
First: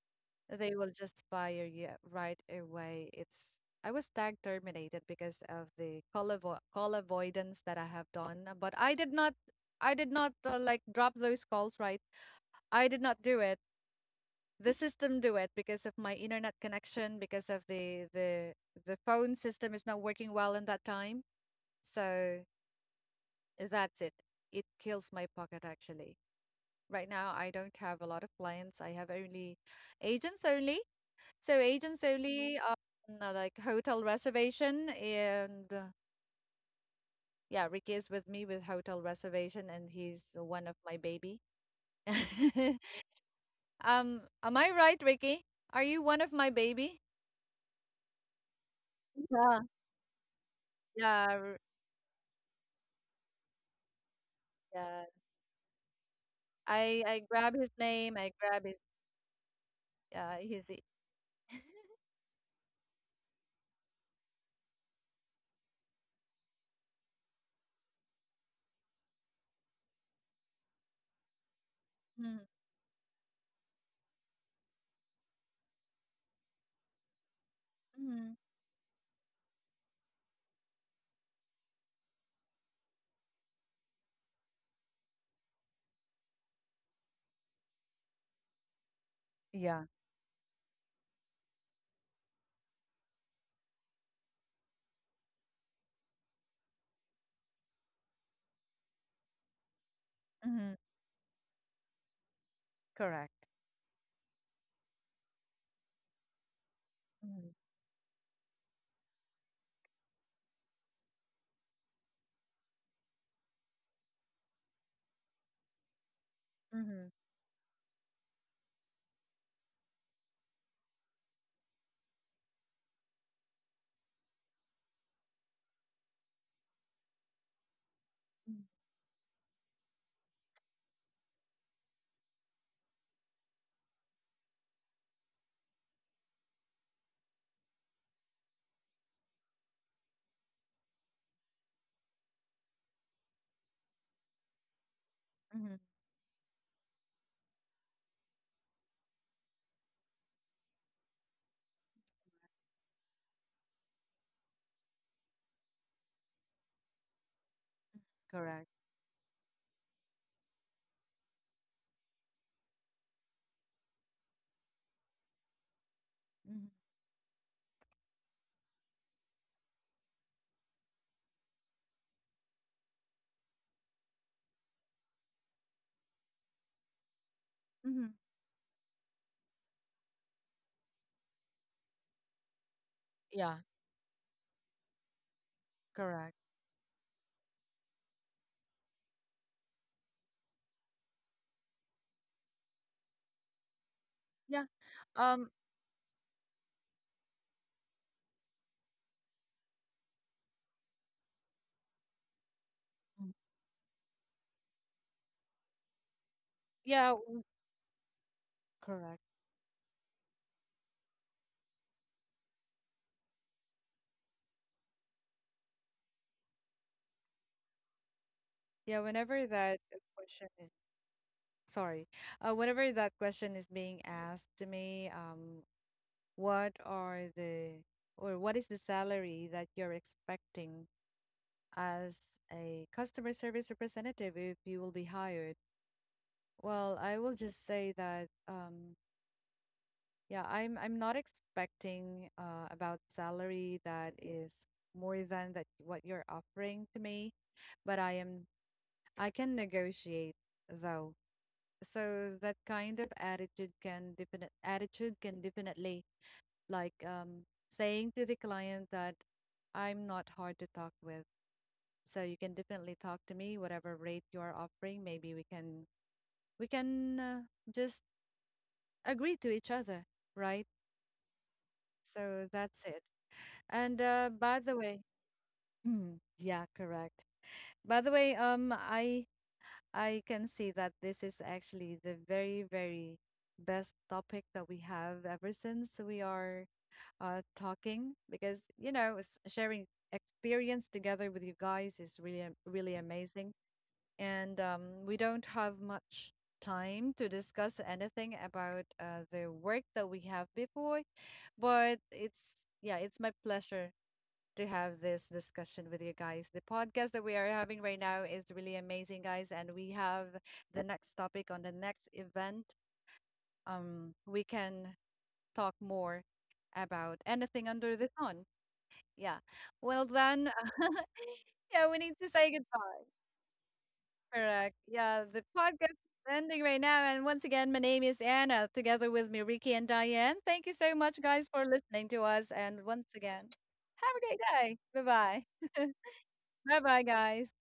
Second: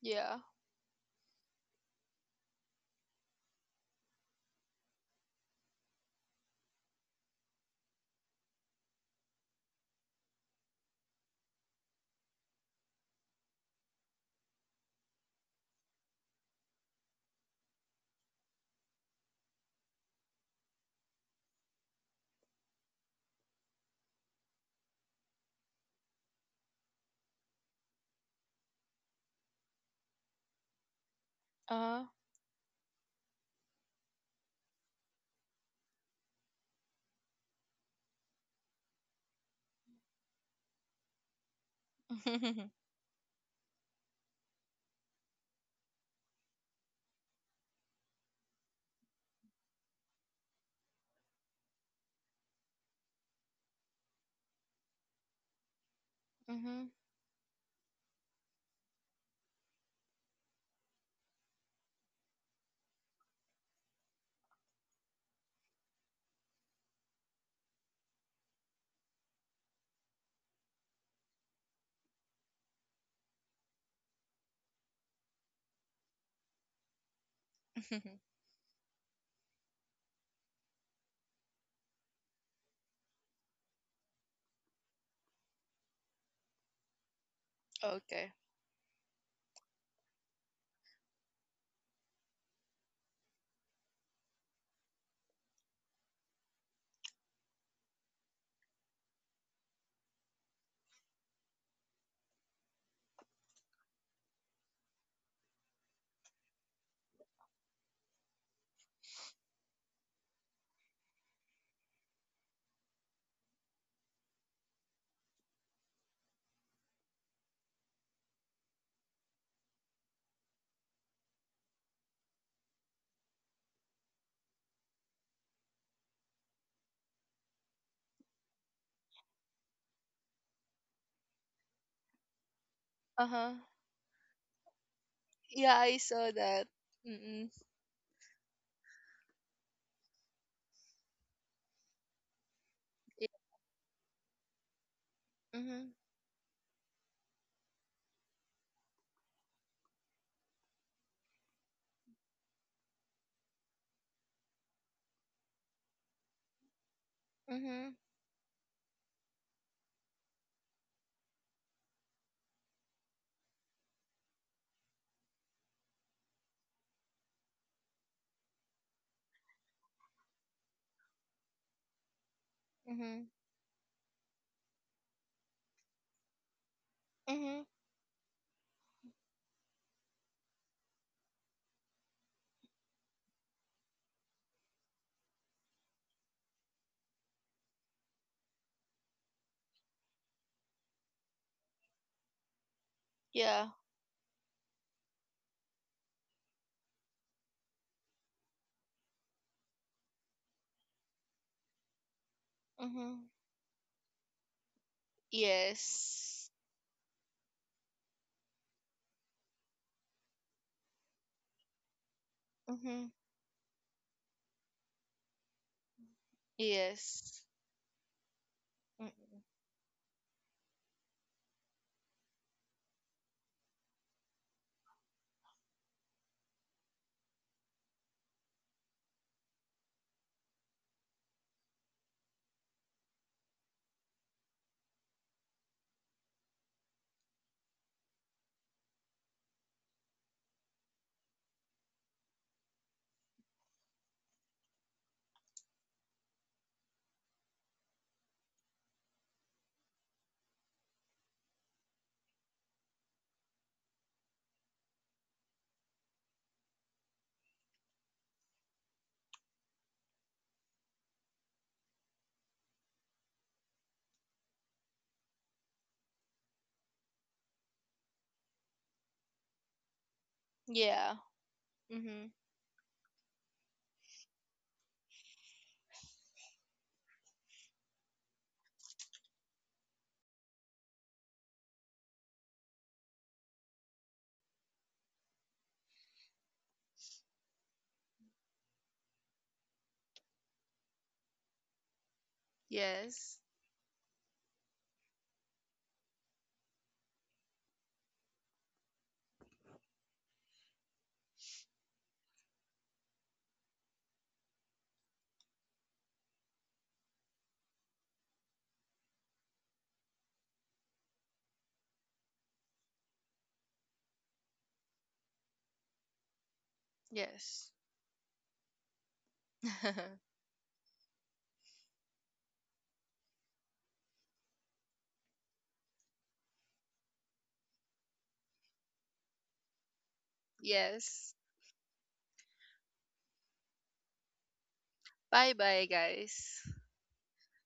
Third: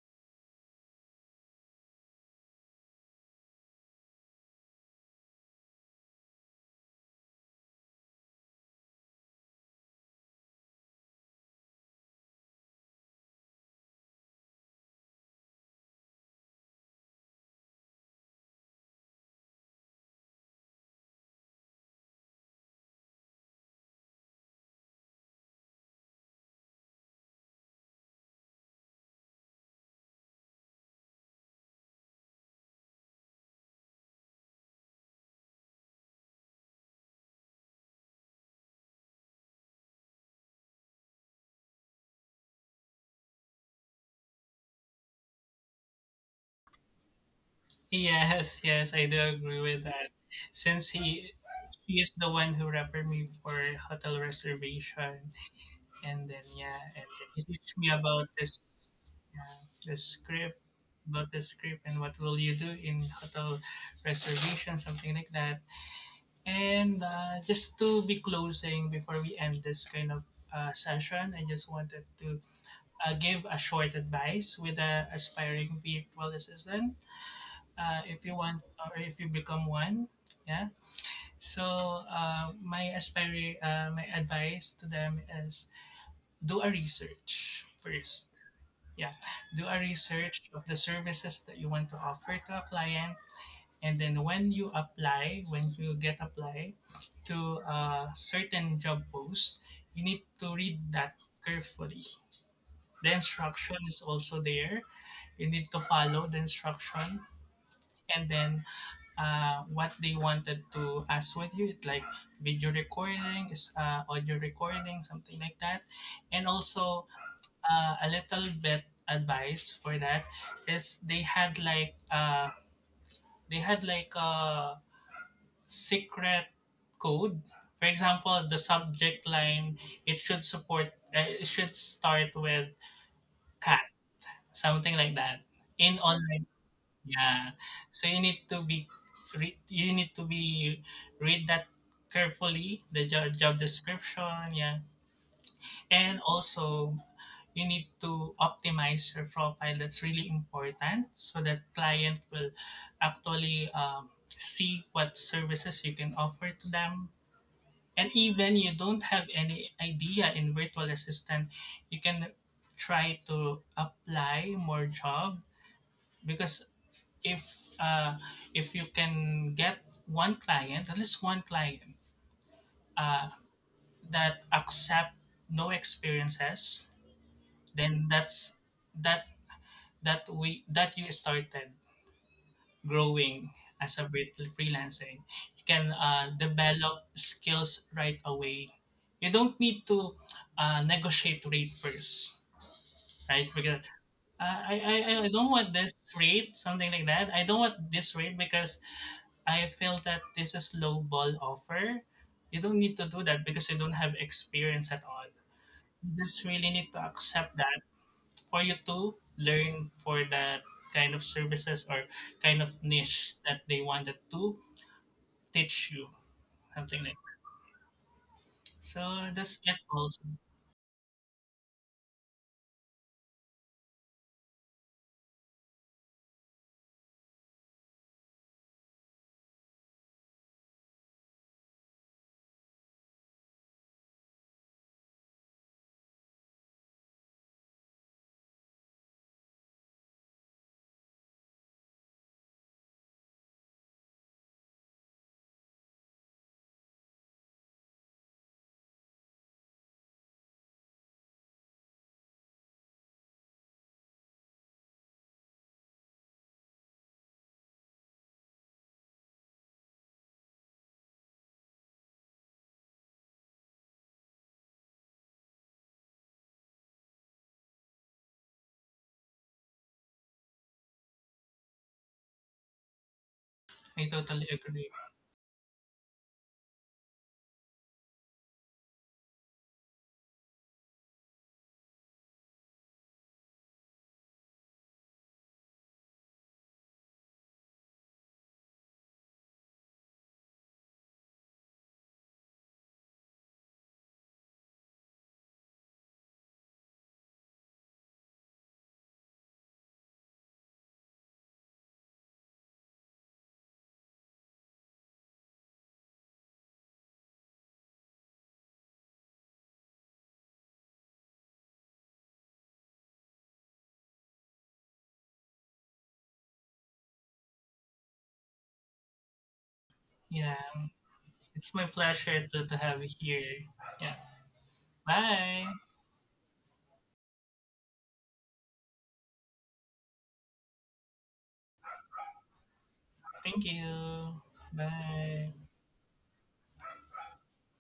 S2: Yeah.
S1: They will just fire you right away. It's I was tag terminated because of the call avo call avoidance that I have done, but I did not I did not uh, like drop those calls, right? I did not do it. The system do it because of my internet connection, because of the the the phone system is not working well in that time. So that's it. It kills my pocket actually. Right now, I don't have a lot of clients. I have only agents only. So
S2: Uh
S1: agents
S2: huh.
S1: only, um, uh, like hotel reservation, and uh, yeah, Ricky is with me with hotel reservation, and he's one of my baby. Um, am I right, Ricky? Are you one of my baby?
S3: Yes, yes, I do
S1: Yeah,
S3: agree with that. Since
S1: yeah,
S3: he
S1: r-
S3: he is the one who referred me for hotel
S1: yeah.
S3: reservation, and then yeah,
S2: Mhm.
S1: I
S3: and
S1: I
S3: then he
S1: grab
S3: teach
S1: his
S3: me
S1: name.
S3: about
S1: I
S3: this,
S1: grab his
S3: yeah, this
S1: uh
S3: script,
S1: his. e-
S3: about the script, and what will you do in hotel reservation, something like that. And uh, just to be closing before we end this kind of uh, session, I just wanted to
S1: Mhm,
S3: uh, give a short advice with the aspiring virtual assistant, uh, if you
S1: mhm.
S3: want, or if you become one. Yeah, so uh, my aspire uh, my advice to them is, do a research first.
S2: Okay.
S3: Yeah, do a
S1: Yeah.
S3: research of the services that you want to offer to a client. And then when you apply when you get apply to a certain job post, you need to read
S1: Mhm.
S3: that carefully. The
S1: Correct.
S3: instruction is also there. You need to follow the instruction,
S1: Mhm,
S3: and then uh, what they wanted to ask with you, it like video recordings, uh, audio recording, something like that. And also,
S1: mhm,
S3: uh, a little bit advice for that is, they had like uh, they had like a secret code. For example, the
S1: mhm,
S3: subject line, it should support uh, it should start with
S2: Uh huh.
S3: cat, something like that,
S2: Yeah, I
S3: in
S2: saw
S3: online.
S2: that.
S3: Yeah.
S2: Mm-mm.
S3: So you need to be re- you need to be read that carefully, the job,
S2: Yeah.
S3: job description, yeah.
S1: mhm.
S2: Mhm.
S3: And also you need to optimize your profile. That's really important so that client will actually um, see what services you can offer to them.
S2: Mhm.
S3: And even you
S1: Correct.
S3: don't have any idea in virtual assistant, you can try to apply more job because
S1: Mhm,
S3: if uh, if you can get one client, at least one client uh,
S2: Mhm.
S3: that accept no experiences,
S2: Mhm.
S3: then
S1: mhm.
S3: that's that that we that you started growing
S1: Yeah.
S3: as a free- freelancing. You can uh,
S1: Correct.
S3: develop skills right away. You don't need to uh, negotiate rate first, right?
S2: Yeah.
S3: Because uh, I,
S1: Yeah.
S3: I I don't
S1: Um.
S3: want this rate, something like that. I don't want this rate because I feel that this is lowball offer. You don't need to do
S2: Mhm.
S3: that because you don't have experience at all. You just
S2: Yes.
S3: really need to
S1: Yeah.
S3: accept that for you to
S1: Correct.
S3: learn for that kind of services or kind of
S2: Mhm.
S3: niche that they wanted to teach you. Something like that.
S2: Yes.
S1: Yeah,
S2: Mm.
S3: So that's
S1: whenever
S3: it
S1: that uh,
S3: also.
S1: question is, sorry, uh, whenever that question is being asked to me, um, what are the or what is the salary that you're expecting as a customer service representative if you will be hired? Well, I will just say that um, yeah, I'm I'm not expecting uh, about salary that is more than that what you're offering to me, but I am, I can negotiate though. So that kind of attitude can definite attitude can definitely like um, saying to the client that I'm not hard to talk with. So you can definitely talk to me, whatever rate you are offering. Maybe we can we can uh, just agree to each other, right?
S2: Yeah. Mm-hmm.
S1: So that's it.
S3: I
S1: And uh,
S3: totally
S1: by
S3: agree.
S1: the way, mm, yeah, correct. By the way, um, I I can see that this is actually the very, very best topic that we have ever since we are uh, talking because, you know, s- sharing experience together with you guys is really, am- really
S2: Yes.
S1: amazing. And um, we don't have much time to discuss anything about uh, the work that we have before, but it's, yeah, it's my pleasure to have this discussion with you guys. The podcast that we are having right now is really amazing, guys, and we have the next topic on the next event. Um, we can talk more about anything
S2: Yes.
S1: under the sun. Yeah. Well,
S3: Yeah.
S1: then,
S3: It's my
S1: yeah, we need
S3: pleasure
S1: to
S3: to,
S1: say
S3: to have you
S1: goodbye.
S3: here. Yeah.
S1: Correct. Yeah, the
S3: Bye.
S1: podcast is ending right now. And once again, my name is Anna, together with me, Ricky and Diane. Thank you so much,
S2: Yes.
S1: guys, for listening to us. And once
S3: Thank
S1: again, have
S3: you.
S1: a great day. Bye
S3: Bye.
S2: Bye
S1: bye.
S2: bye, guys.
S1: Bye bye, guys.